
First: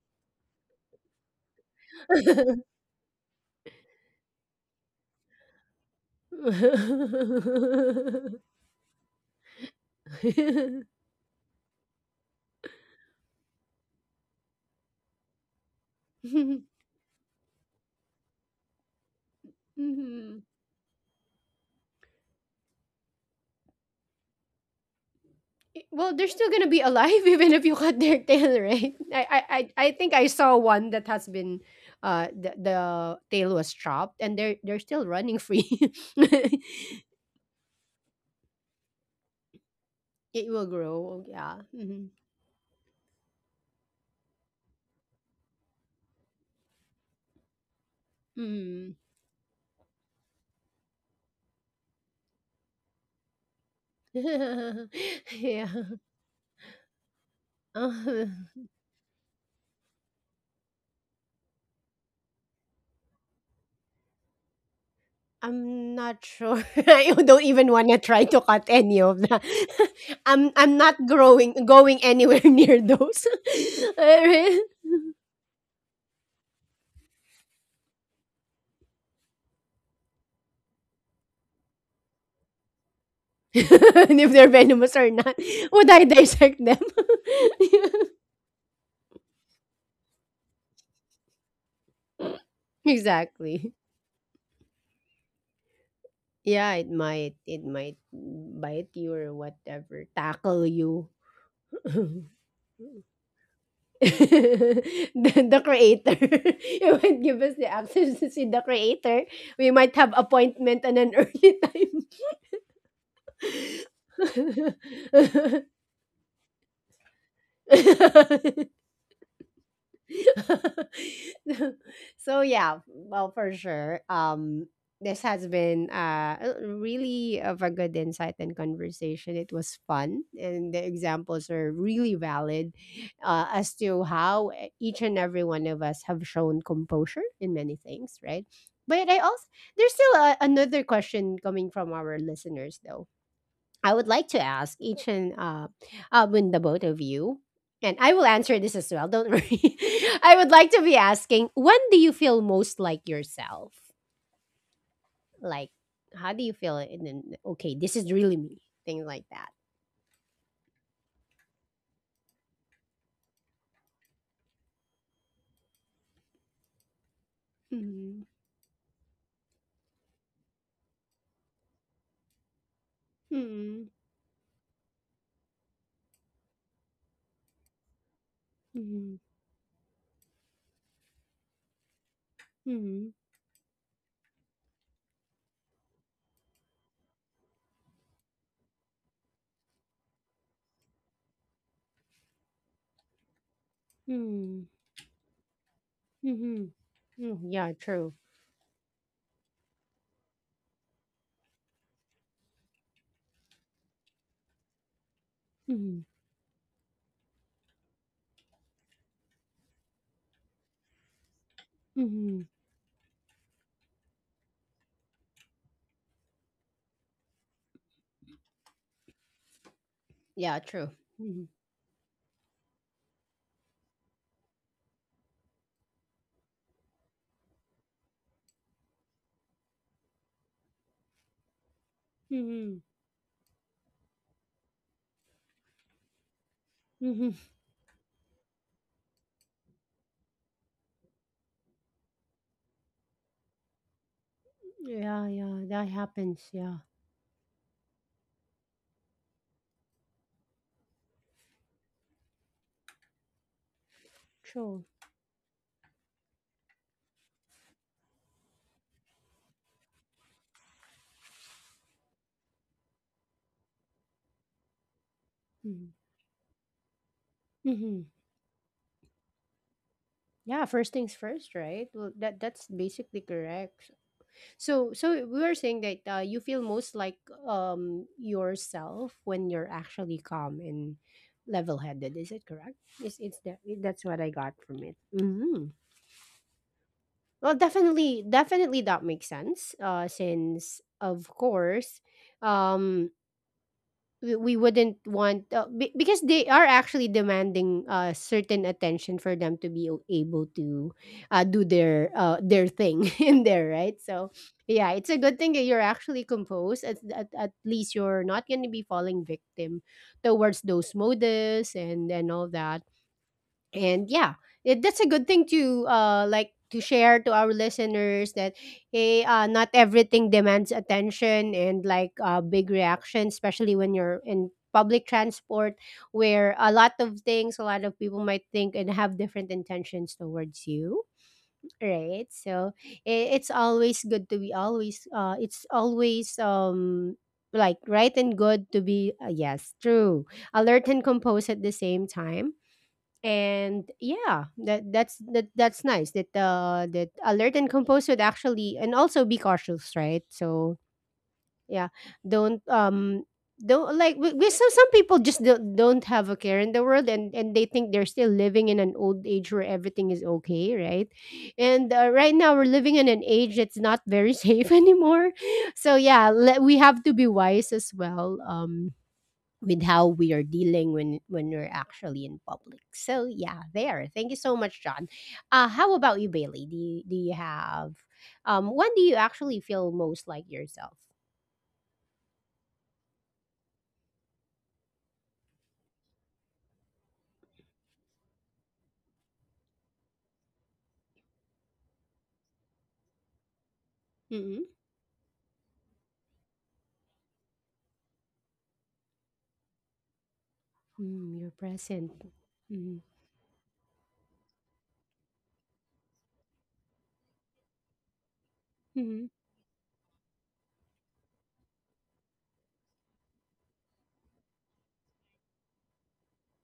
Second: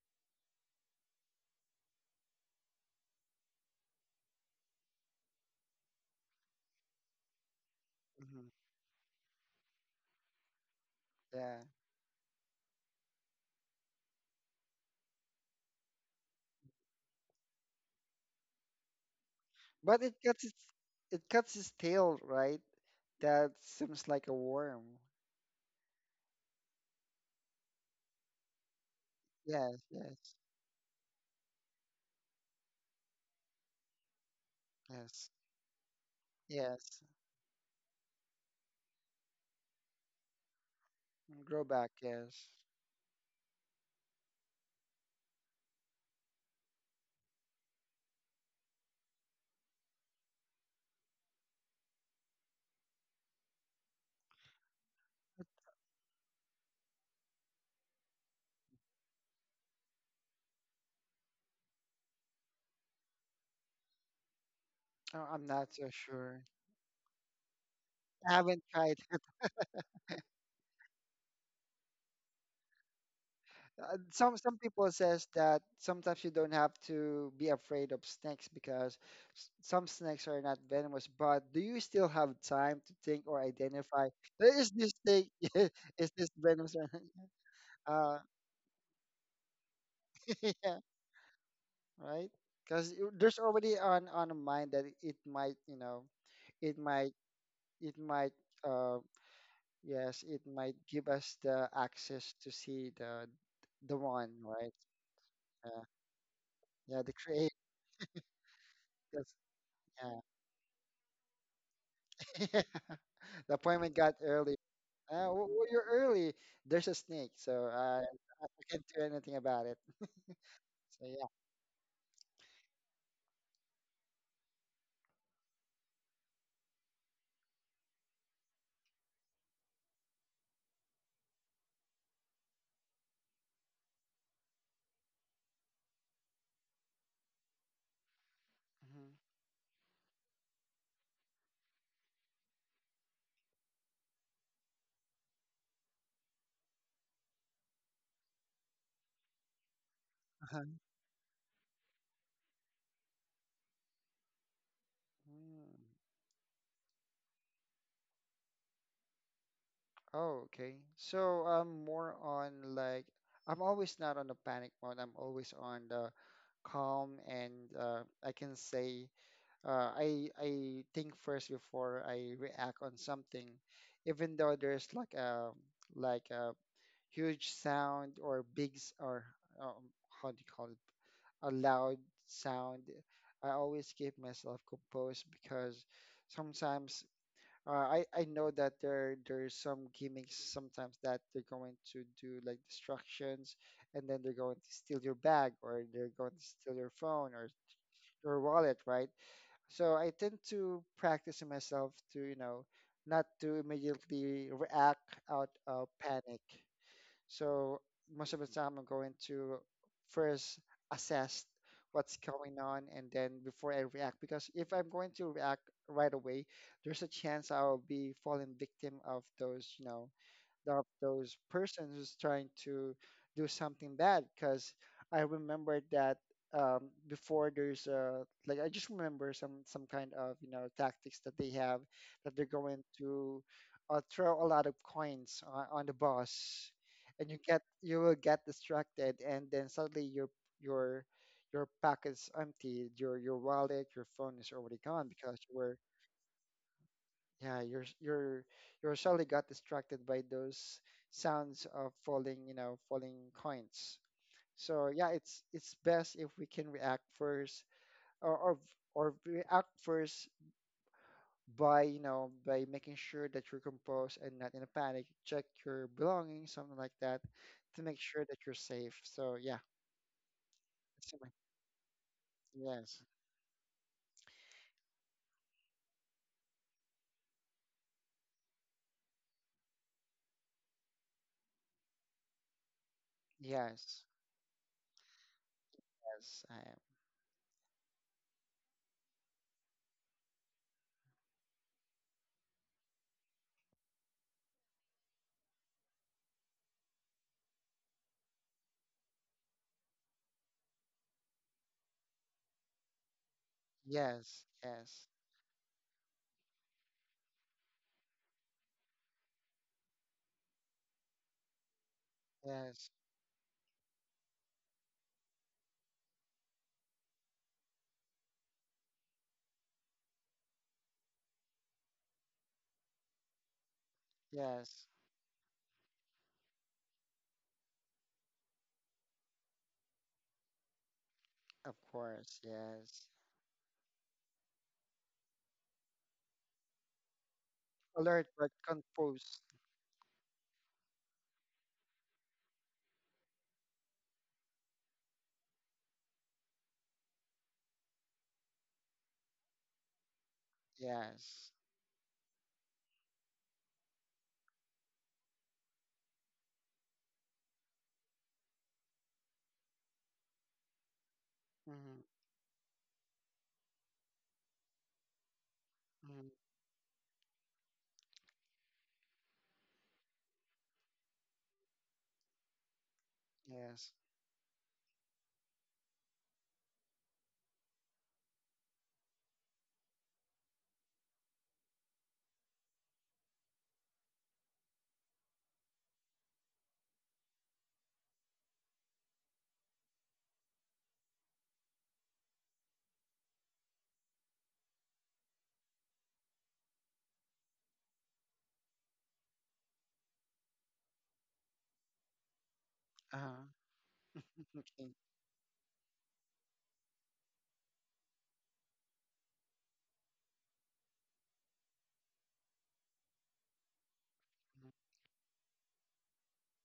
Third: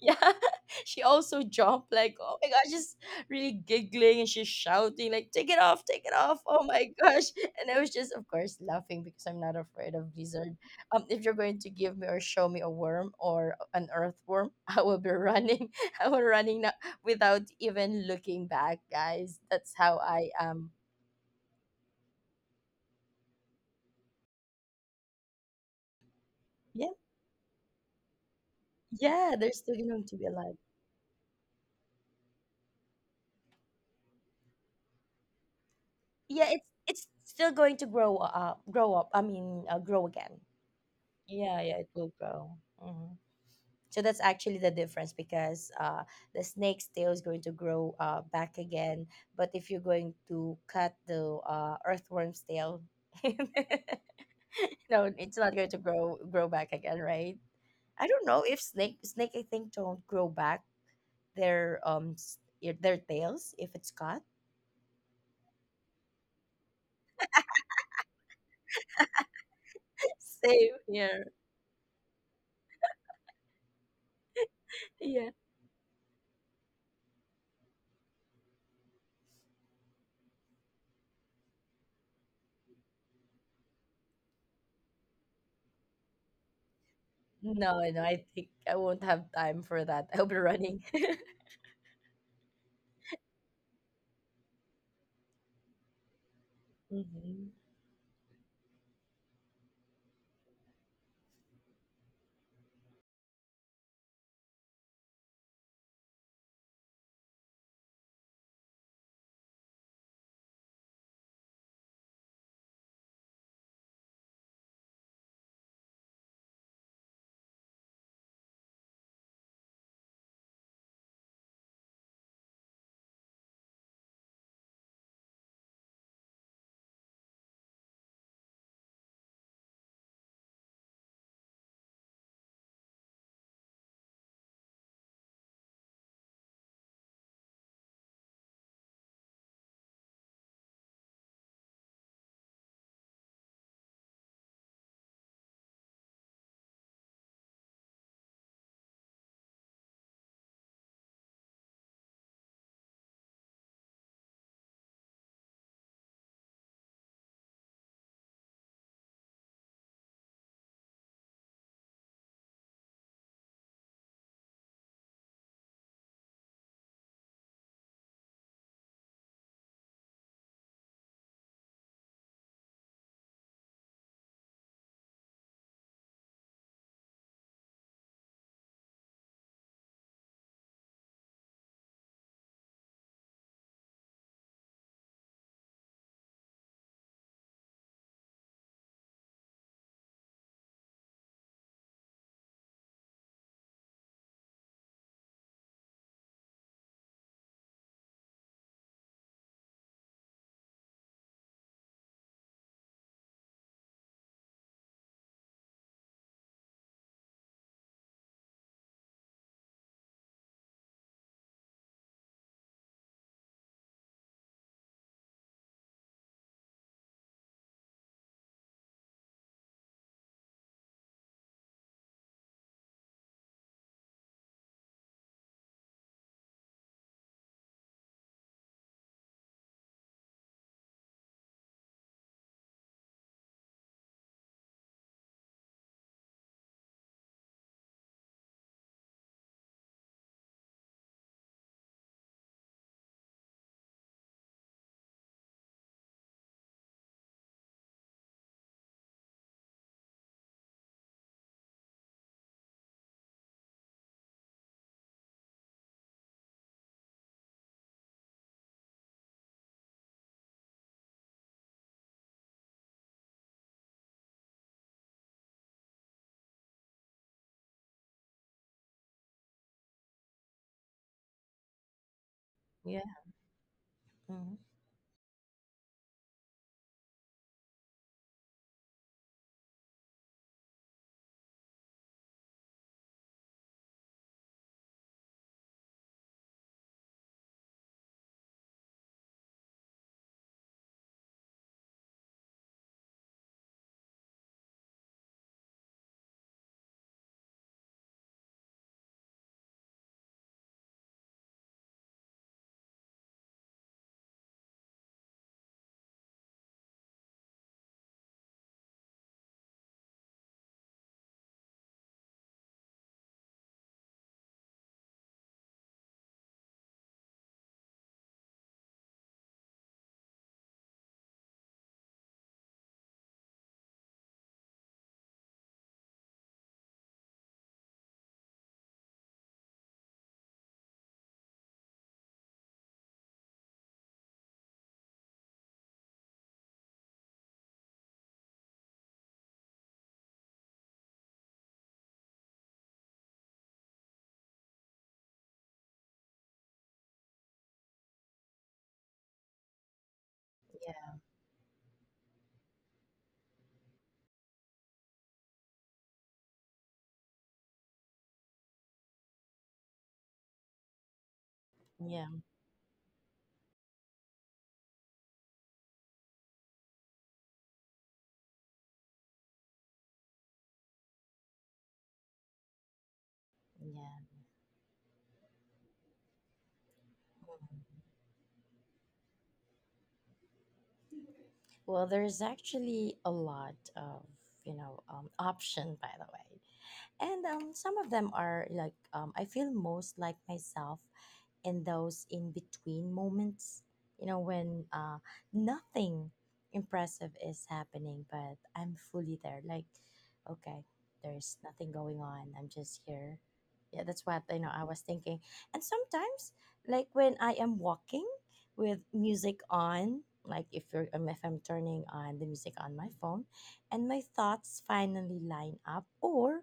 Speaker 2: Yeah. She also jumped, like, oh my gosh, just really giggling, and she's shouting like, take it off, take it off, oh my gosh. And I was just, of
Speaker 3: Mhm.
Speaker 2: course, laughing, because I'm not afraid of lizard. um if you're going
Speaker 3: Yeah.
Speaker 2: to give me or show me a worm or an earthworm, I will be running. I will running now without even looking back, guys. That's how
Speaker 3: But it
Speaker 2: I
Speaker 3: cuts
Speaker 1: Mhm.
Speaker 3: its
Speaker 2: am.
Speaker 3: it cuts its tail, right? That seems like a worm.
Speaker 1: I- Well, they're still gonna be
Speaker 2: yeah
Speaker 1: alive even if you cut their tail, right? I
Speaker 2: yeah
Speaker 1: I
Speaker 2: they're
Speaker 1: I
Speaker 2: still
Speaker 3: Yes,
Speaker 1: I
Speaker 2: going
Speaker 1: think
Speaker 2: to be
Speaker 1: I
Speaker 3: yes,
Speaker 2: alive.
Speaker 1: saw one that has been uh, the, the tail was chopped and they're they're still
Speaker 3: yes,
Speaker 1: running free.
Speaker 2: Yeah, it's
Speaker 3: yes.
Speaker 2: it's still going to grow up grow up I mean, uh, grow again.
Speaker 1: It will grow,
Speaker 3: Mm,
Speaker 2: yeah
Speaker 1: yeah.
Speaker 3: grow
Speaker 2: yeah it
Speaker 3: back,
Speaker 1: Hmm,
Speaker 2: will
Speaker 3: yes.
Speaker 2: grow. Hmm. So that's actually the difference, because, uh, the snake's tail is going to grow, uh, back
Speaker 1: hmm.
Speaker 2: again. But if you're going to cut the, uh, earthworm's tail, no, it's not
Speaker 1: Yeah.
Speaker 2: going to grow grow back again, right? I
Speaker 1: Uh,
Speaker 2: don't know if snake snake I think, don't grow back their um s- i- their tails if it's cut.
Speaker 3: Oh, I'm not so
Speaker 1: I'm not
Speaker 3: sure.
Speaker 1: sure. I don't even wanna try
Speaker 3: I
Speaker 1: to
Speaker 3: haven't
Speaker 1: cut
Speaker 3: tried.
Speaker 1: any of that. I'm
Speaker 2: Same
Speaker 1: I'm not
Speaker 2: here.
Speaker 1: growing going anywhere near those.
Speaker 3: Uh, some some
Speaker 1: Alright.
Speaker 3: people says
Speaker 2: Yeah.
Speaker 3: that sometimes you don't have to be afraid of snakes because s- some snakes are not venomous. But do you still have time to think or identify,
Speaker 1: And if
Speaker 3: "Uh,
Speaker 1: they're
Speaker 3: is this
Speaker 1: venomous or
Speaker 3: snake
Speaker 1: not, would I
Speaker 3: is this
Speaker 1: dissect
Speaker 3: venomous
Speaker 1: them?
Speaker 3: or not?"
Speaker 2: No, no,
Speaker 3: Uh,
Speaker 2: I think I won't have time for that. I'll be
Speaker 3: yeah,
Speaker 2: running.
Speaker 3: right? Because there's already
Speaker 1: Exactly.
Speaker 3: on on a mind that it might, you know
Speaker 1: Yeah,
Speaker 3: it
Speaker 1: it
Speaker 3: might,
Speaker 1: might.
Speaker 2: Hmm.
Speaker 1: It
Speaker 3: it
Speaker 1: might
Speaker 3: might,
Speaker 1: bite
Speaker 3: uh
Speaker 1: you or whatever,
Speaker 3: yes, it
Speaker 1: tackle
Speaker 3: might give
Speaker 1: you.
Speaker 3: us the
Speaker 1: the,
Speaker 3: access to see the the one, right?
Speaker 1: the
Speaker 3: uh,
Speaker 1: creator.
Speaker 3: yeah,
Speaker 1: It
Speaker 3: the
Speaker 1: might give
Speaker 3: create,
Speaker 1: us the access to see the creator.
Speaker 3: that's-
Speaker 1: We might have
Speaker 3: yeah.
Speaker 1: appointment on an early
Speaker 3: The appointment got early. Uh, well,
Speaker 1: time.
Speaker 3: well, you're early. There's a snake, so uh, I can't do anything about it. So yeah.
Speaker 1: So yeah, well, for sure. Um this has been uh a- really of a good insight and conversation. It was fun and the examples are really valid, uh, as to how e- each and every one of us have shown composure in many things, right? But I also there's still a, another question coming from our listeners, though. I would like to ask each and uh, uh, when the both of you, and I will answer this as well. Don't worry. I would like
Speaker 3: Mhm.
Speaker 1: to be asking, when do you feel most like yourself? Like,
Speaker 3: Mm.
Speaker 1: how do you feel? And then, okay, this is really me. Things like that.
Speaker 3: Oh, okay. So I'm more on like I'm always not on the panic mode. I'm always on the calm and uh,
Speaker 1: Mhm,
Speaker 3: I can say uh, I I think first before I react on something,
Speaker 1: mhm,
Speaker 3: even though there's like a like a huge sound or big s-
Speaker 1: mhm,
Speaker 3: or um, how do you call it, a loud sound.
Speaker 1: mhm,
Speaker 3: I always keep myself composed because sometimes uh, I, I know that there there's some gimmicks sometimes that they're going to do, like distractions, and then they're going
Speaker 1: mhm,
Speaker 3: to steal your bag, or they're going to
Speaker 1: mhm,
Speaker 3: steal your phone or
Speaker 1: mhm. Yeah, true.
Speaker 3: your wallet, right? So I tend to practice myself to, you know, not to immediately react out of
Speaker 1: Mhm,
Speaker 3: panic. So most of the time, I'm going to first assess what's
Speaker 1: mhm.
Speaker 3: going on, and then before I react, because if I'm going to react right away, there's a chance I'll be falling victim of those, you know,
Speaker 1: Yeah,
Speaker 3: of
Speaker 1: true.
Speaker 3: those
Speaker 1: Mhm,
Speaker 3: persons who's trying to do something bad. Because I remember that, um, before, there's uh like, I just remember some some kind of, you know, tactics that they have, that they're
Speaker 1: mhm,
Speaker 3: going to uh, throw a lot of coins on, on the boss, and
Speaker 1: mhm.
Speaker 3: you get, you will get distracted, and then suddenly your your your pack is empty, your your wallet, your phone is already gone
Speaker 1: Yeah,
Speaker 3: because you
Speaker 1: yeah,
Speaker 3: were,
Speaker 1: that happens. Yeah,
Speaker 3: yeah, you're s- you're you're surely got distracted by those sounds of falling, you know, falling coins.
Speaker 1: true.
Speaker 3: So yeah, it's it's best if we can react first, or or, or react first by, you know, by making sure that you're composed and not in a panic. Check your
Speaker 1: Mhm,
Speaker 3: belongings, something like that, to make
Speaker 1: mhm.
Speaker 3: sure that you're safe. So yeah,
Speaker 1: Yeah, first things
Speaker 3: that's my-
Speaker 1: first, right? Well, that that's
Speaker 3: yes,
Speaker 2: Yeah.
Speaker 1: basically correct.
Speaker 2: Hmm.
Speaker 1: So, so we were saying that, uh, you feel most like, um, yourself when you're actually calm and level-headed. Is it correct? It's it's that
Speaker 3: yes,
Speaker 1: that's what I got from it. Hmm.
Speaker 3: yes, I am.
Speaker 1: Well, definitely, definitely that makes sense. Uh, since of course, um, we we wouldn't want, uh, be- because they are actually demanding uh, certain attention for them to be o- able to uh, do their uh their thing in there, right? So
Speaker 3: Yes,
Speaker 1: yeah,
Speaker 3: yes,
Speaker 1: it's a good thing that you're actually composed, at, at, at least you're not going to be falling victim towards those modus and and all that.
Speaker 3: yes,
Speaker 1: And yeah, it, that's a good thing to uh, like, to share to our listeners that hey, uh, not everything demands attention and like, uh, big reaction, especially when you're in
Speaker 3: yes.
Speaker 1: public transport where a lot of things, a lot of people might think and have different intentions towards you,
Speaker 3: Of
Speaker 1: right?
Speaker 3: course,
Speaker 1: so
Speaker 3: yes.
Speaker 1: i- it's always good to be always, uh it's always um like right
Speaker 3: Alert
Speaker 1: and
Speaker 3: but
Speaker 1: good to be, uh,
Speaker 3: confused.
Speaker 1: yes, true, alert and composed at the same time. And yeah, that that's that that's nice that uh, that alert and composed would actually and also be cautious, right? So
Speaker 2: Yeah.
Speaker 3: Yes.
Speaker 1: yeah, don't um don't like we, we some some people just don't, don't have a care in the world and and they think they're still living in an old age where everything is okay, right? And,
Speaker 3: Mm-hmm.
Speaker 1: uh,
Speaker 2: Yeah.
Speaker 1: right now we're living in an age that's not very safe anymore. So yeah,
Speaker 3: Hmm.
Speaker 1: let, we have to be wise as well, um, with how we are dealing when when we're actually in public. So yeah,
Speaker 3: Yes.
Speaker 1: there.
Speaker 2: Yeah.
Speaker 1: Thank you so much, John. Uh, how about you, Bailey? Do you, do you have, um, when do you actually feel most like yourself?
Speaker 2: Well, there's actually a lot of, you know, um, option, by the way. And um, some of them are like, um, I feel most like myself in those in between moments, you know,
Speaker 1: Mm-hmm.
Speaker 2: when, uh, nothing impressive is happening, but I'm fully there. Like, okay,
Speaker 1: Mm, you're
Speaker 2: there's nothing going
Speaker 1: present.
Speaker 2: on. I'm
Speaker 1: Mm-hmm.
Speaker 2: just here.
Speaker 3: Uh-huh.
Speaker 2: Yeah, that's what, you know, I
Speaker 3: Okay.
Speaker 2: was thinking, and sometimes, like when I am walking with
Speaker 1: Mm-hmm.
Speaker 2: music on, like if you're, um, if I'm turning on the music on my phone, and my thoughts finally line up, or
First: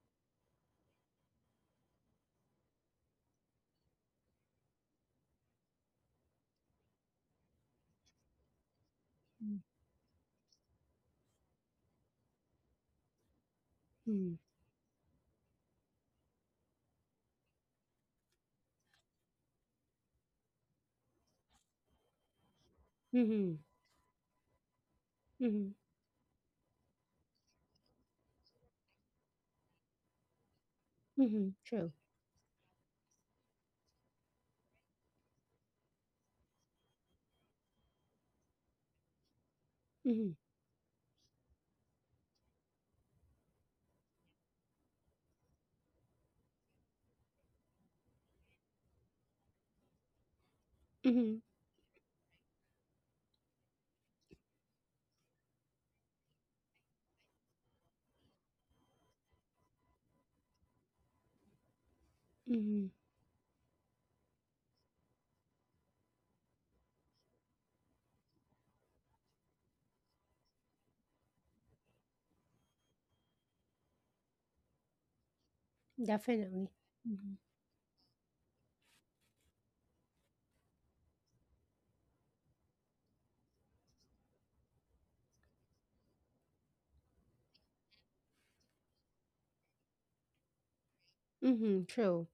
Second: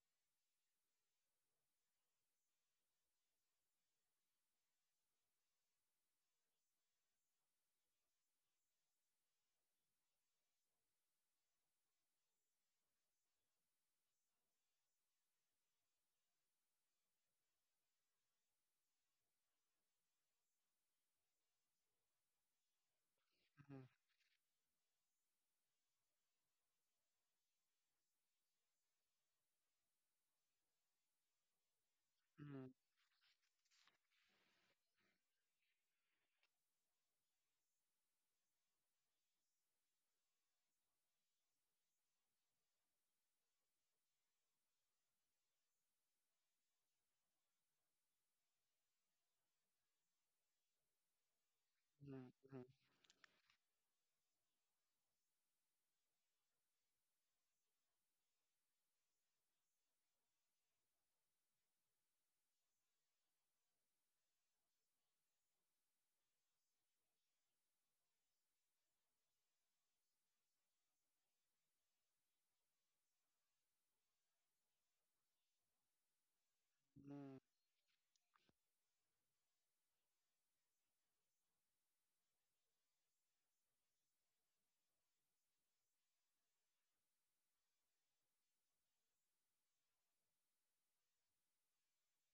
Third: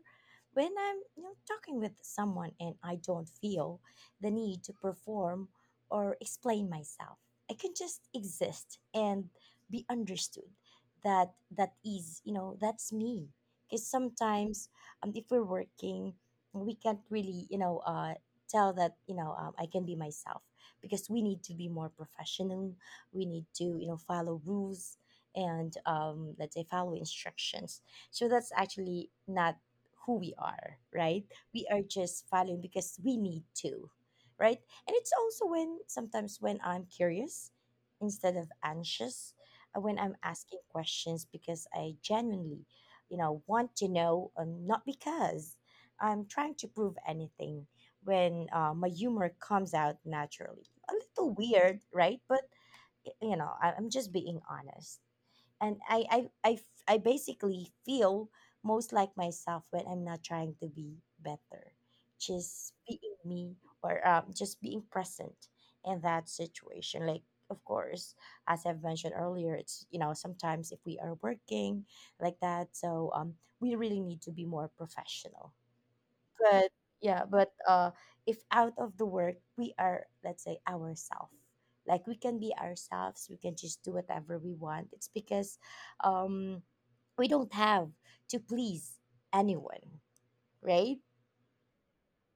Speaker 2: when I'm, you know, talking with someone, and I don't feel the need to perform or explain myself. I can just exist and be understood. That, that is, you know, that's me. Because
Speaker 1: Mm-hmm.
Speaker 2: sometimes, um, if we're working, we can't really, you know, uh, tell that, you know, um, I can be myself, because we need to be more professional. We need
Speaker 1: Mm-hmm.
Speaker 2: to,
Speaker 3: Mm-hmm.
Speaker 2: you know, follow rules,
Speaker 1: Mm-hmm.
Speaker 2: and, um, let's say, follow instructions. So that's actually not who we are, right?
Speaker 1: Mm-hmm.
Speaker 2: We are
Speaker 1: True.
Speaker 2: just following
Speaker 3: Hmm.
Speaker 2: because we need to, right? And it's also when sometimes when I'm curious instead of anxious, uh, when I'm
Speaker 1: Mm-hmm.
Speaker 2: asking questions because I genuinely, you know, want to know, um, not because I'm trying to prove anything. When, uh, my humor comes out naturally, a little
Speaker 1: Mm-hmm.
Speaker 2: weird, right? But
Speaker 3: Hmm.
Speaker 2: y- you know, I- I'm just being honest, and I, I I f- I basically feel most like myself when I'm not trying to be better, just
Speaker 1: Mm-hmm.
Speaker 2: being me, or, um, just being present in that situation. Like of course, as I've mentioned earlier, it's you know sometimes if we are working like that, so um we really need to be more professional, but
Speaker 1: Definitely.
Speaker 2: yeah
Speaker 1: Mm-hmm.
Speaker 3: Hmm.
Speaker 2: but uh if out of the work we are, let's say, ourselves, like we can be ourselves, we can just do whatever we want. It's because um we don't have to please anyone, right?
Speaker 1: Mm-hmm. True.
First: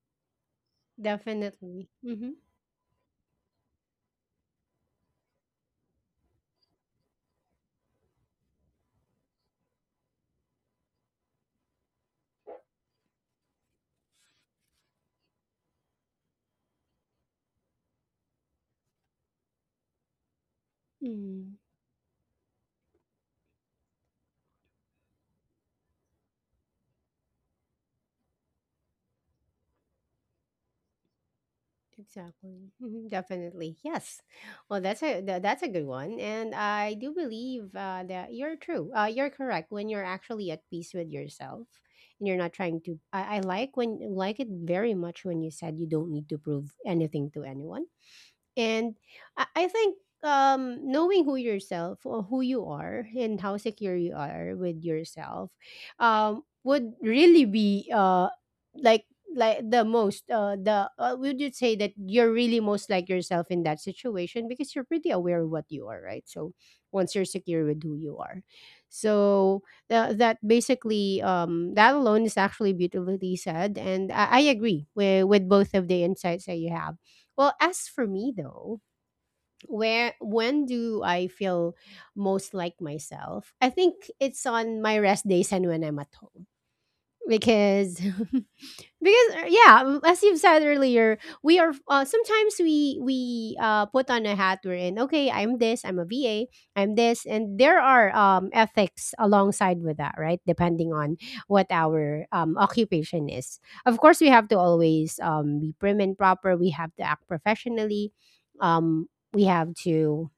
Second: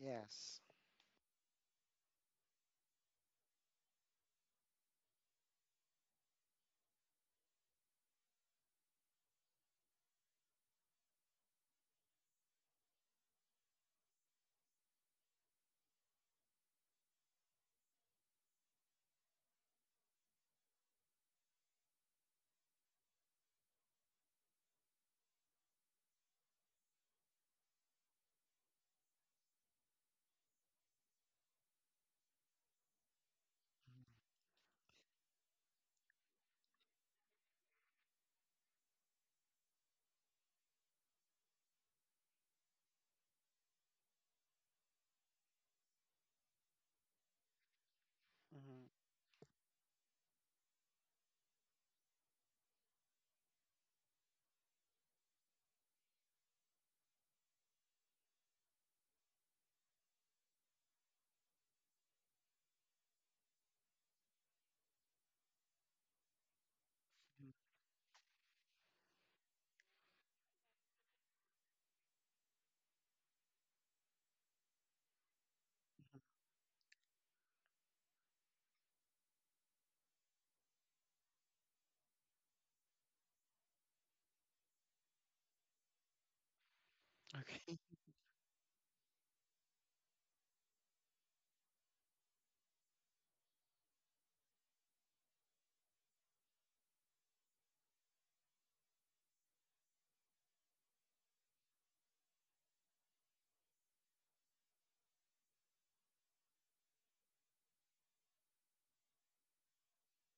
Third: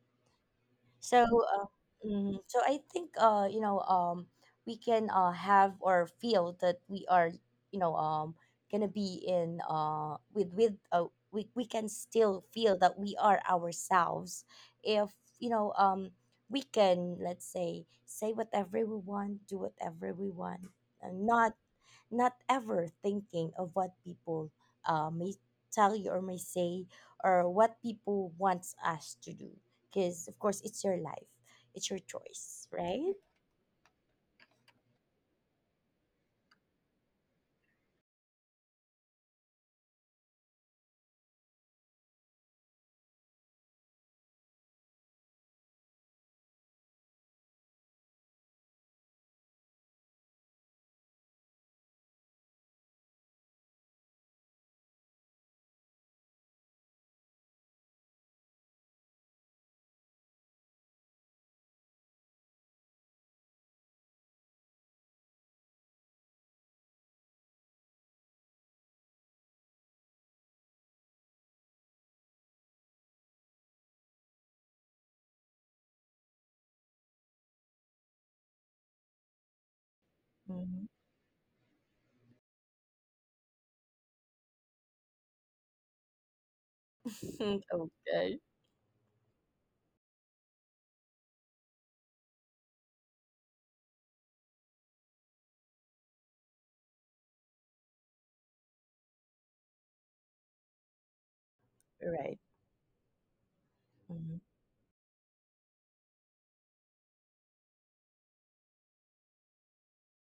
Speaker 3: Hmm. Yes.
Speaker 2: So, uh,
Speaker 1: Definitely.
Speaker 2: mhm. so I think uh, you know um, we can uh, have or feel that we are you know um, gonna be in uh, with with uh, we we can still feel that we are ourselves if you know um, we can, let's say, say whatever we want, do whatever we want, and
Speaker 1: Mm-hmm.
Speaker 2: not not ever thinking of what people uh, may tell you or may say, or what people wants us to do, because of course it's your life, it's your choice,
Speaker 1: Exactly.
Speaker 2: right?
Speaker 1: Definitely. Yes. Well, that's a tha- that's a good one, and I do believe, uh, that you're true. Uh, you're correct when you're actually at peace with yourself, and you're not trying to. I, I like when, like it very much when you said you don't need to prove anything to anyone.
Speaker 3: Mm-hmm.
Speaker 1: And I, I think, um, knowing who yourself or who you are and how secure you are with yourself, um, would really be uh, like like the most uh the uh, would you say that you're really most like yourself in that situation because you're pretty aware of what you are, right? So once you're
Speaker 3: Hmm.
Speaker 1: secure with who you are, so tha- that basically um, that alone is actually beautifully said and i, I agree with, with both of the insights that you have. Well, as for me though, where when
Speaker 2: Hmm.
Speaker 1: do I feel most like myself? I think it's on my rest days and when I'm at home,
Speaker 3: Okay.
Speaker 1: because
Speaker 2: Okay.
Speaker 1: because uh, yeah um, as you've said earlier, we are uh, sometimes we we uh, put on a hat, we're in, okay, I'm this, I'm a va, I'm this, and there are um, ethics alongside with that, right? Depending on what our
Speaker 2: Right.
Speaker 1: um, occupation is. Of course, we
Speaker 2: Hmm.
Speaker 1: have to always um, be prim and proper, we have to act professionally, um, we have to,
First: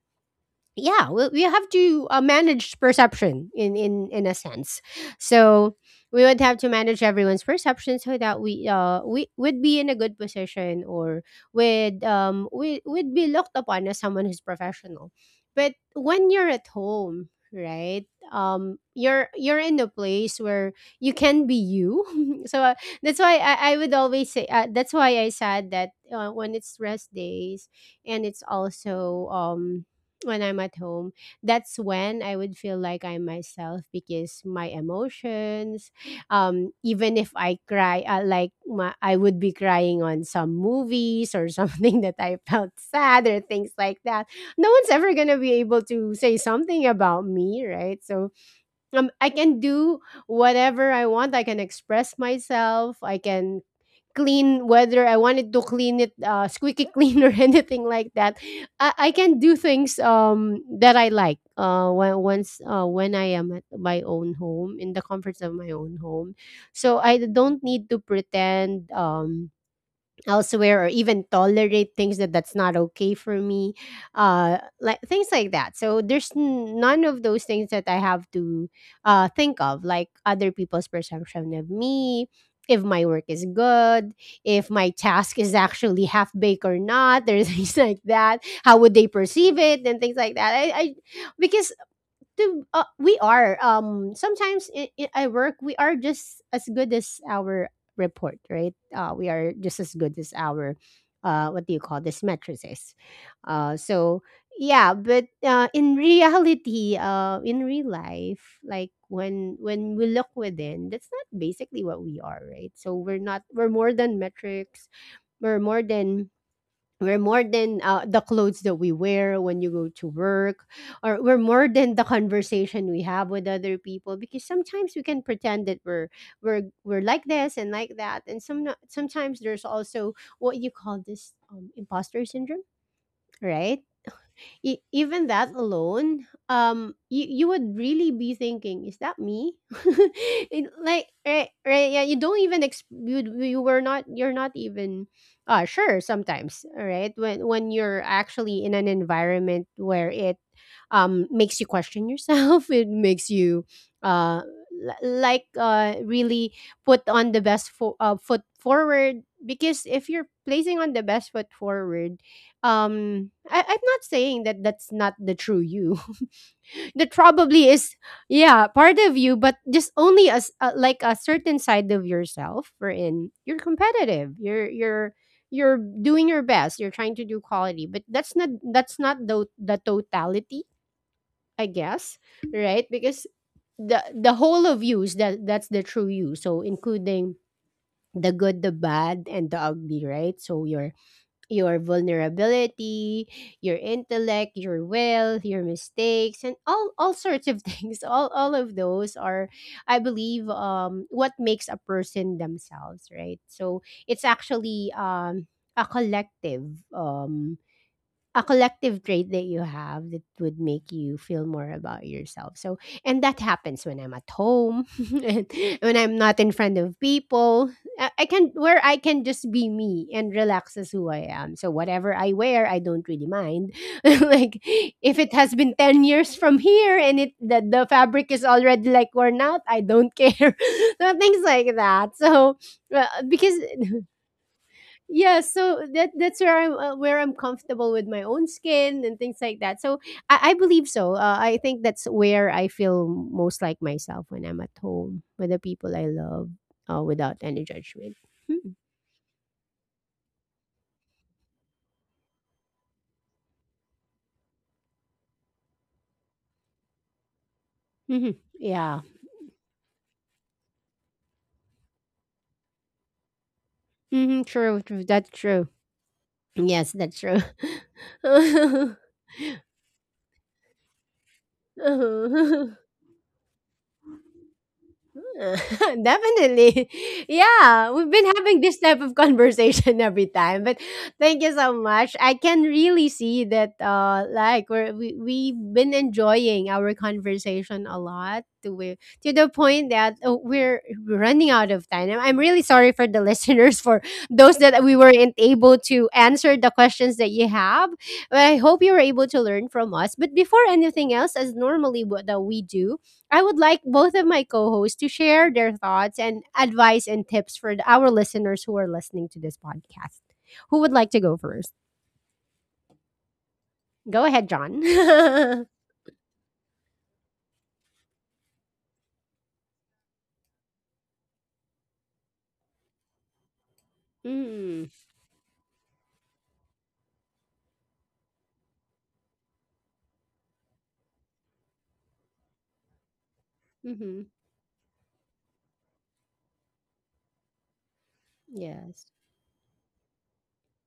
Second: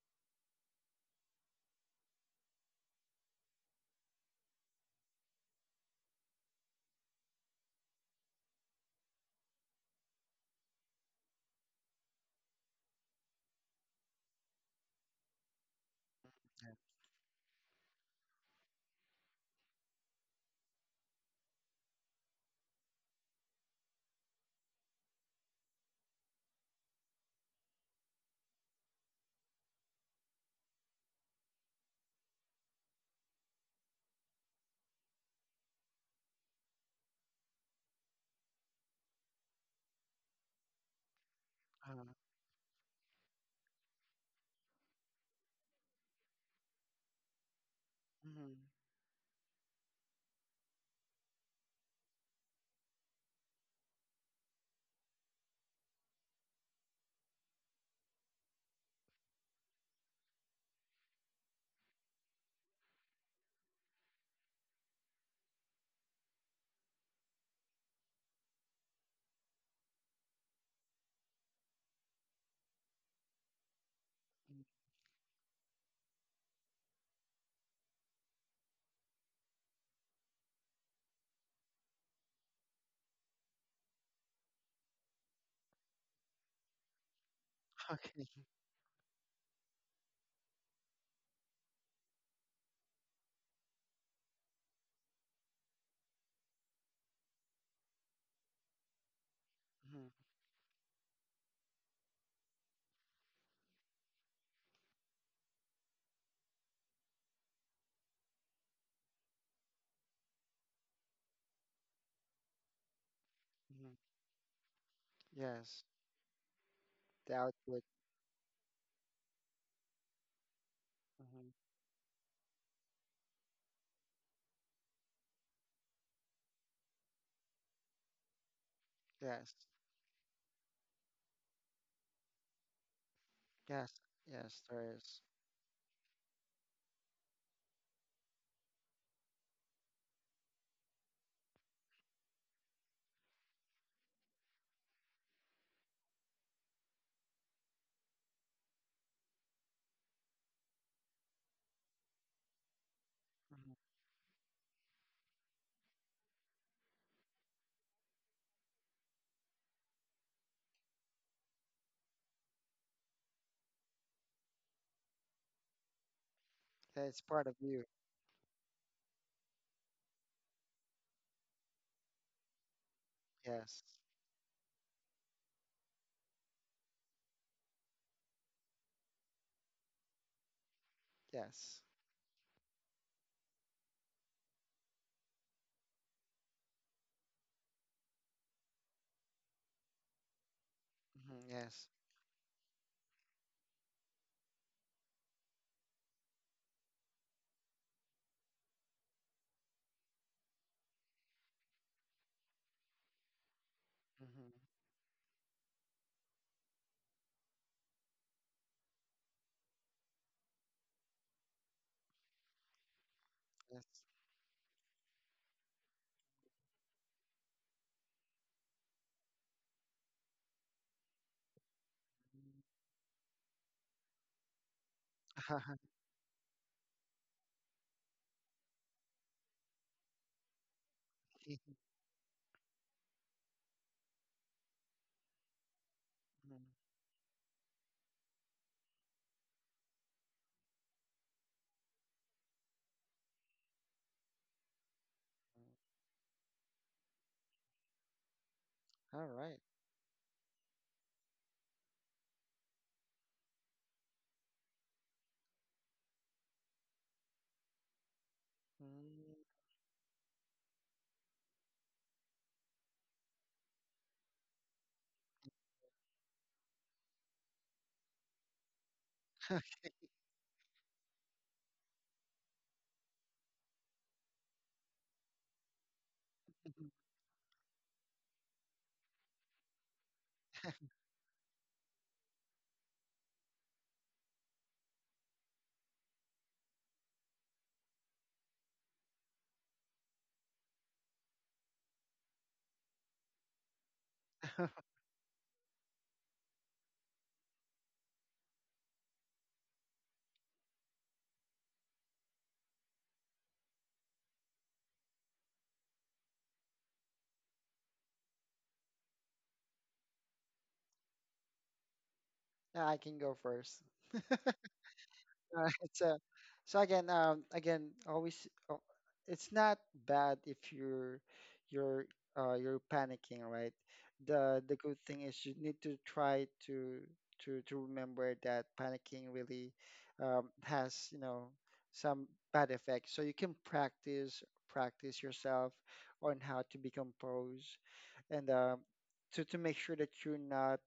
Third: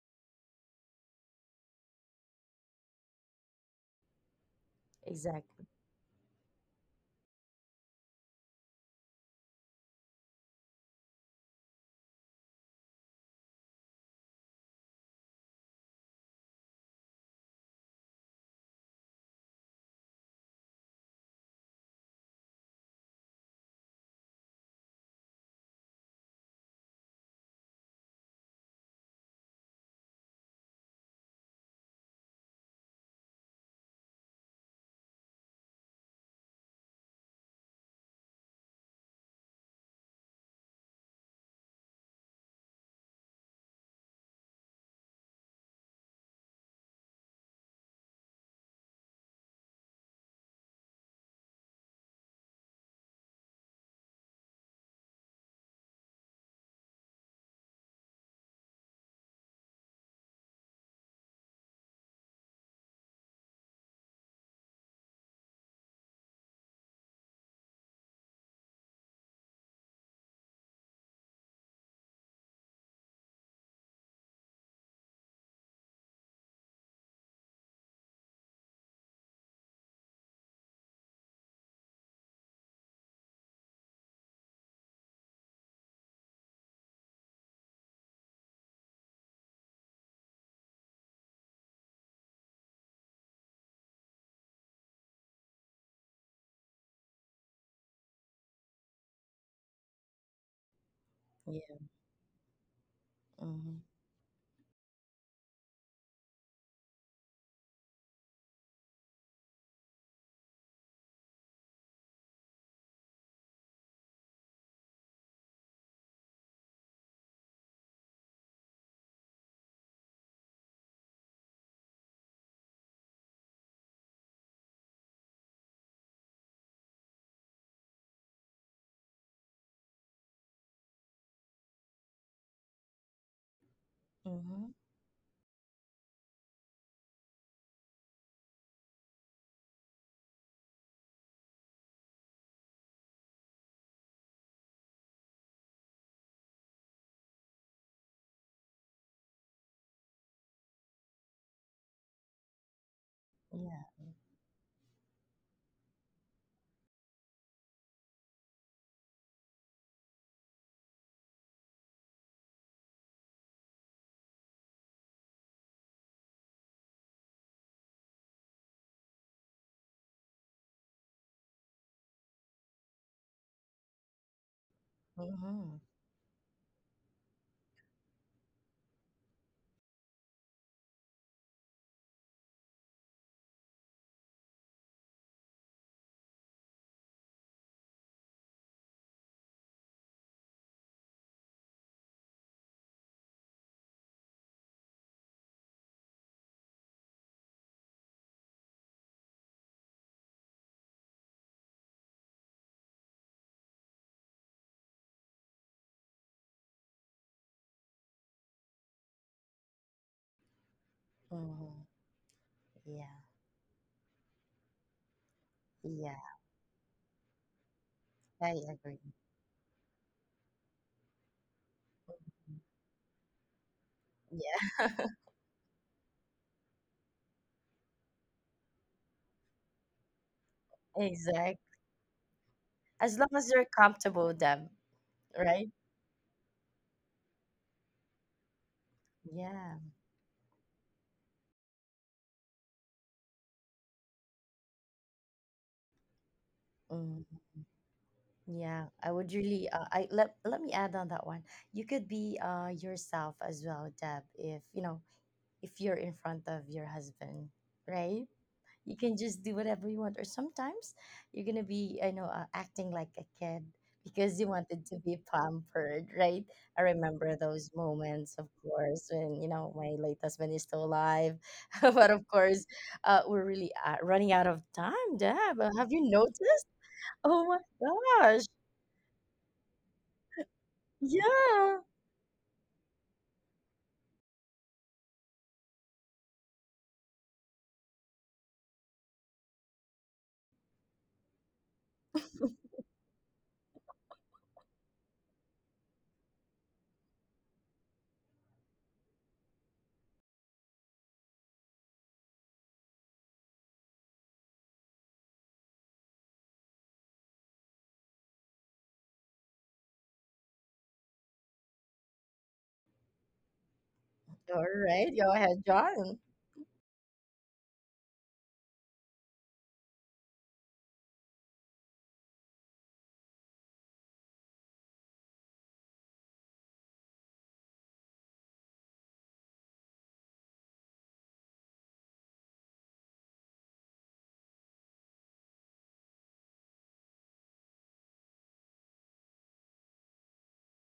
Speaker 1: yeah, we, we have to uh, manage perception in in in a sense.
Speaker 2: Exactly.
Speaker 1: So we would have to manage everyone's perception so that we uh we would be in a good position, or would um, we would be looked upon as someone who's professional. But when you're at
Speaker 3: Yeah.
Speaker 1: home, right, um, you're you're in a place where you can be you, so uh, that's why I, I would always say uh, that's why i said that uh, when it's rest days, and it's also um, when I'm at home, that's when I would feel like I'm myself, because my emotions, um, even if I cry, uh, like my, I would be crying on some movies or something
Speaker 3: Uh,
Speaker 1: that I felt sad or things like that. No one's ever gonna be able to say something about me, right? So
Speaker 3: hmm.
Speaker 1: um, I can do whatever I want. I can express myself. I can clean, whether I wanted to clean it uh, squeaky clean or anything like that. I, I can do things um, that I like uh, when, once uh, when I am at my own home, in the comforts of my own home. So I don't need to pretend. Um, elsewhere or even tolerate things that that's not okay for me, uh, like things like that. So there's n- none of those things that i have to uh, think of like other people's perception of me, if my work is good, if my task is actually half baked or not, there's things like
Speaker 3: Okay.
Speaker 1: that, how would they perceive it and things like that, i, I, because to uh, we are um, sometimes in, in I work, we are just as good as our report, right? Uh, we are just as
Speaker 3: Hmm. Hmm.
Speaker 1: good as our, uh, what do you
Speaker 2: Yeah.
Speaker 1: call this, matrices, uh,
Speaker 2: Hmm.
Speaker 1: so yeah. But uh, in reality, uh, in real life, like when when we look within, that's not basically what we are, right? So we're not, we're more than metrics, we're
Speaker 3: Yes.
Speaker 1: more than, we're
Speaker 3: The
Speaker 1: more than
Speaker 3: output.
Speaker 1: uh, the clothes that we wear when you go to work, or we're
Speaker 3: Hmm.
Speaker 1: more than the conversation we have with other people. Because sometimes we can pretend that we're we're we're like this and like that, and some sometimes
Speaker 3: Yes.
Speaker 1: there's also what you call this um, imposter syndrome, right?
Speaker 3: Yes. Yes,
Speaker 2: Hmm.
Speaker 1: e-
Speaker 3: there is.
Speaker 1: even that alone um you, you would really be thinking, is that me? It- like right, right, yeah, you don't even ex- you, you were not, you're not even uh sure sometimes, right. when when you're actually in an environment where it um makes you question yourself it makes you
Speaker 3: Mm-hmm.
Speaker 2: Yeah.
Speaker 1: uh li- like uh really put on the best fo- uh, foot forward. Because if you're placing on the best foot forward, um, I, I'm not saying that that's not the true you. That
Speaker 3: That's part of
Speaker 1: probably
Speaker 3: you.
Speaker 1: is, yeah, part of you, but just only as uh, like a certain side of yourself. Wherein you're
Speaker 3: Yes.
Speaker 1: competitive. You're you're you're
Speaker 2: Hmm.
Speaker 1: doing your best. You're trying to do quality, but that's not that's not the the totality, I
Speaker 3: Yes.
Speaker 1: guess, right? Because the the whole of you is that, that's the true you. So including the good, the bad, and the ugly, right? So your
Speaker 3: Hmm.
Speaker 1: your
Speaker 3: Yes.
Speaker 1: vulnerability, your intellect, your will, your mistakes, and all all sorts of things. All all of those are, I believe, um, what makes a person themselves, right? So it's
Speaker 3: Hmm.
Speaker 1: actually um a collective um a collective trait that you have that would make you feel more
Speaker 2: Hmm.
Speaker 1: about yourself. So,
Speaker 2: Yeah.
Speaker 1: and that happens when
Speaker 3: Yes.
Speaker 1: I'm at home and when
Speaker 2: Yeah,
Speaker 1: I'm not in front of people. I I can
Speaker 2: I
Speaker 1: where I
Speaker 2: agree.
Speaker 1: can just be me and relax as who I am. So whatever I
Speaker 3: Mhm.
Speaker 1: wear, I don't really mind. Like
Speaker 2: Yeah.
Speaker 1: if it has been ten years from here and it the, the fabric is already like worn out, I don't care. So things
Speaker 2: Exactly.
Speaker 1: like
Speaker 3: Mhm.
Speaker 1: that. So well,
Speaker 2: As long as
Speaker 1: because
Speaker 2: you're comfortable with them.
Speaker 1: yeah,
Speaker 2: Right.
Speaker 1: so that that's where I'm uh, where I'm comfortable with my own skin and things like
Speaker 2: Yeah.
Speaker 1: that. So i, I believe so. uh, I think that's where I feel most like myself, when I'm at home with the people I love, uh,
Speaker 2: Mm-hmm.
Speaker 1: without any judgment.
Speaker 2: Yeah, I
Speaker 3: All
Speaker 2: would
Speaker 3: right.
Speaker 2: really, uh, I let let me add on that one. You could be uh yourself as well, Deb, if you know, if you're in front of your husband, right?
Speaker 1: Mm-hmm.
Speaker 2: You
Speaker 1: Yeah.
Speaker 2: can
Speaker 3: Mm.
Speaker 2: just do whatever you want, or sometimes you're going to be, I know, uh, acting like a kid because
Speaker 1: Mm-hmm.
Speaker 2: you
Speaker 1: True,
Speaker 2: wanted to
Speaker 1: true,
Speaker 2: be
Speaker 1: that's true.
Speaker 2: pampered, right? I
Speaker 1: Yes, that's
Speaker 2: remember
Speaker 1: true.
Speaker 2: those moments, of course, when, you know, my late husband is still alive. But of course, uh, we're really uh, running out of time, Deb. Uh, Have you noticed?
Speaker 1: Definitely.
Speaker 2: Oh
Speaker 1: Yeah, we've been
Speaker 2: my.
Speaker 1: having this type of conversation every time. But thank you so
Speaker 2: Yeah.
Speaker 1: much. I can really see that uh like we're, we we've been enjoying our conversation a lot to we, to the point that uh, we're running out of time. I'm I'm really sorry for the listeners, for those that we weren't able to answer the questions that you have. But I hope you were able to learn from us. But before anything else, as normally what that we do, I would like both of my co hosts to share their thoughts and advice and tips for th- our listeners who are listening to this podcast. Who would like to go first?
Speaker 3: I can go first.
Speaker 1: Go ahead,
Speaker 2: All
Speaker 1: John.
Speaker 2: right, go ahead,
Speaker 1: Mm-hmm.
Speaker 3: Uh, it's
Speaker 2: John.
Speaker 3: uh, so again, um, again, always, uh, it's not bad if you're you're uh, you're panicking, right? The the good thing is you need to try to to to remember that panicking really um, has, you know, some bad effects. So you can
Speaker 1: Mm-hmm.
Speaker 3: practice, practice yourself on how to be composed, and uh,
Speaker 1: Yes.
Speaker 3: to to make sure that you're not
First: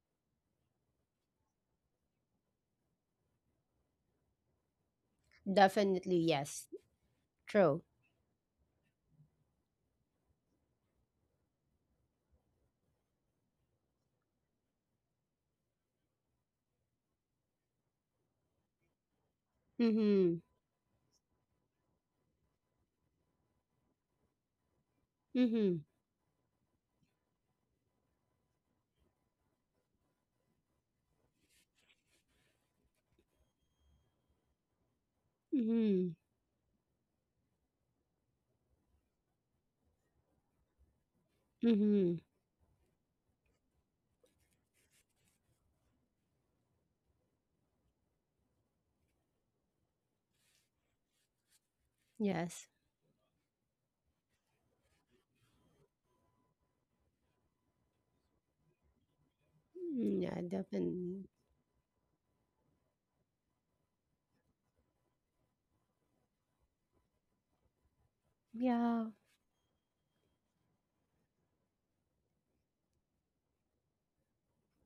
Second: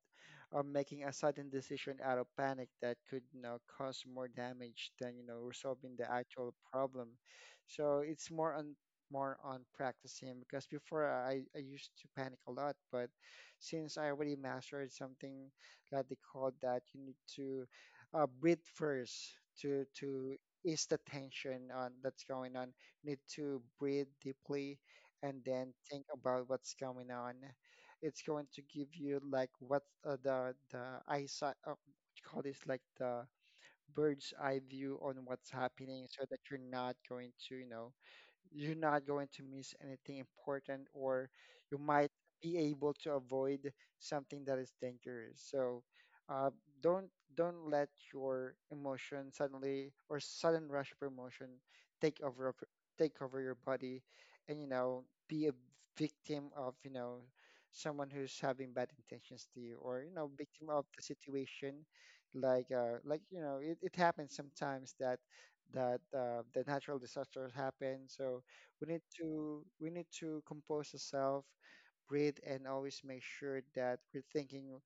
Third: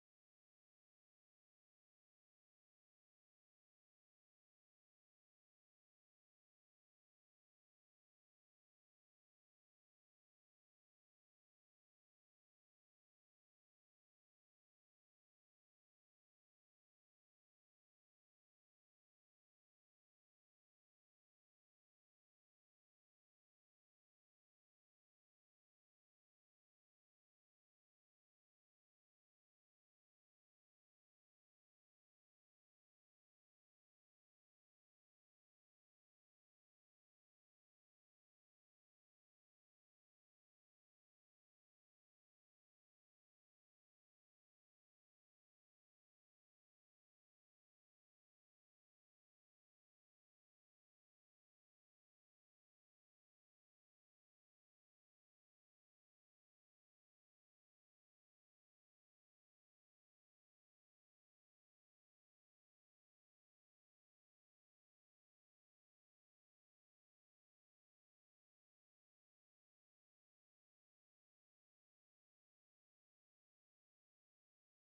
Speaker 3: uh, making a sudden decision out of panic that could, you know, cause more damage than, you know, resolving the
Speaker 1: Definitely,
Speaker 3: actual
Speaker 1: yes.
Speaker 3: problem.
Speaker 1: True.
Speaker 3: So it's more on more on practicing, because before, I, I used to panic a lot, but since I already mastered something that they call, that you need to uh, breathe first to to
Speaker 1: Mm-hmm.
Speaker 3: ease the tension on that's going on. You need to breathe deeply and then
Speaker 1: Mm-hmm.
Speaker 3: think about what's going on. It's going to give you like what, uh, the the eyesight, uh, what you call this, like the bird's eye view on what's happening,
Speaker 1: Mm-hmm.
Speaker 3: so that you're not going to, you know, you're not going to miss anything important, or you might
Speaker 1: Mm-hmm.
Speaker 3: be able to avoid something that is dangerous. So uh, don't don't let your emotion suddenly, or sudden rush of emotion, take over of-
Speaker 1: Yes.
Speaker 3: take over your body, and you know, be a victim of, you know, someone who's having bad intentions to you, or you
Speaker 1: Mm,
Speaker 3: know,
Speaker 1: yeah,
Speaker 3: victim of the
Speaker 1: definitely.
Speaker 3: situation. Like uh like you know, it, it happens sometimes that that uh, the natural disasters happen. So we need
Speaker 1: Yeah.
Speaker 3: to, we need to compose ourselves, breathe, and always make sure that we're thinking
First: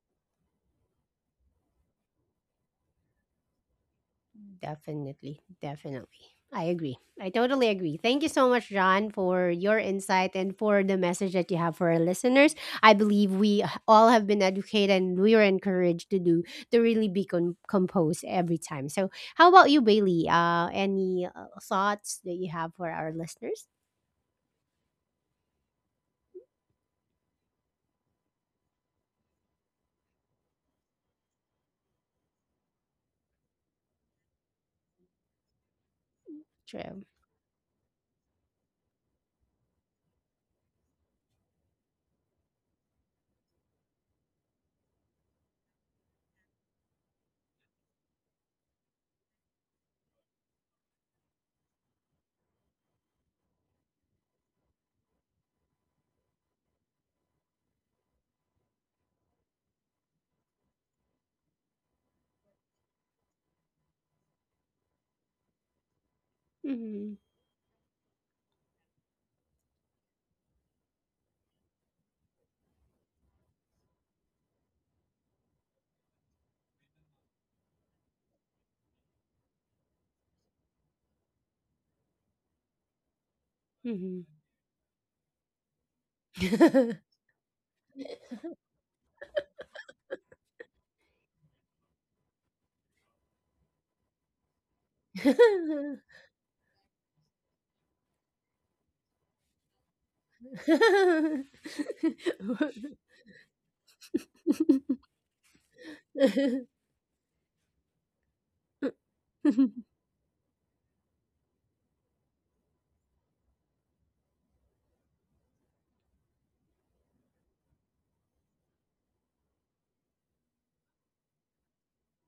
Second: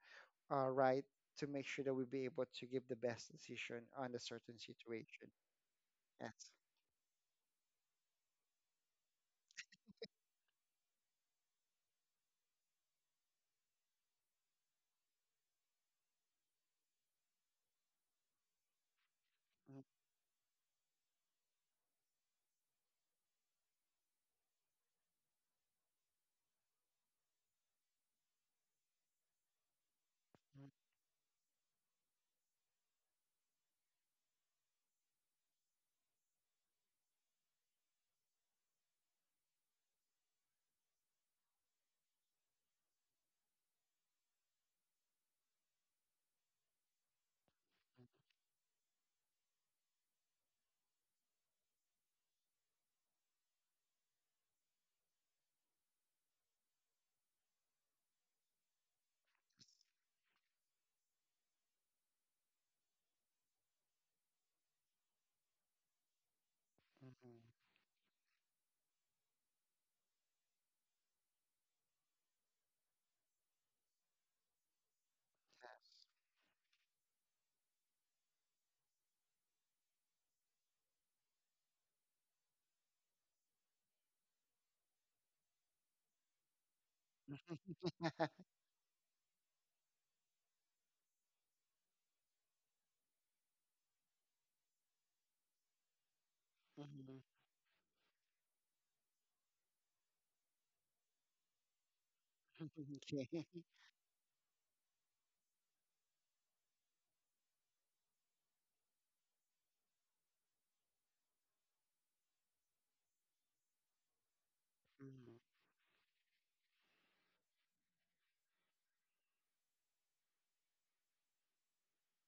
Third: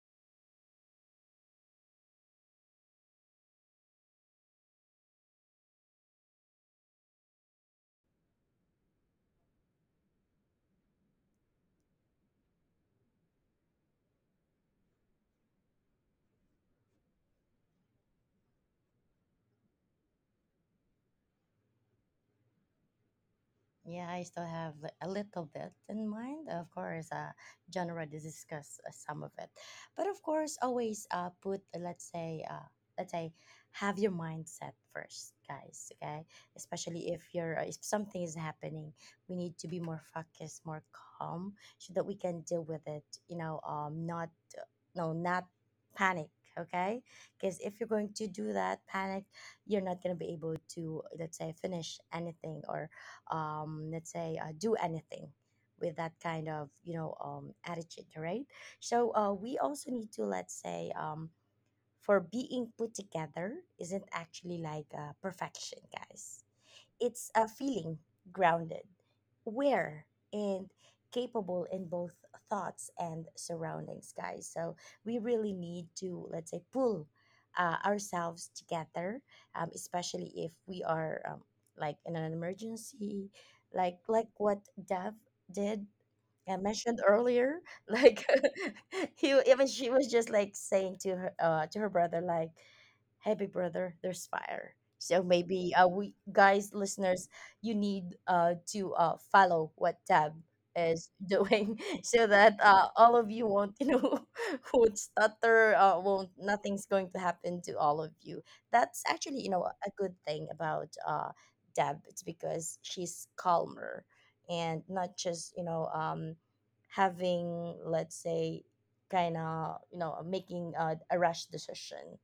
Speaker 3: uh, right, to make sure that we'll be able to give the best decision on a certain situation.
Speaker 1: Definitely, definitely.
Speaker 3: Yes.
Speaker 1: I agree. I totally agree. Thank you so much, John, for your insight and for the message that you have for our listeners. I believe we all have been educated and we are encouraged to do, to really be com- composed every time. So, how about you,
Speaker 3: Mhm,
Speaker 1: Bailey? Uh, any uh, thoughts that you have for our listeners?
Speaker 2: Yeah, I still have li- a little bit in mind. Of course, uh, genre to discuss uh, some of it, but of course, always uh, put uh, let's say uh, let's say have your mindset first, guys. Okay,
Speaker 1: True.
Speaker 2: especially if you're uh, if something is happening, we need to be more focused, more calm, so that we can deal with it. You know, um, not uh, no, not panic. Okay, because if you're going to do that, panic, you're not gonna be able to, let's say, finish anything or um, let's say uh, do anything with that kind of you know um, attitude, right? So uh, we also need to, let's say, um, for being put together isn't actually like uh, perfection, guys.
Speaker 1: Hmm.
Speaker 2: It's a feeling grounded, aware, and capable in both thoughts and surroundings, guys. So we really need to, let's say, pull uh, ourselves together, um, especially if we are um, like in an emergency, like
Speaker 1: Hmm.
Speaker 2: like what Dev did. I mentioned earlier,
Speaker 3: mhm.
Speaker 2: like he, even she was just like saying to her uh, to her brother, like, hey, big brother, there's fire. So maybe uh, we, guys,
Speaker 3: Mhm.
Speaker 2: listeners, you need uh, to uh, follow what Tab is doing so that uh, all of
Speaker 3: Okay.
Speaker 2: you won't, you know, won't stutter, uh, won't, nothing's going to happen to all of you. That's actually, you know, a good thing about uh, Deb. It's because she's calmer and not just,
Speaker 3: Hmm.
Speaker 2: you know, um, having, let's say, kind of, you know, making uh, a rash decision,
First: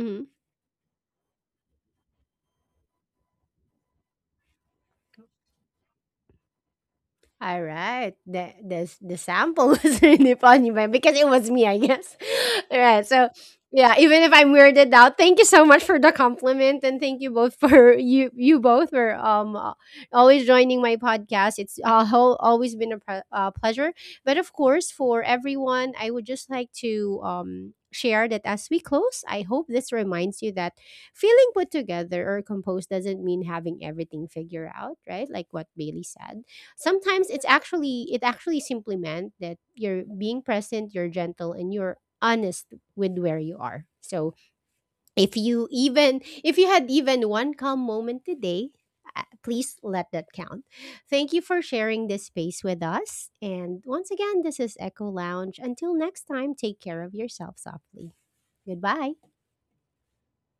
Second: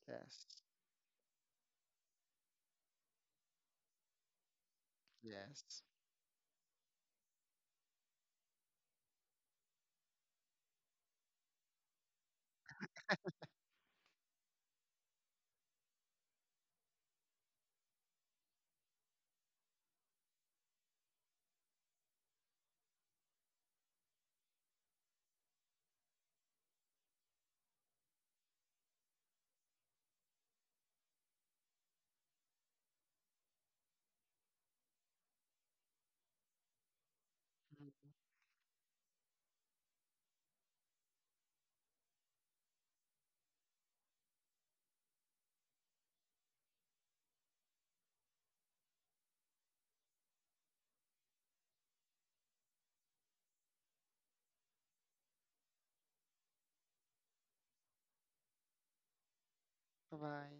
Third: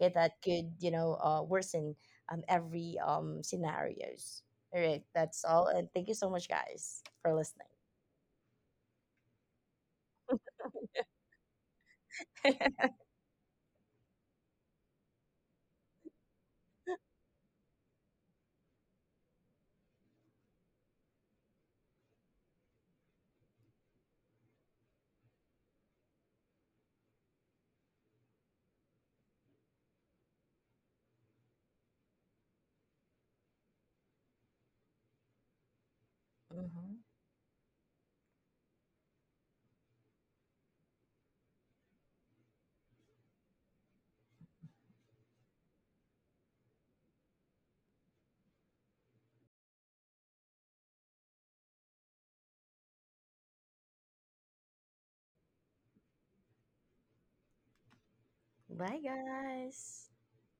Speaker 2: okay, that
Speaker 3: Yes.
Speaker 2: could you know uh, worsen um, every um, scenarios. All right, that's all,
Speaker 3: Yes.
Speaker 2: and thank you so much, guys, for listening.
Speaker 1: Alright, the the s the sample was really funny, but because it was me, I guess. Alright, so, yeah, even if I'm weirded out, thank you so much for the compliment, and thank you both for you you both for, um, uh, always joining my podcast. It's, uh, ho always been a pre uh, pleasure, but of course, for everyone, I would just like to, um, share that as we close, I hope this reminds you that feeling put together or composed doesn't mean having everything figured out, right? Like what Bailey said.
Speaker 2: Hmm.
Speaker 1: Sometimes it's actually it actually simply meant that you're being present, you're gentle, and you're honest with where you are. So if you even if you had even one calm moment today, uh, please let that count. Thank you for sharing this space with us. And once again, this is Echo Lounge. Until next time, take care of yourself softly.
Speaker 2: Bye,
Speaker 1: Goodbye.
Speaker 2: guys.
Speaker 3: Bye bye.